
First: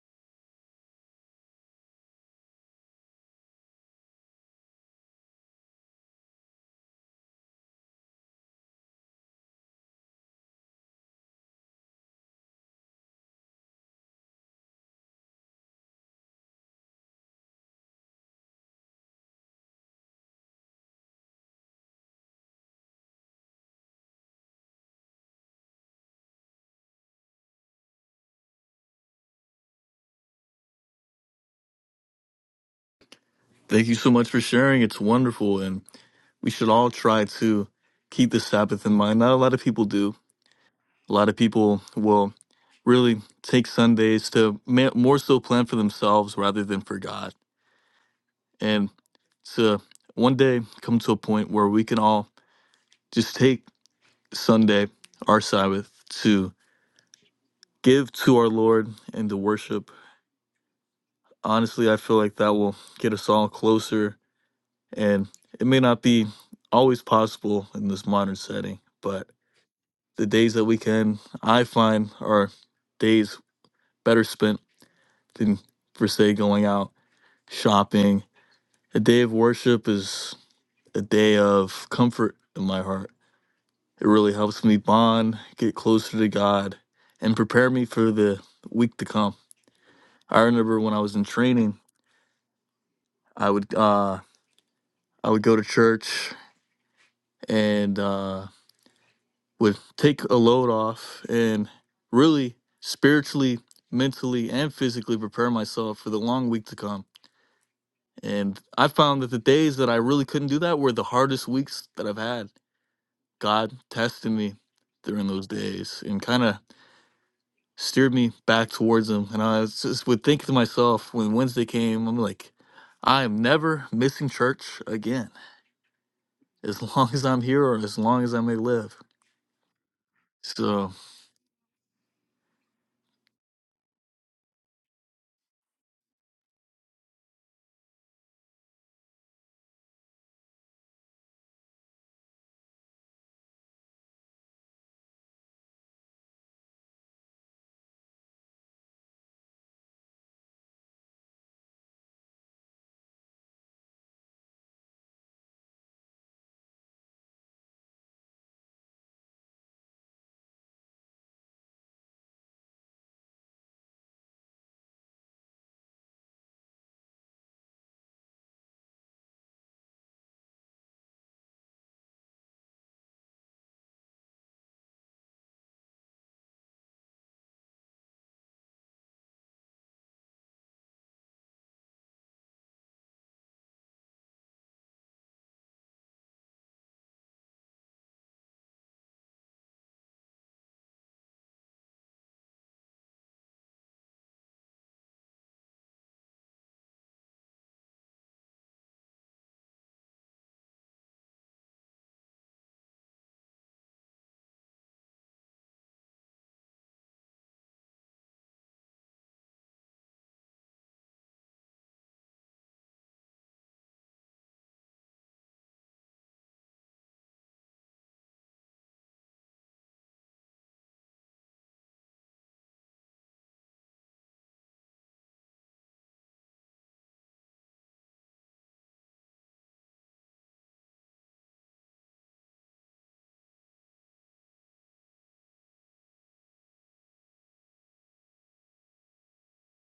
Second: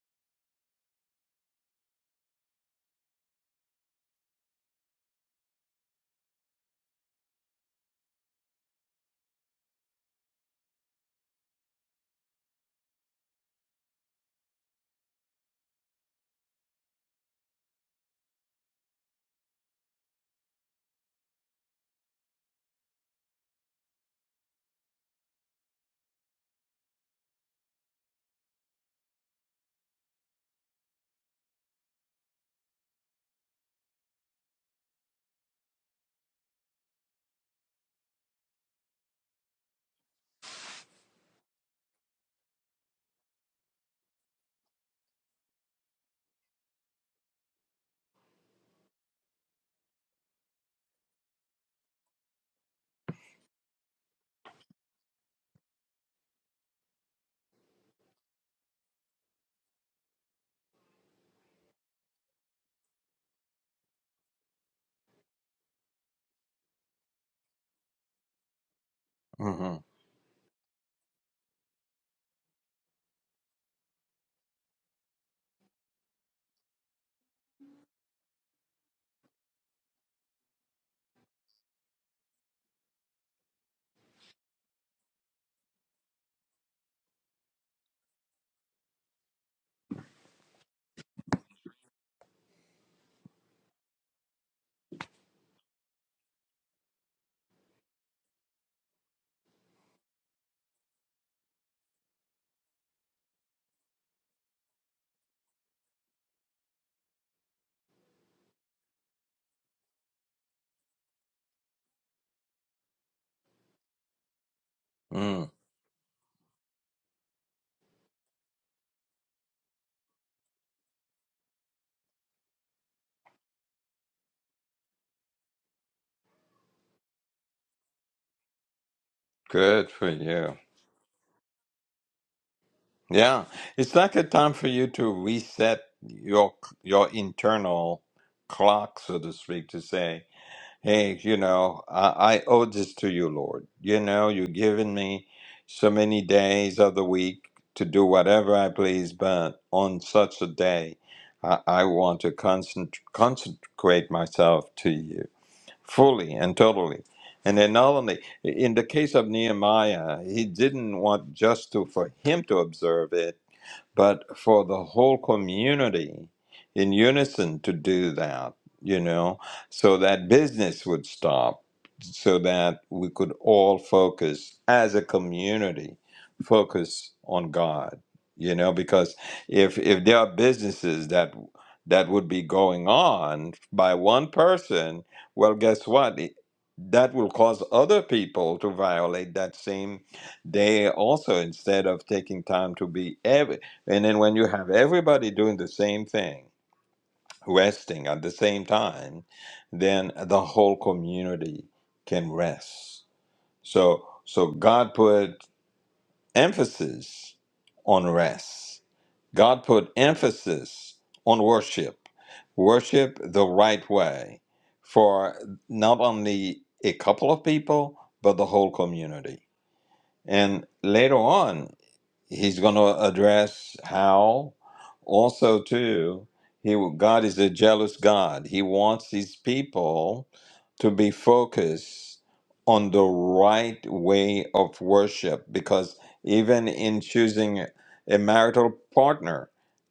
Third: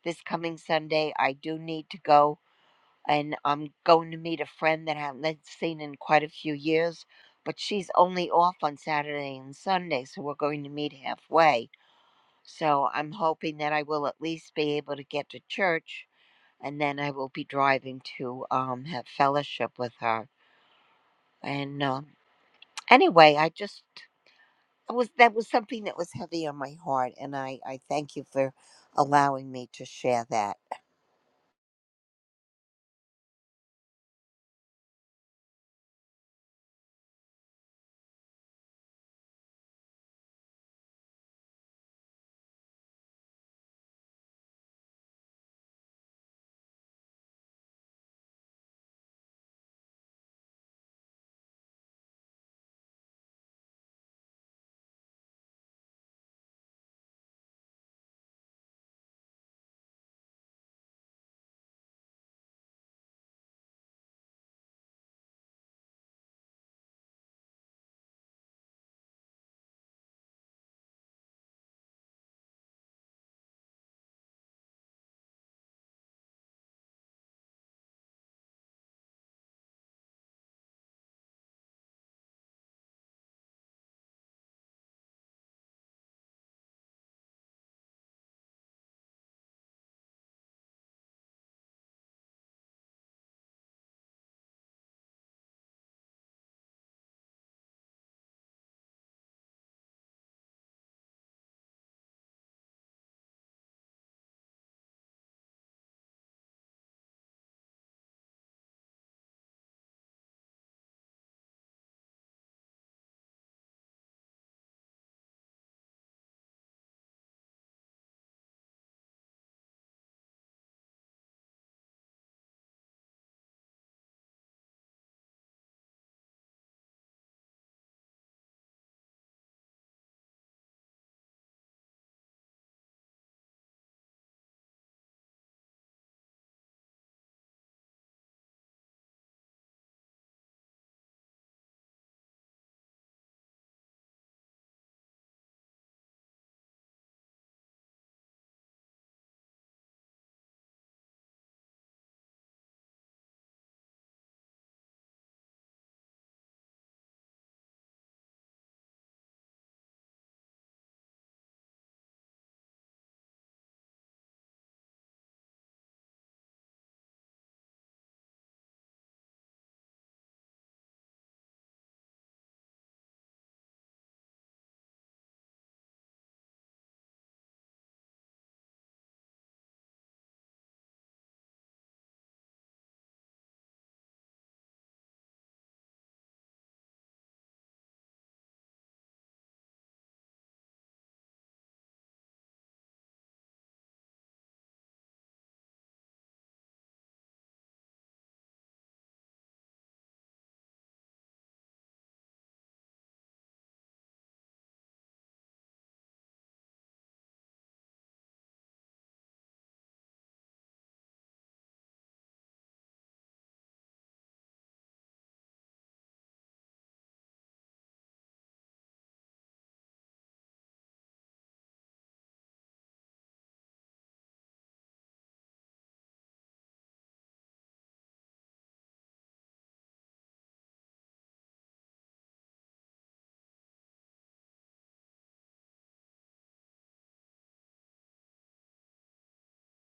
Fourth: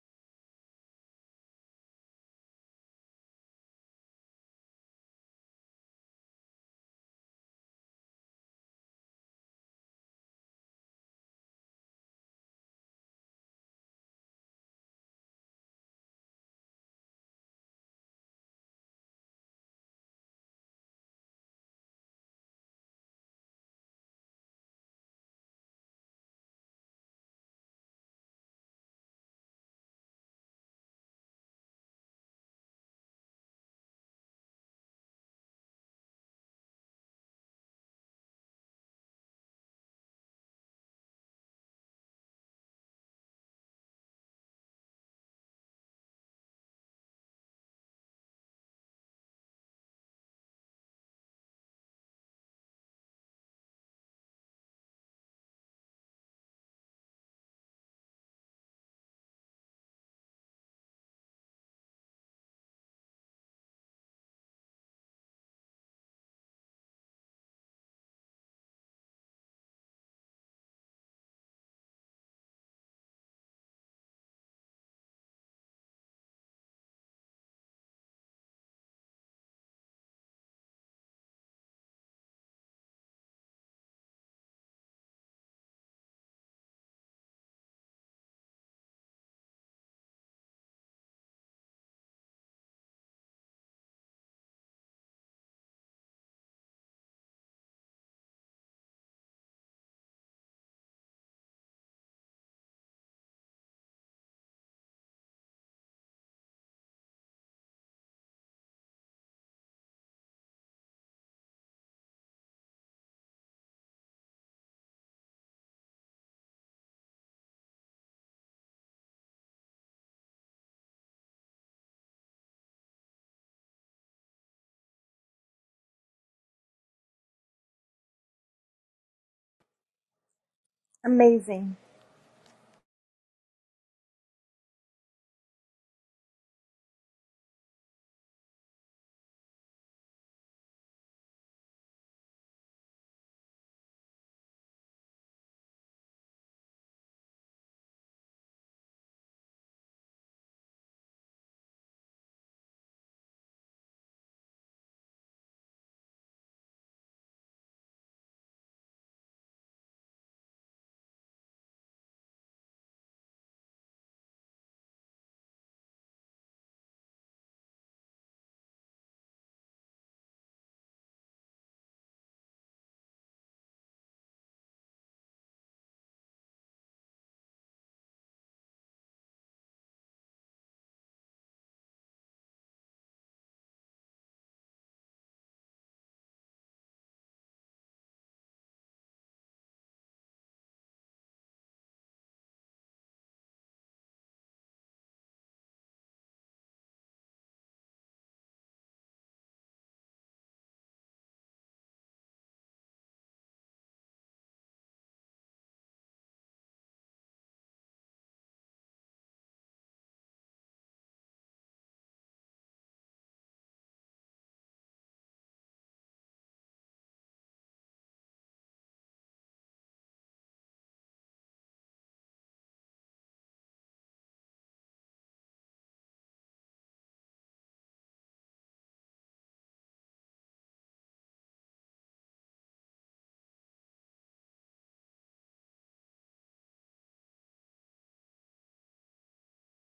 This coming Sunday, I do need to go and I'm going to meet a friend that I haven't seen in quite a few years, but she's only off on Saturday and Sunday, so we're going to meet halfway. So I'm hoping that I will at least be able to get to church and then I will be driving to um, have fellowship with her. And um, anyway, I just I was that was something that was heavy on my heart, and I I thank you for allowing me to share that.
Thank you so much for sharing. It's wonderful. And we should all try to keep the Sabbath in mind. Not a lot of people do. A lot of people will really take Sundays to ma- more so plan for themselves rather than for God. And to one day come to a point where we can all just take Sunday, our Sabbath, to give to our Lord and to worship. Honestly, I feel like that will get us all closer. And it may not be always possible in this modern setting, but
Mhm.
the days that we can, I find, are days better spent than, per se, going out shopping. A day of worship is a day of comfort in my heart. It really helps me bond, get closer to God, and prepare me for the week to come. I remember when I was in training, I would uh, I would go to church and uh, would take a load off and really spiritually, mentally, and physically prepare myself for the long week to come. And I found that the days that I really couldn't do that were the hardest weeks that I've had. God tested me during those
Mm.
days and kind of steered me back towards Him. And I was just would think to myself when Wednesday came, I'm like, I am never missing church again, as long as I'm here or as long as I may live.
Good for you.
So
Amazing.
Yeah, it's like a time for you to reset your your internal clock, so to speak, to say. Hey, you know, I, I owe this to you, Lord. You know, you've given me so many days of the week to do whatever I please, but on such a day, I, I want to concent- consecrate myself to you fully and totally. And then, not only in the case of Nehemiah, he didn't want just to for him to observe it, but for the whole community in unison to do that, you know, so that business would stop, so that we could all focus as a community, focus on God, you know, because if if there are businesses that that would be going on by one person, well, guess what? It- That will cause other people to violate that same day also instead of taking time to be ev- and then when you have everybody doing the same thing, resting at the same time, then the whole community can rest. So so God put emphasis on rest. God put emphasis on worship. Worship the right way for not only a couple of people, but the whole community. And later on, he's going to address how also too he god is a jealous god he wants his people to be focused on the right way of worship because even in choosing a marital partner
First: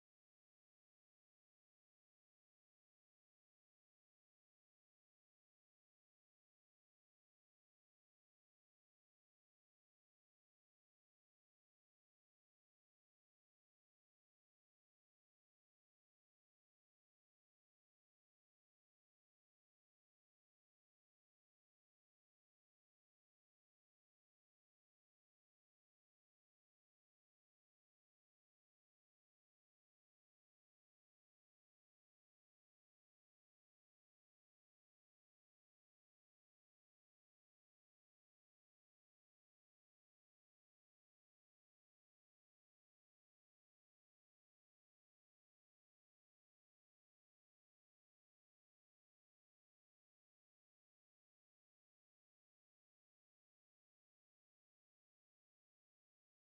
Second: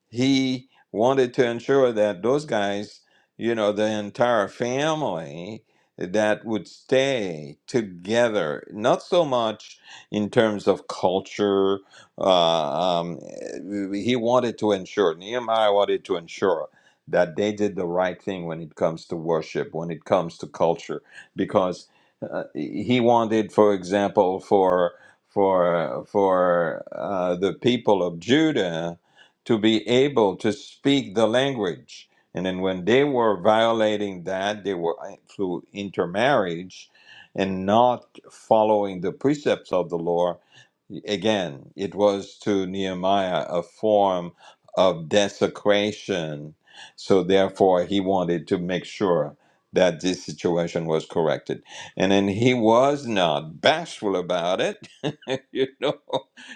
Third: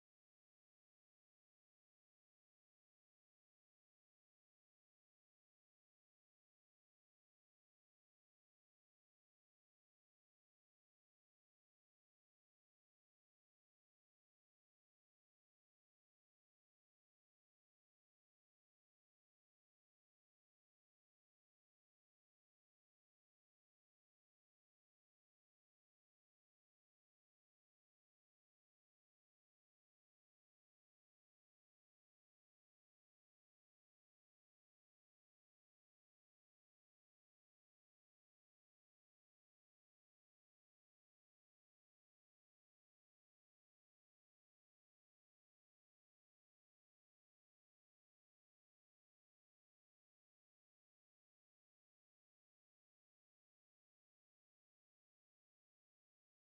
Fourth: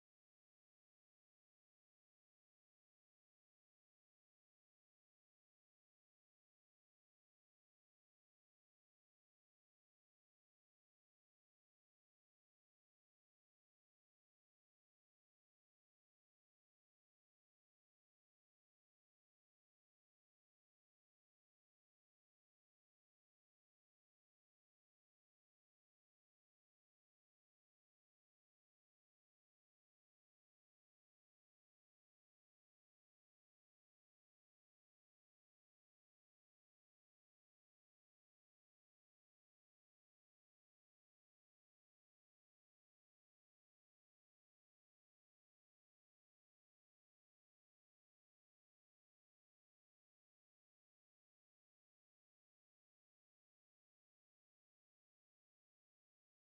he wanted to ensure that those guys you know the entire family that would stay together not so much in terms of culture uh, um, eh, he wanted to ensure, Nehemiah wanted to ensure that they did the right thing when it comes to worship, when it comes to culture, because uh, he wanted, for example, for for for uh, the people of Judah to be able to speak the language. And then when they were violating that, they were uh, through intermarriage and not following the precepts of the law. Again, it was to Nehemiah a form of desecration. So, therefore, he wanted to make sure that this situation was corrected. And then he was not bashful about it. you know,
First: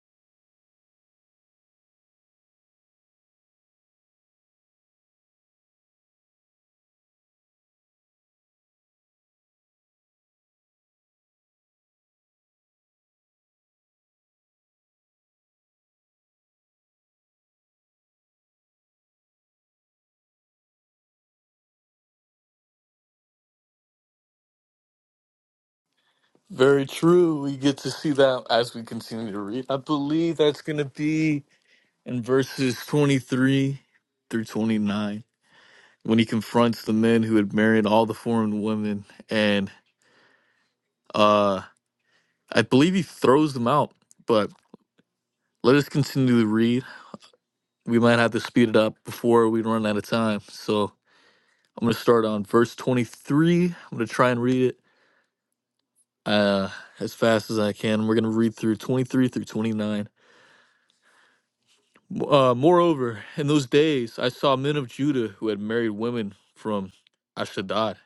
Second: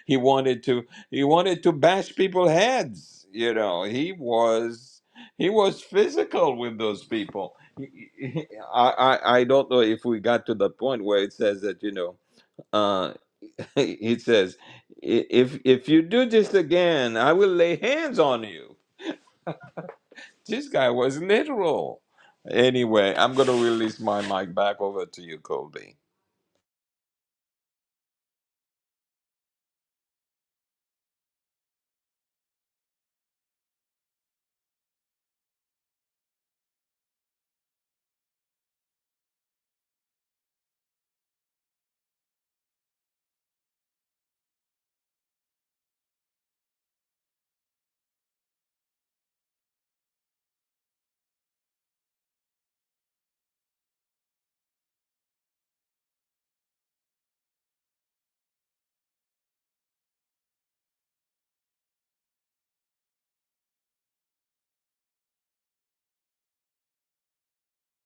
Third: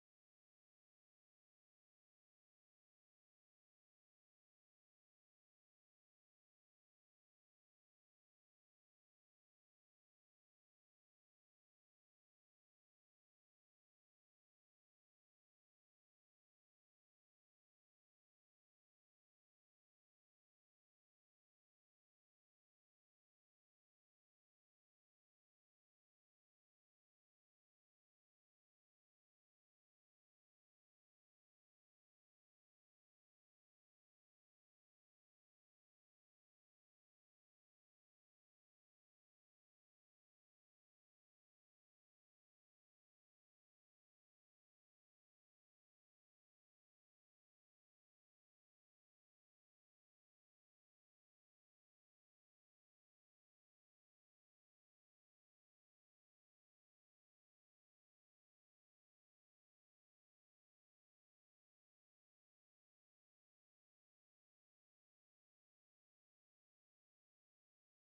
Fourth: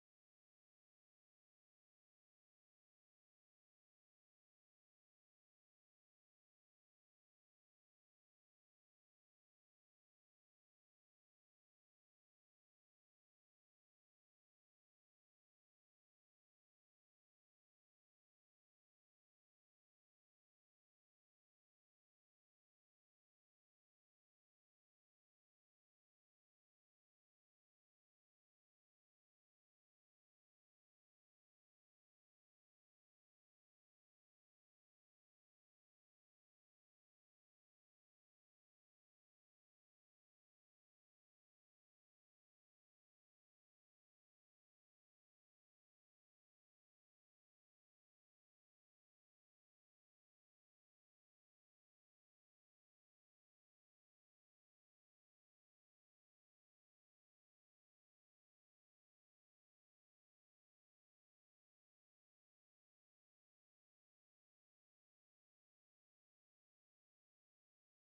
he wanted to he wanted to bash people's heads. You know, he was he was physical with those people. I, I I don't know if we got to the point where it says that you know uh, he says, "I- if if you do this again, I will lay hands on you. This guy was literal. Anyway, I'm gonna release my mic back over to you, Colby.
Very true. We get to see that as we continue to read. I believe that's going to be in verses 23 through 29 when he confronts the men who had married all the foreign women. And uh, I believe he throws them out. But let us continue to read. We might have to speed it up before we run out of time. So I'm going to start on verse 23. I'm going to try and read it uh, as fast as I can. We're going to read through 23 through 29. Uh, moreover, in those days I saw men of Judah who had married women from Ashdod,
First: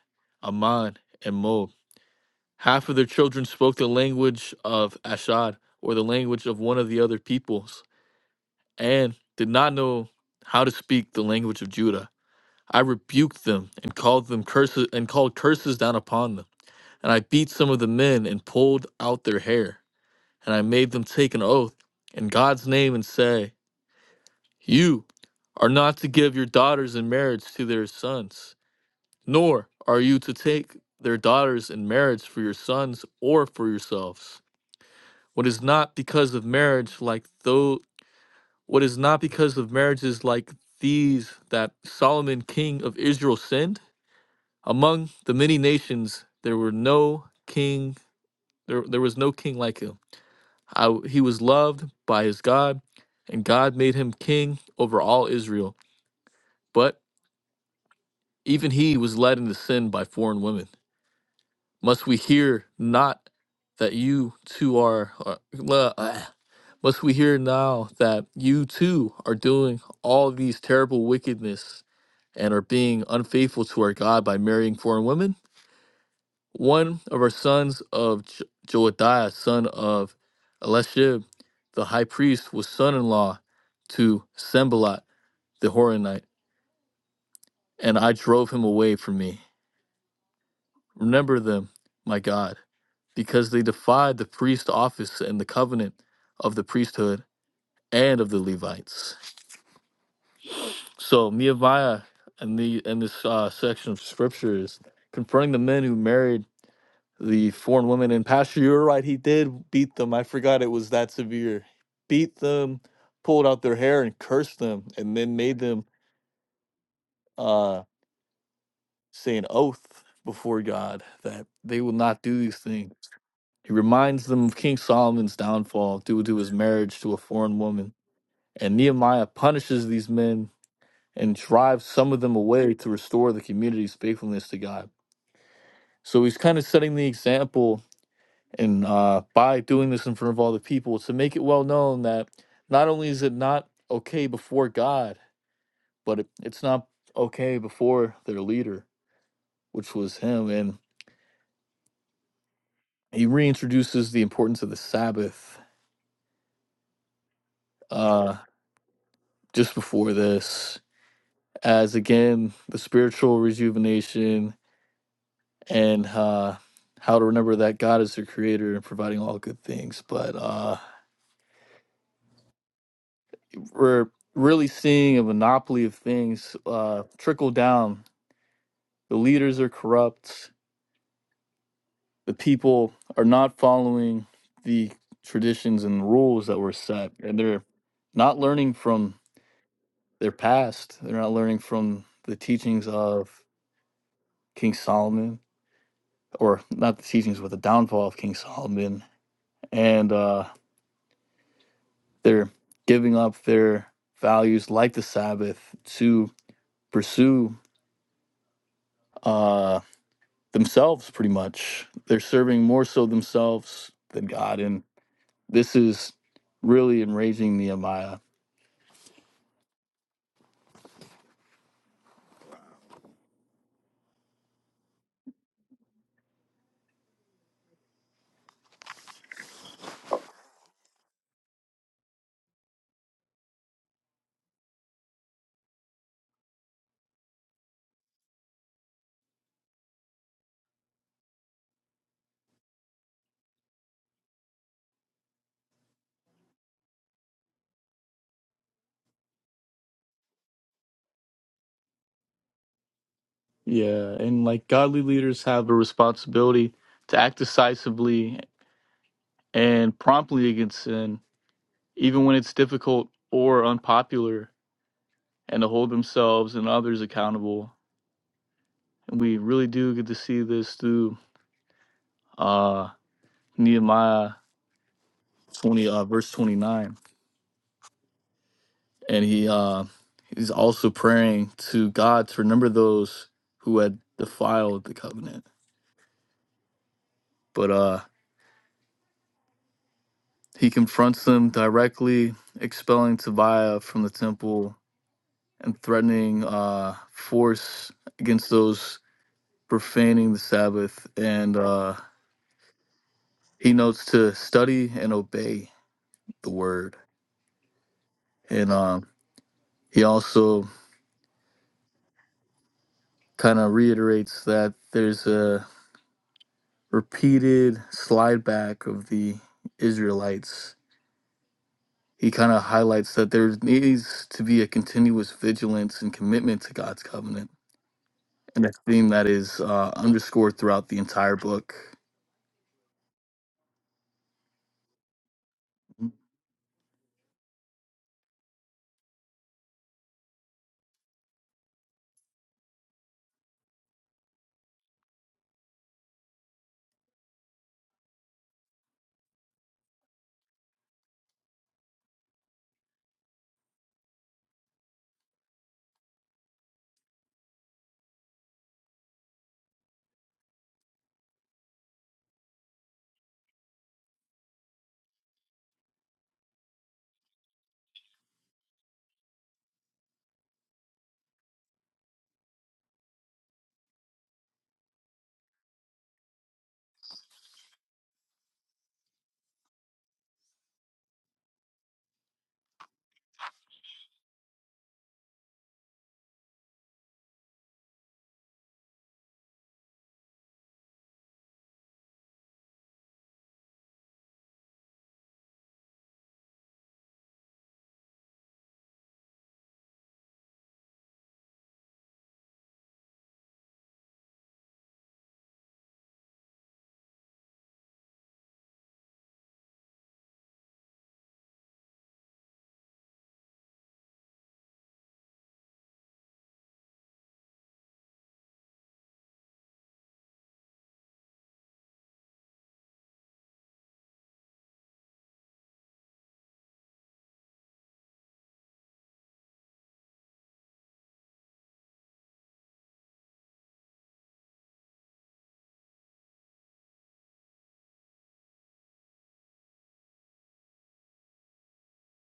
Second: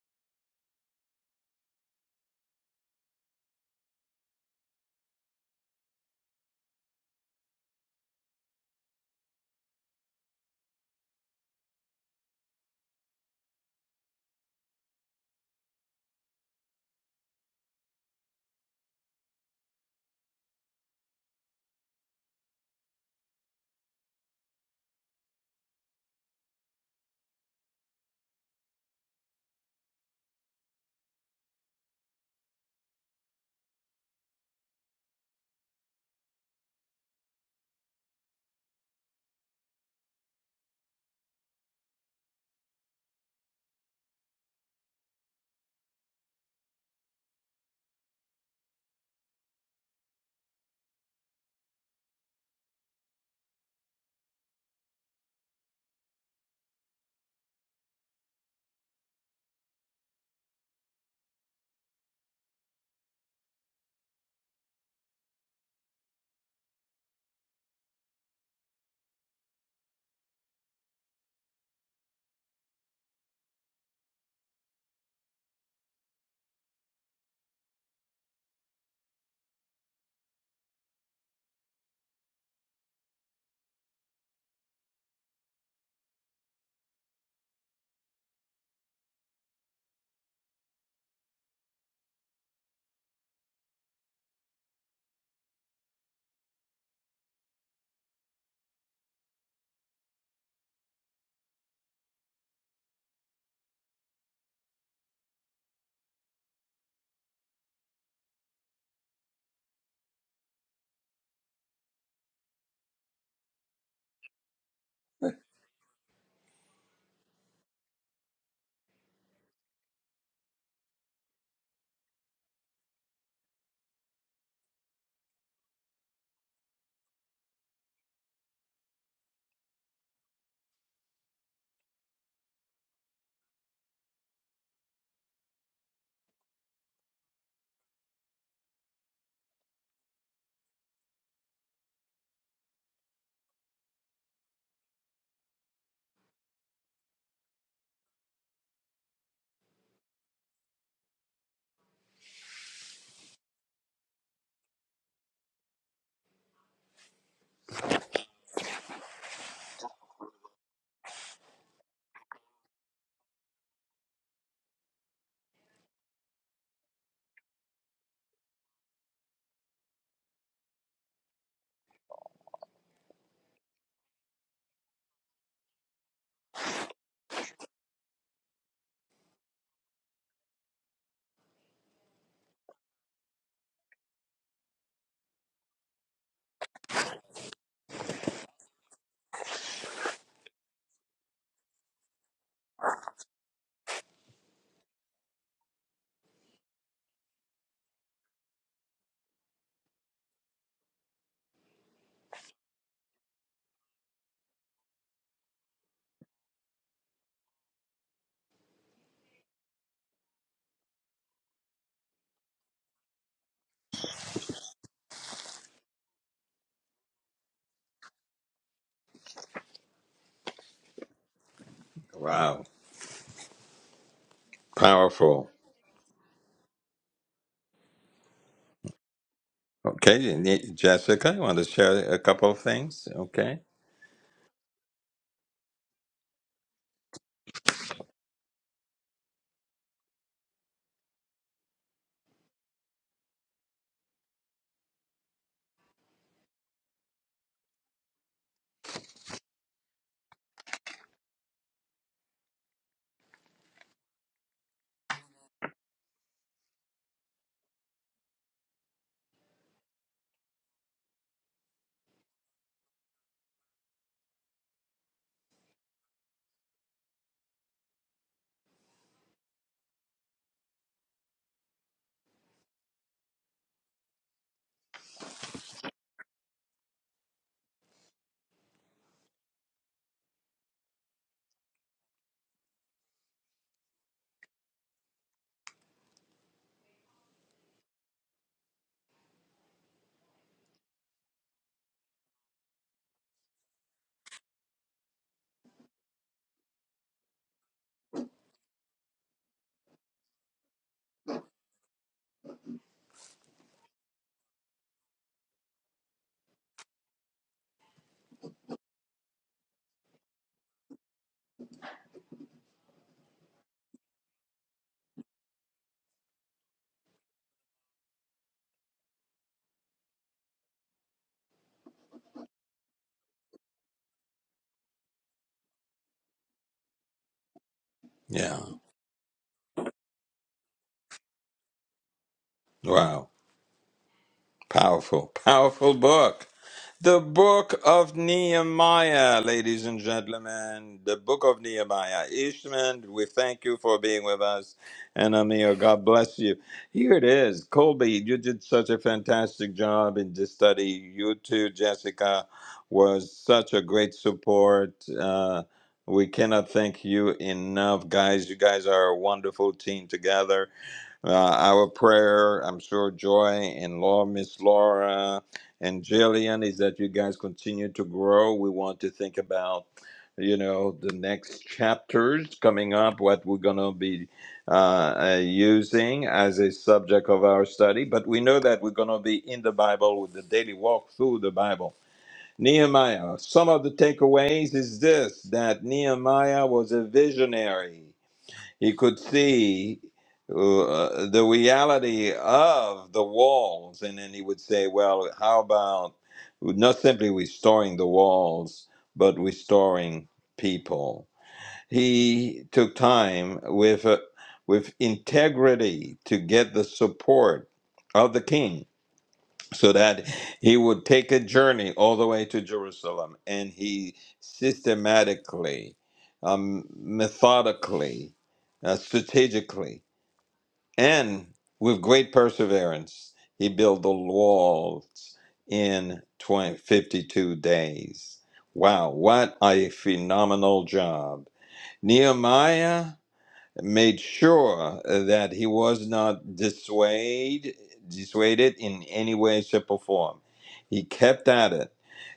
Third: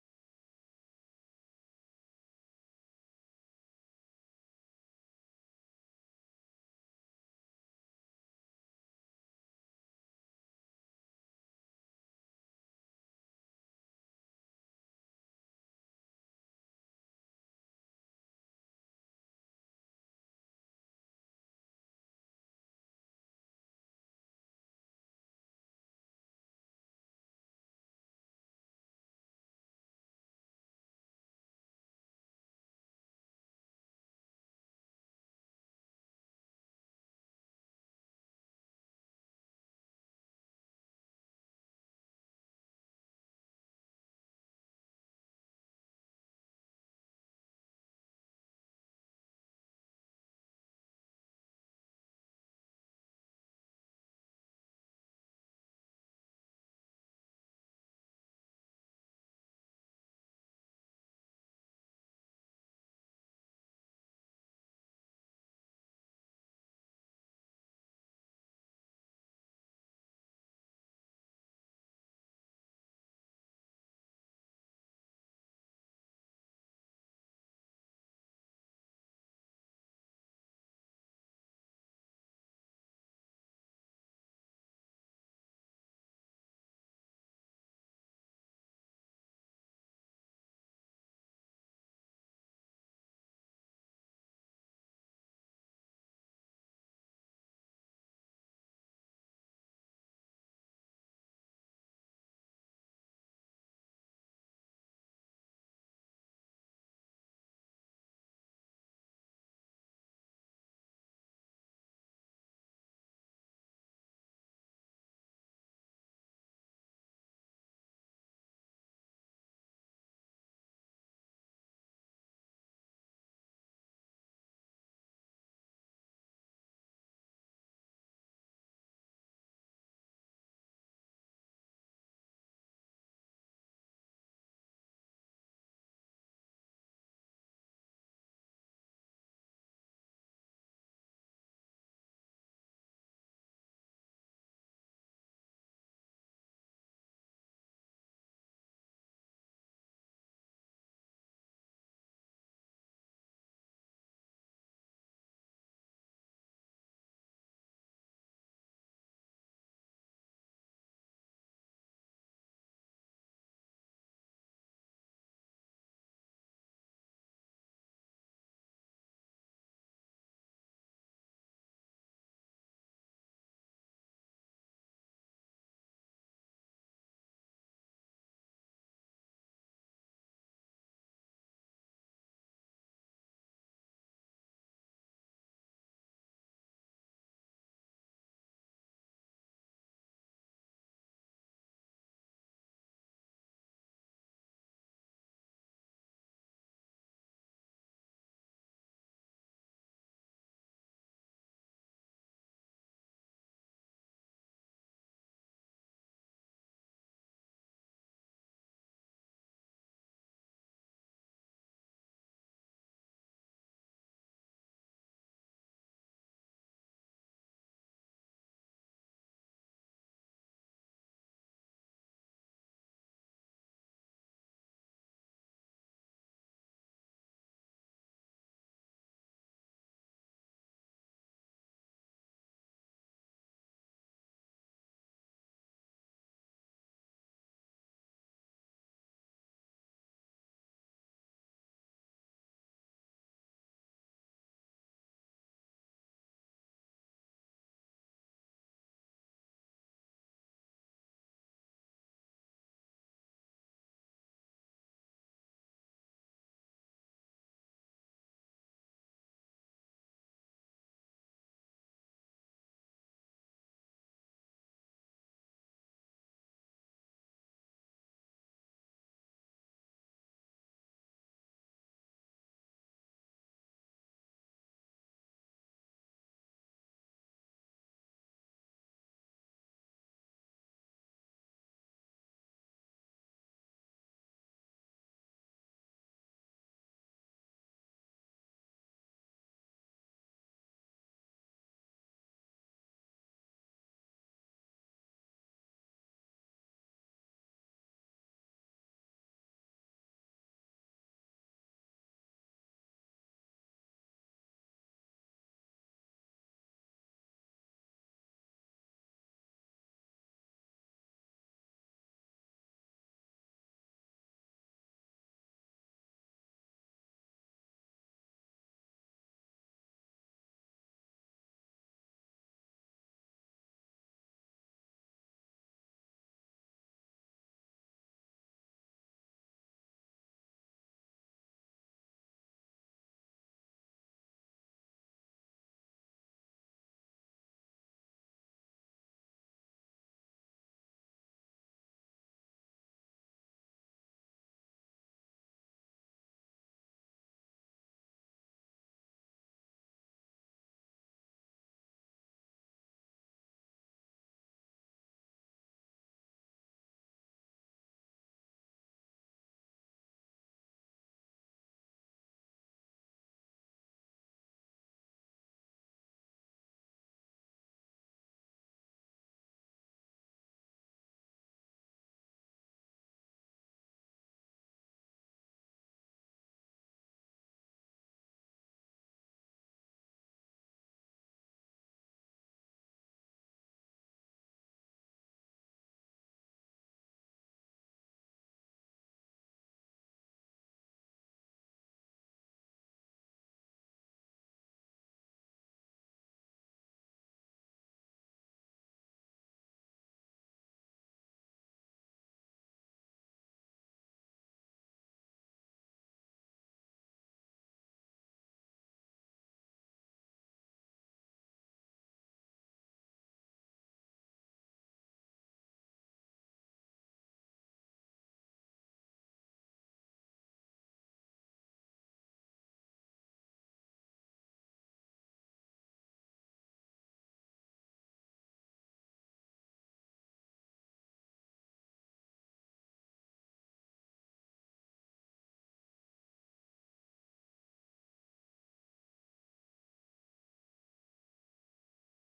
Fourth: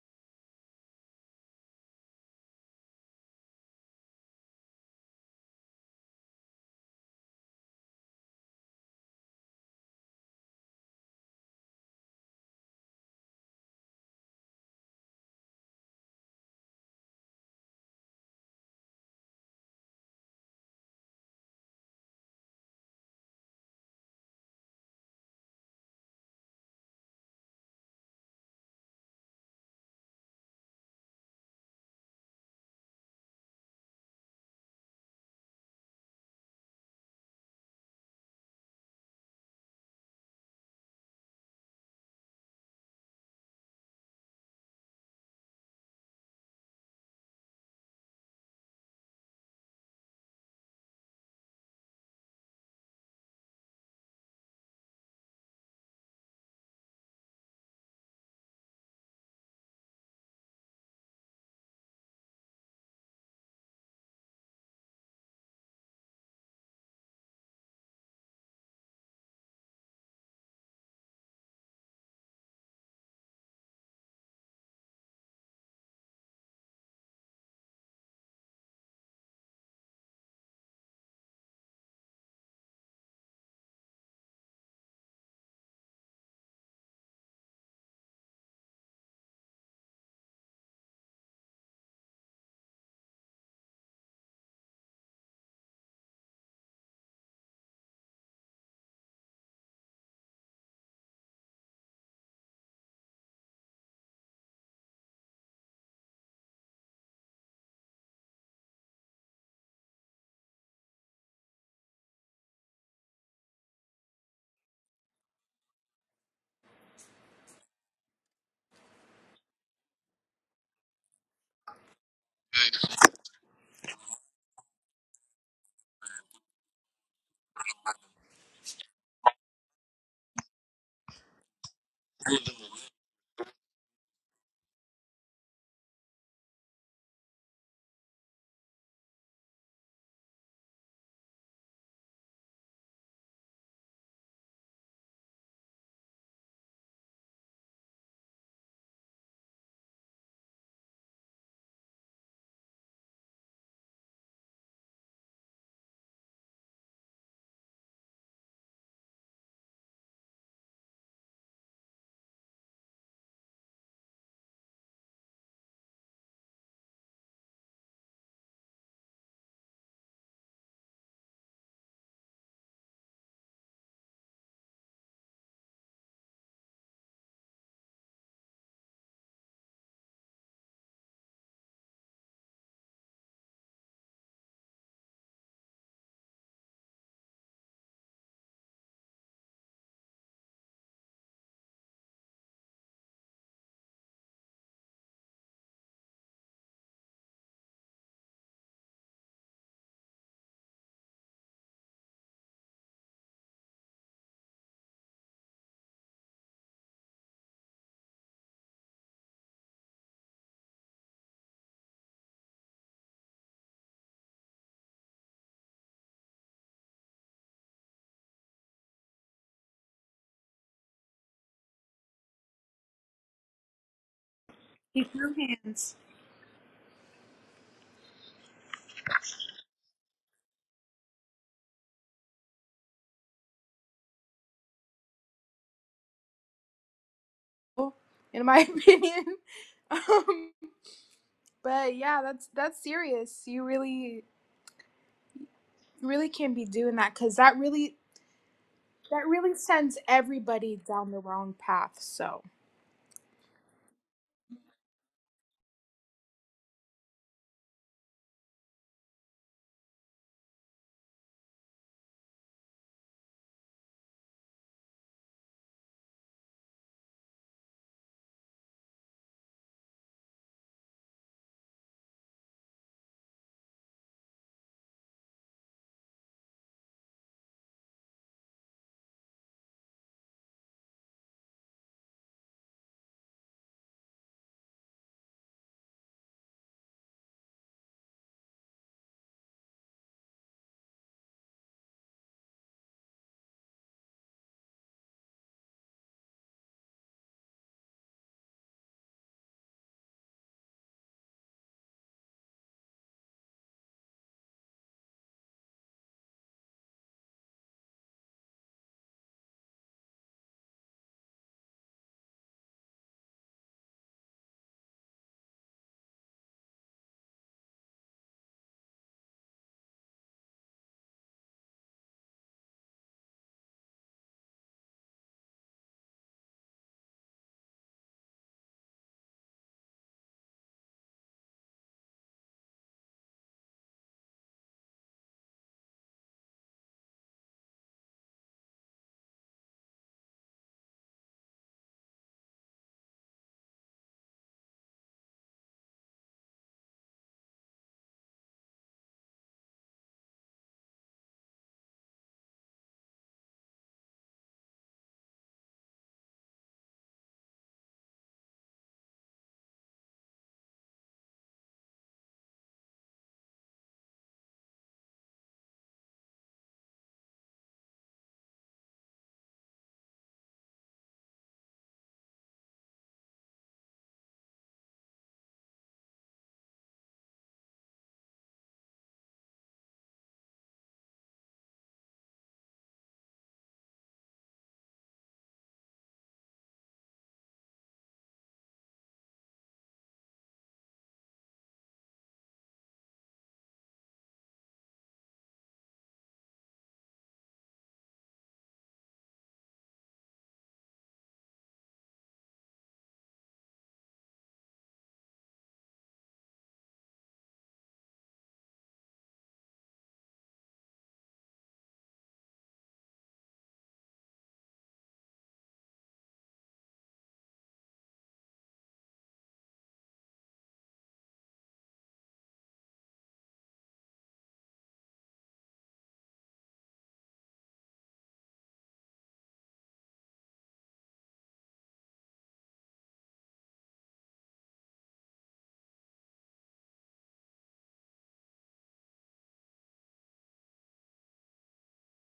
Ammon, and Moab. Half of their children spoke the language of Ashdod or the language of one of the other peoples, and did not know how to speak the language of Judah. I rebuked them and called them curses and called curses down upon them. And I beat some of the men and pulled out their hair. And I made them take an oath in God's name and say, You are not to give your daughters in marriage to their sons, nor are you to take their daughters in marriage for your sons or for yourselves. What is not because of marriage like though what is not because of marriages like these that Solomon king of Israel sinned? Among the many nations there were no king there, there was no king like him. I, he was loved by his God, and God made him king over all Israel. But. Even he was led into sin by foreign women. Must we hear not that you too are, are le- ah. must we hear now that you too are doing all these terrible wickedness and are being unfaithful to our God by marrying foreign women? One of our sons of Jo- Joadiah, son of Elishib, the high priest, was son in law to Sembalat the Horonite, and I drove him away from me. Remember them, my God because they defied the priest office and the covenant of the priesthood and of the Levites. So Nehemiah in the in this uh, section of scripture is confronting the men who married the foreign women. And Pastor, you're right; he did beat them. I forgot it was that severe. Beat them, pulled out their hair, and cursed them, and then made them uh, say an oath before God that they will not do these things. He reminds them of King Solomon's downfall due to his marriage to a foreign woman And Nehemiah punishes these men and drives some of them away to restore the community's faithfulness to God. So he's kind of setting the example, and uh, by doing this in front of all the people, to make it well known that not only is it not okay before God, but it, it's not okay before their leader, which was him. And he reintroduces the importance of the Sabbath uh, just before this, as again, the spiritual rejuvenation and uh, how to remember that God is the creator and providing all good things. But uh, we're really seeing a monopoly of things uh, trickle down. The leaders are corrupt. The people are not following the traditions and rules that were set, and they're not learning from their past. They're not learning from the teachings of King Solomon, or not the teachings, but the downfall of King Solomon. And uh, They're giving up their values like the Sabbath to pursue uh, themselves, pretty much. They're serving more so themselves than God. And this is really enraging Nehemiah.
Wow, powerful. Okay, and y- Jessica, you want to share a couple of things? Okay,
in my opinion. Um, but yeah, that's that's serious. You really really can't be doing that because that really that really sends everybody down the wrong path. So
Yeah. And like godly leaders have a responsibility to act decisively and promptly against sin, even when it's difficult or unpopular, and to hold themselves and others accountable. And we really do get to see this through. uh, Nehemiah 20, uh, verse 29. And he uh, he's also praying to God to remember those who had defiled the covenant. But uh, he confronts them directly, expelling Tobiah from the temple and threatening uh, force against those profaning the Sabbath. And uh, he notes to study and obey the word. And um, he also kind of reiterates that there's a repeated slide back of the Israelites, he kind of highlights that there needs to be a continuous vigilance and commitment to God's covenant.
yeah.
And a theme that is uh, underscored throughout the entire book.
Wow, powerful, powerful book. The book of Nehemiah, ladies and gentlemen, the book of Nehemiah. Ishman, we thank you for being with us. And Amir, God bless you. Here it is. Colby, you did such a fantastic job in this study. You too, Jessica, was such a great support. Uh, we cannot thank you enough, guys. You guys are a wonderful team together uh, our prayer. I'm sure Joy and Laura, Miss Laura and Jillian is that you guys continue to grow. We want to think about, you know, the next chapters coming up, what we're going to be uh, uh, using as a subject of our study. But we know that we're going to be in the Bible with the daily walk through the Bible. Nehemiah, some of the takeaways is this that Nehemiah was a visionary. He could see uh, the reality of the walls, and then he would say, "Well, how about not simply restoring the walls, but restoring people?" He took time with uh, with integrity to get the support of the king so that he would take a journey all the way to Jerusalem. And he systematically, um, methodically, uh, strategically, and with great perseverance, he built the walls in 20 52 days. Wow, what a phenomenal job. Nehemiah made sure that he was not dissuaded, dissuaded in any way, shape, or form. He kept at it.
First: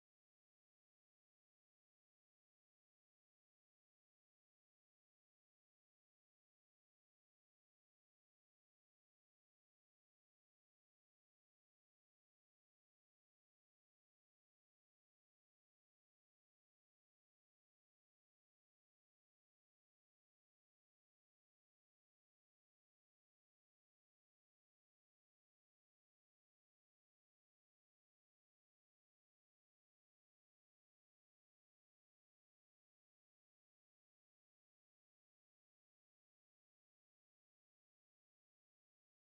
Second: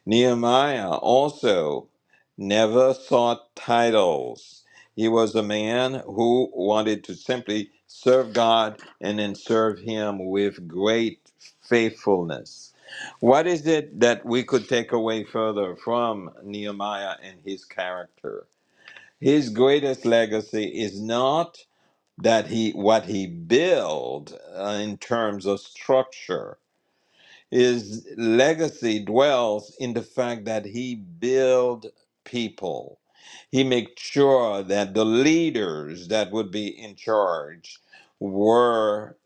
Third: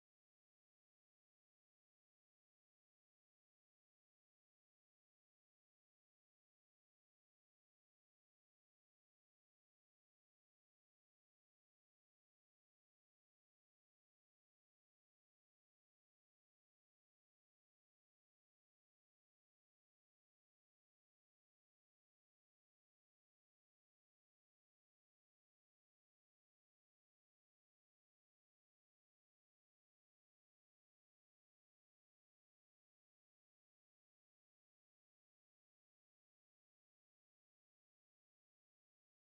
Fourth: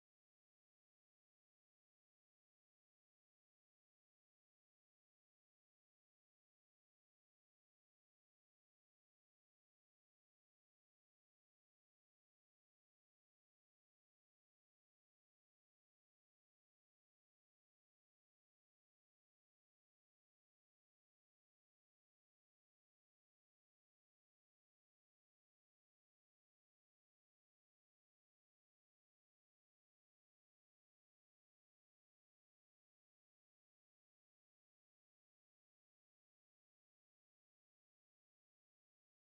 Nehemiah also never sought titles. He was a man who wanted to simply serve God and then serve Him with great faithfulness. What is it that we could take away further from Nehemiah and his character? His greatest legacy is not that he what he build uh, in terms of structure his legacy dwells in the fact that he build people he make sure that the leaders that would be in charge were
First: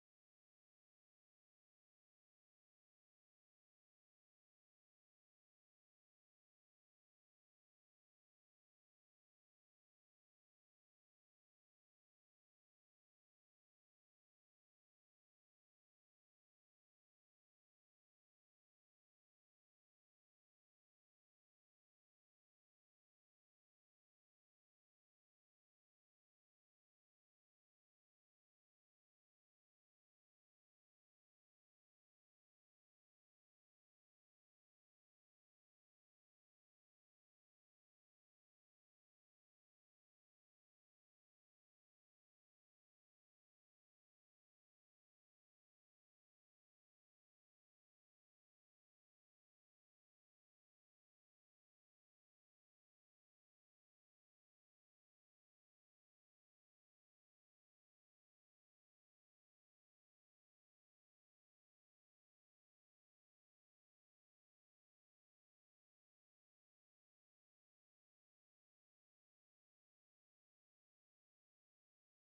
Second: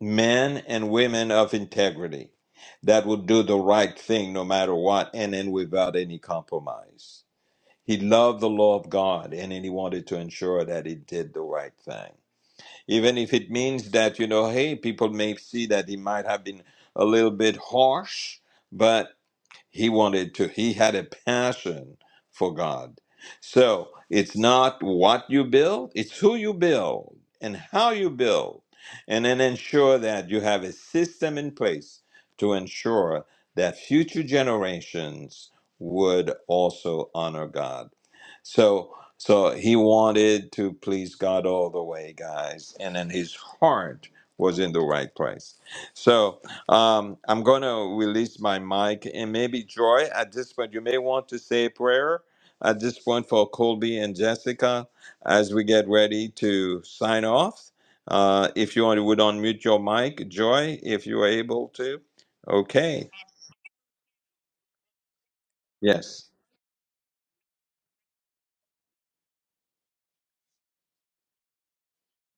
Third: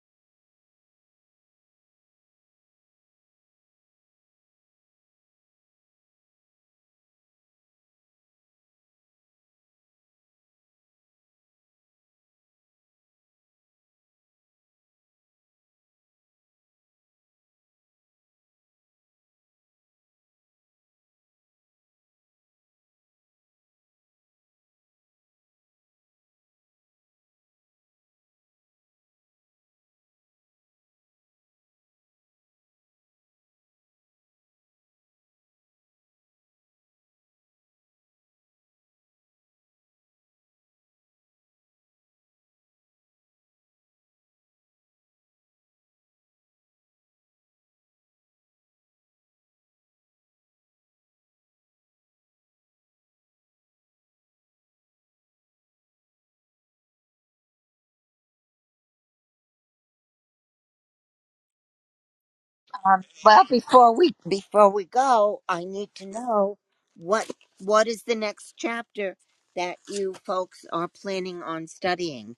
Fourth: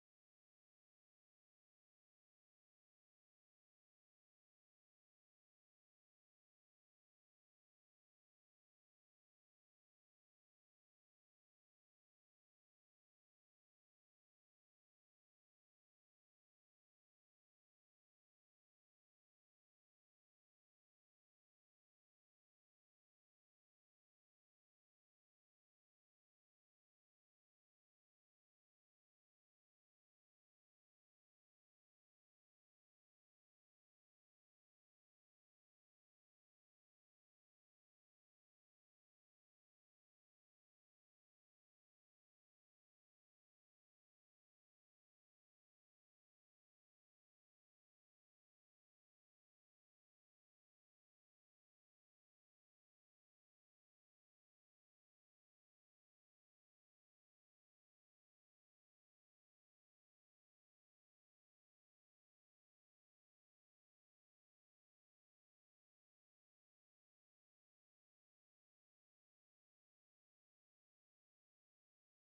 men and women of integrity that would do the right thing no matter what and then without any compromise he loved the law of god and then he wanted to ensure that he did the right thing even if it means that you know hey people may see that he might have been a little bit harsh but. He wanted to, he had a passion for God. So it's not what you build, it's who you build and how you build. And then ensure that you have a system in place to ensure that future generations would also honor God. So so he wanted to please God all the way, guys, and then his heart was in the right place. So um, I'm going to release my mic and maybe Joy at this point, you may want to say a prayer at this point for Colby and Jessica as we get ready to sign off. Uh, if you want- would unmute your mic, Joy, if you are able to.
Um,
Okay.
well, before we before we go, I need to
Yes.
know what what is the next chapter that you folks are planning on studying.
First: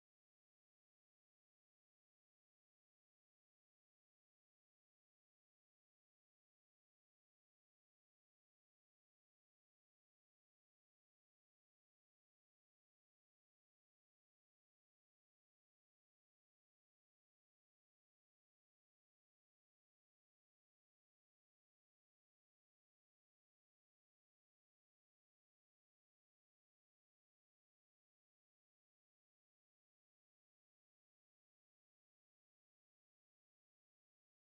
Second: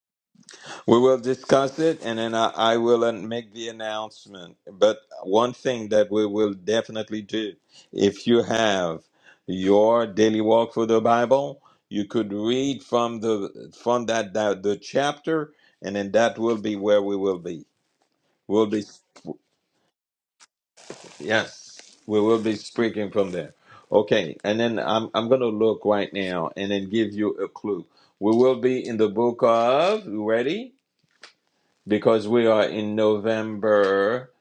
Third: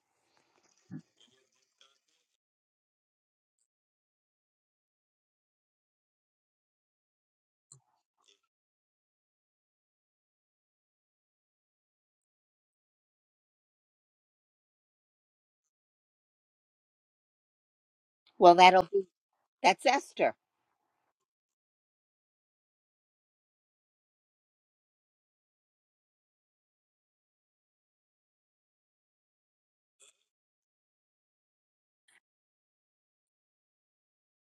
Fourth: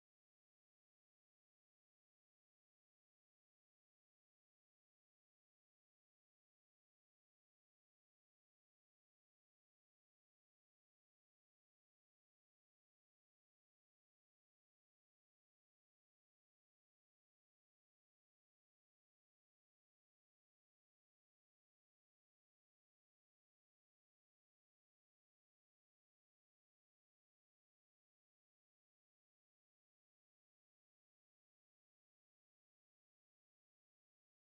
We will discuss it and then I, I will an- make the announcement. But one thing that we will definitely do if you have your daily walk for the Bible, you could read from the from that, that the chapter and then that will be where we will be.
Well,
We'll be
that'll be that's Esther.
yes, we will be speaking from there. Okay, and then I'm I'm going to look right now and then give you a clue. We will be in the book of, you ready? because we are in November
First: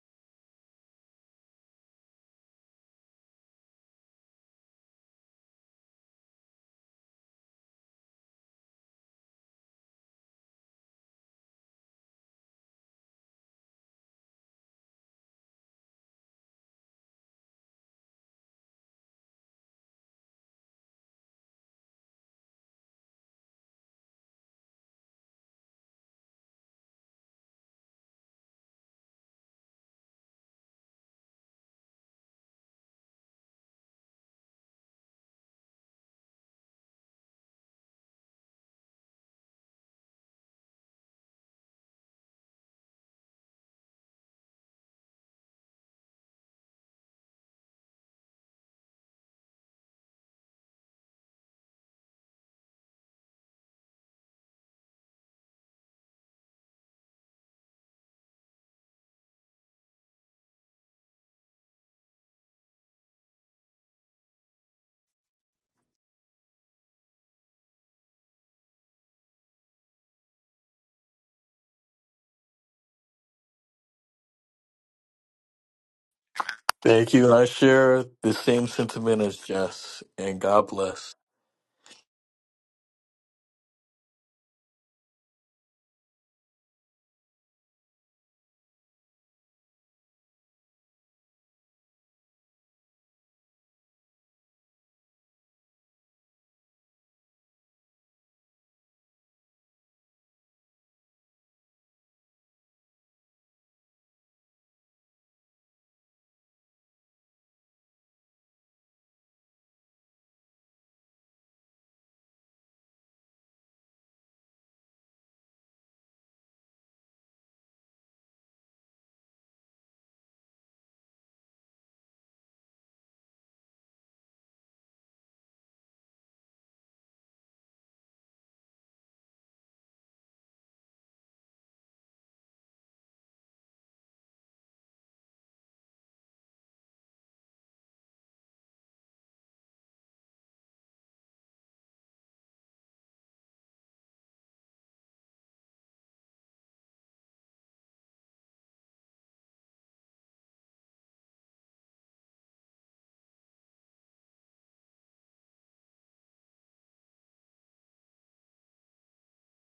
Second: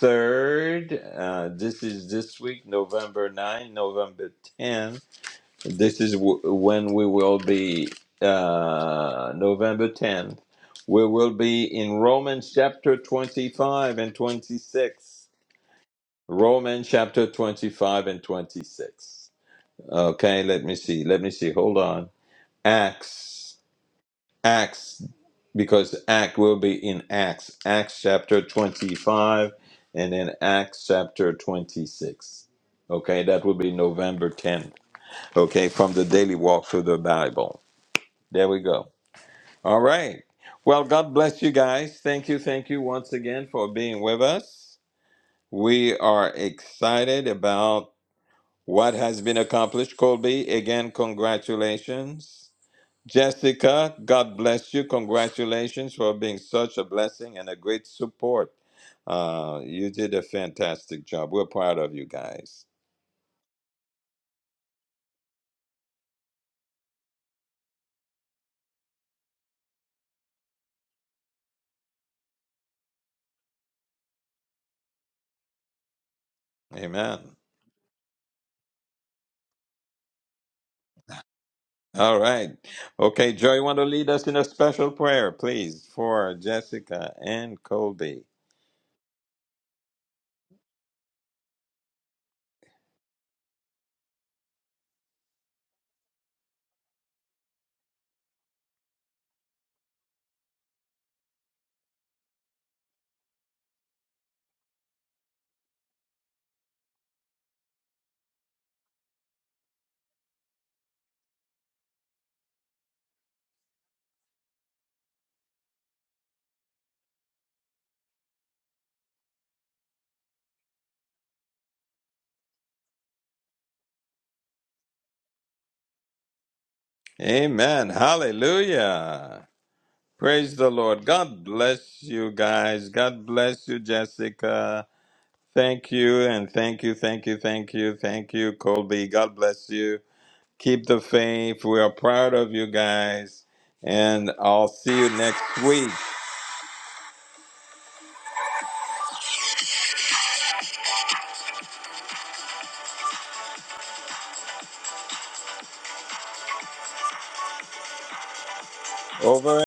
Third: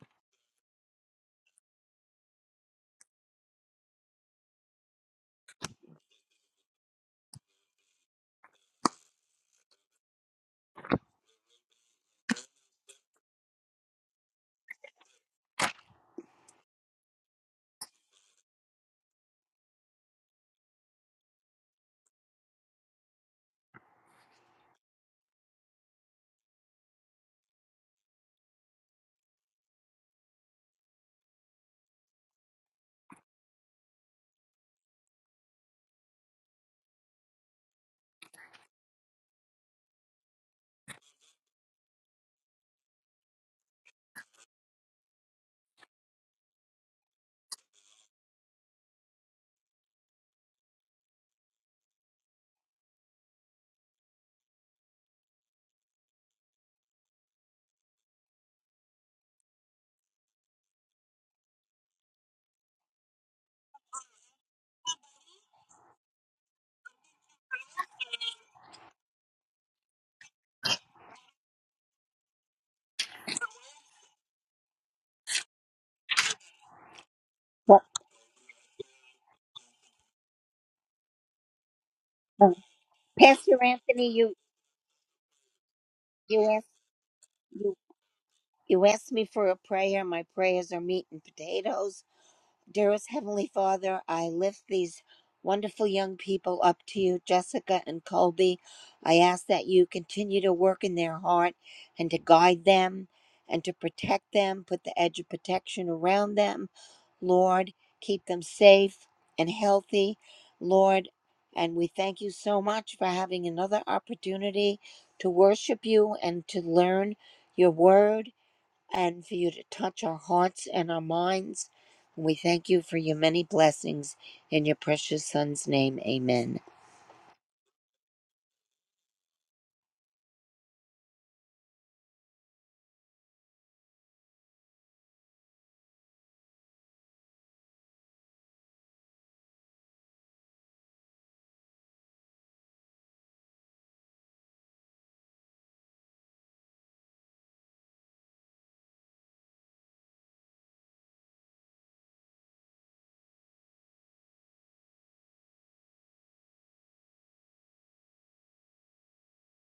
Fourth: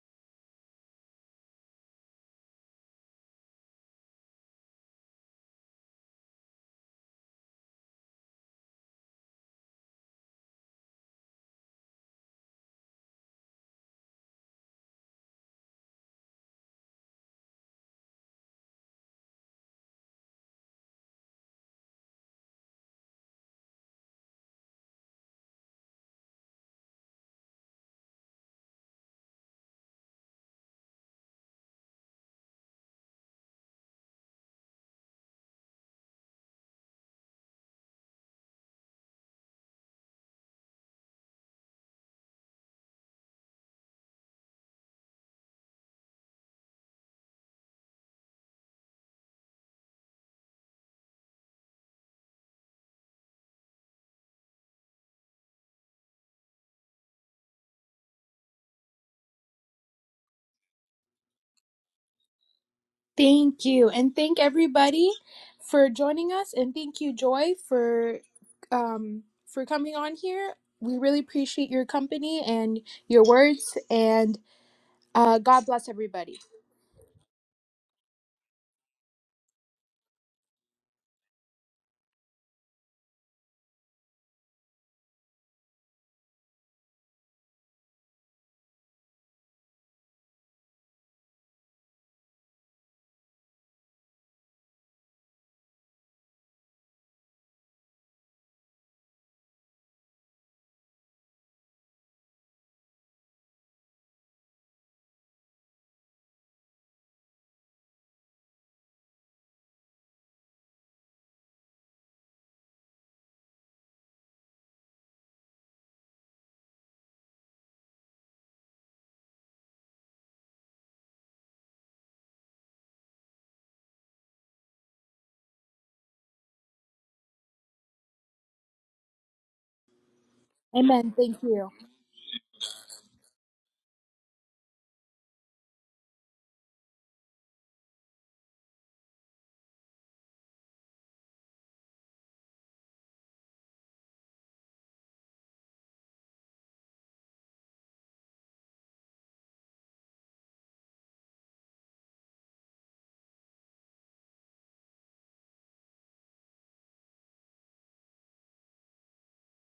3rd. Uh, this is this week, November 9, November 10. This is w- when we will be, uh, November 10th. We will be in Romans chapter 25 and 26. Romans chapter 25 and 26. Okay, let me see. Let me see. Hold on. Acts. Acts, because Act will be in Acts, Acts chapter 25, and then Acts chapter 26. Okay, that will be November 10th. Okay, from the daily walk through the Bible. There we go. All right. Well, God bless you guys. Thank you, thank you once again for being with us. We are excited about what has been accomplished. Colby, again, congratulations. Jessica, God bless you. Congratulations for being such a blessing and a great support. Uh, you did a fantastic job. We're proud of you guys.
Thank you. And thank everybody for joining us. And thank you, Joy, for um for coming on here. We really appreciate your company and your words and uh God bless everybody.
Thank
Amen.
you. I
Well,
share the same sentiment as Jess, and God bless.
All right.
uh,
Okay, Joy,
Pastor
you want to lead
Anthony,
us in
you
a special prayer, please, for
you asked.
Jessica and Colby.
You asked me for a prayer. My prayers are meat and potatoes. Dearest Heavenly Father, I lift these wonderful young people up to you, Jessica and Colby. I ask that you continue to work in their heart and to guide them and to protect them, put the edge of protection around them. Lord, keep them safe and healthy. Lord, and we thank you so much for having another opportunity to worship you and to learn your word and for you to touch our hearts and our minds. We thank you for your many blessings in your precious Son's name. Amen.
Amen. Hallelujah. Praise the Lord.
Amen. Thank
God
you.
bless you guys. God bless you, Jessica. Thank you, and thank you, thank you, thank you, thank you, Colby. God bless you. Keep the faith. We are proud of you guys. And I'll see you next week. Over.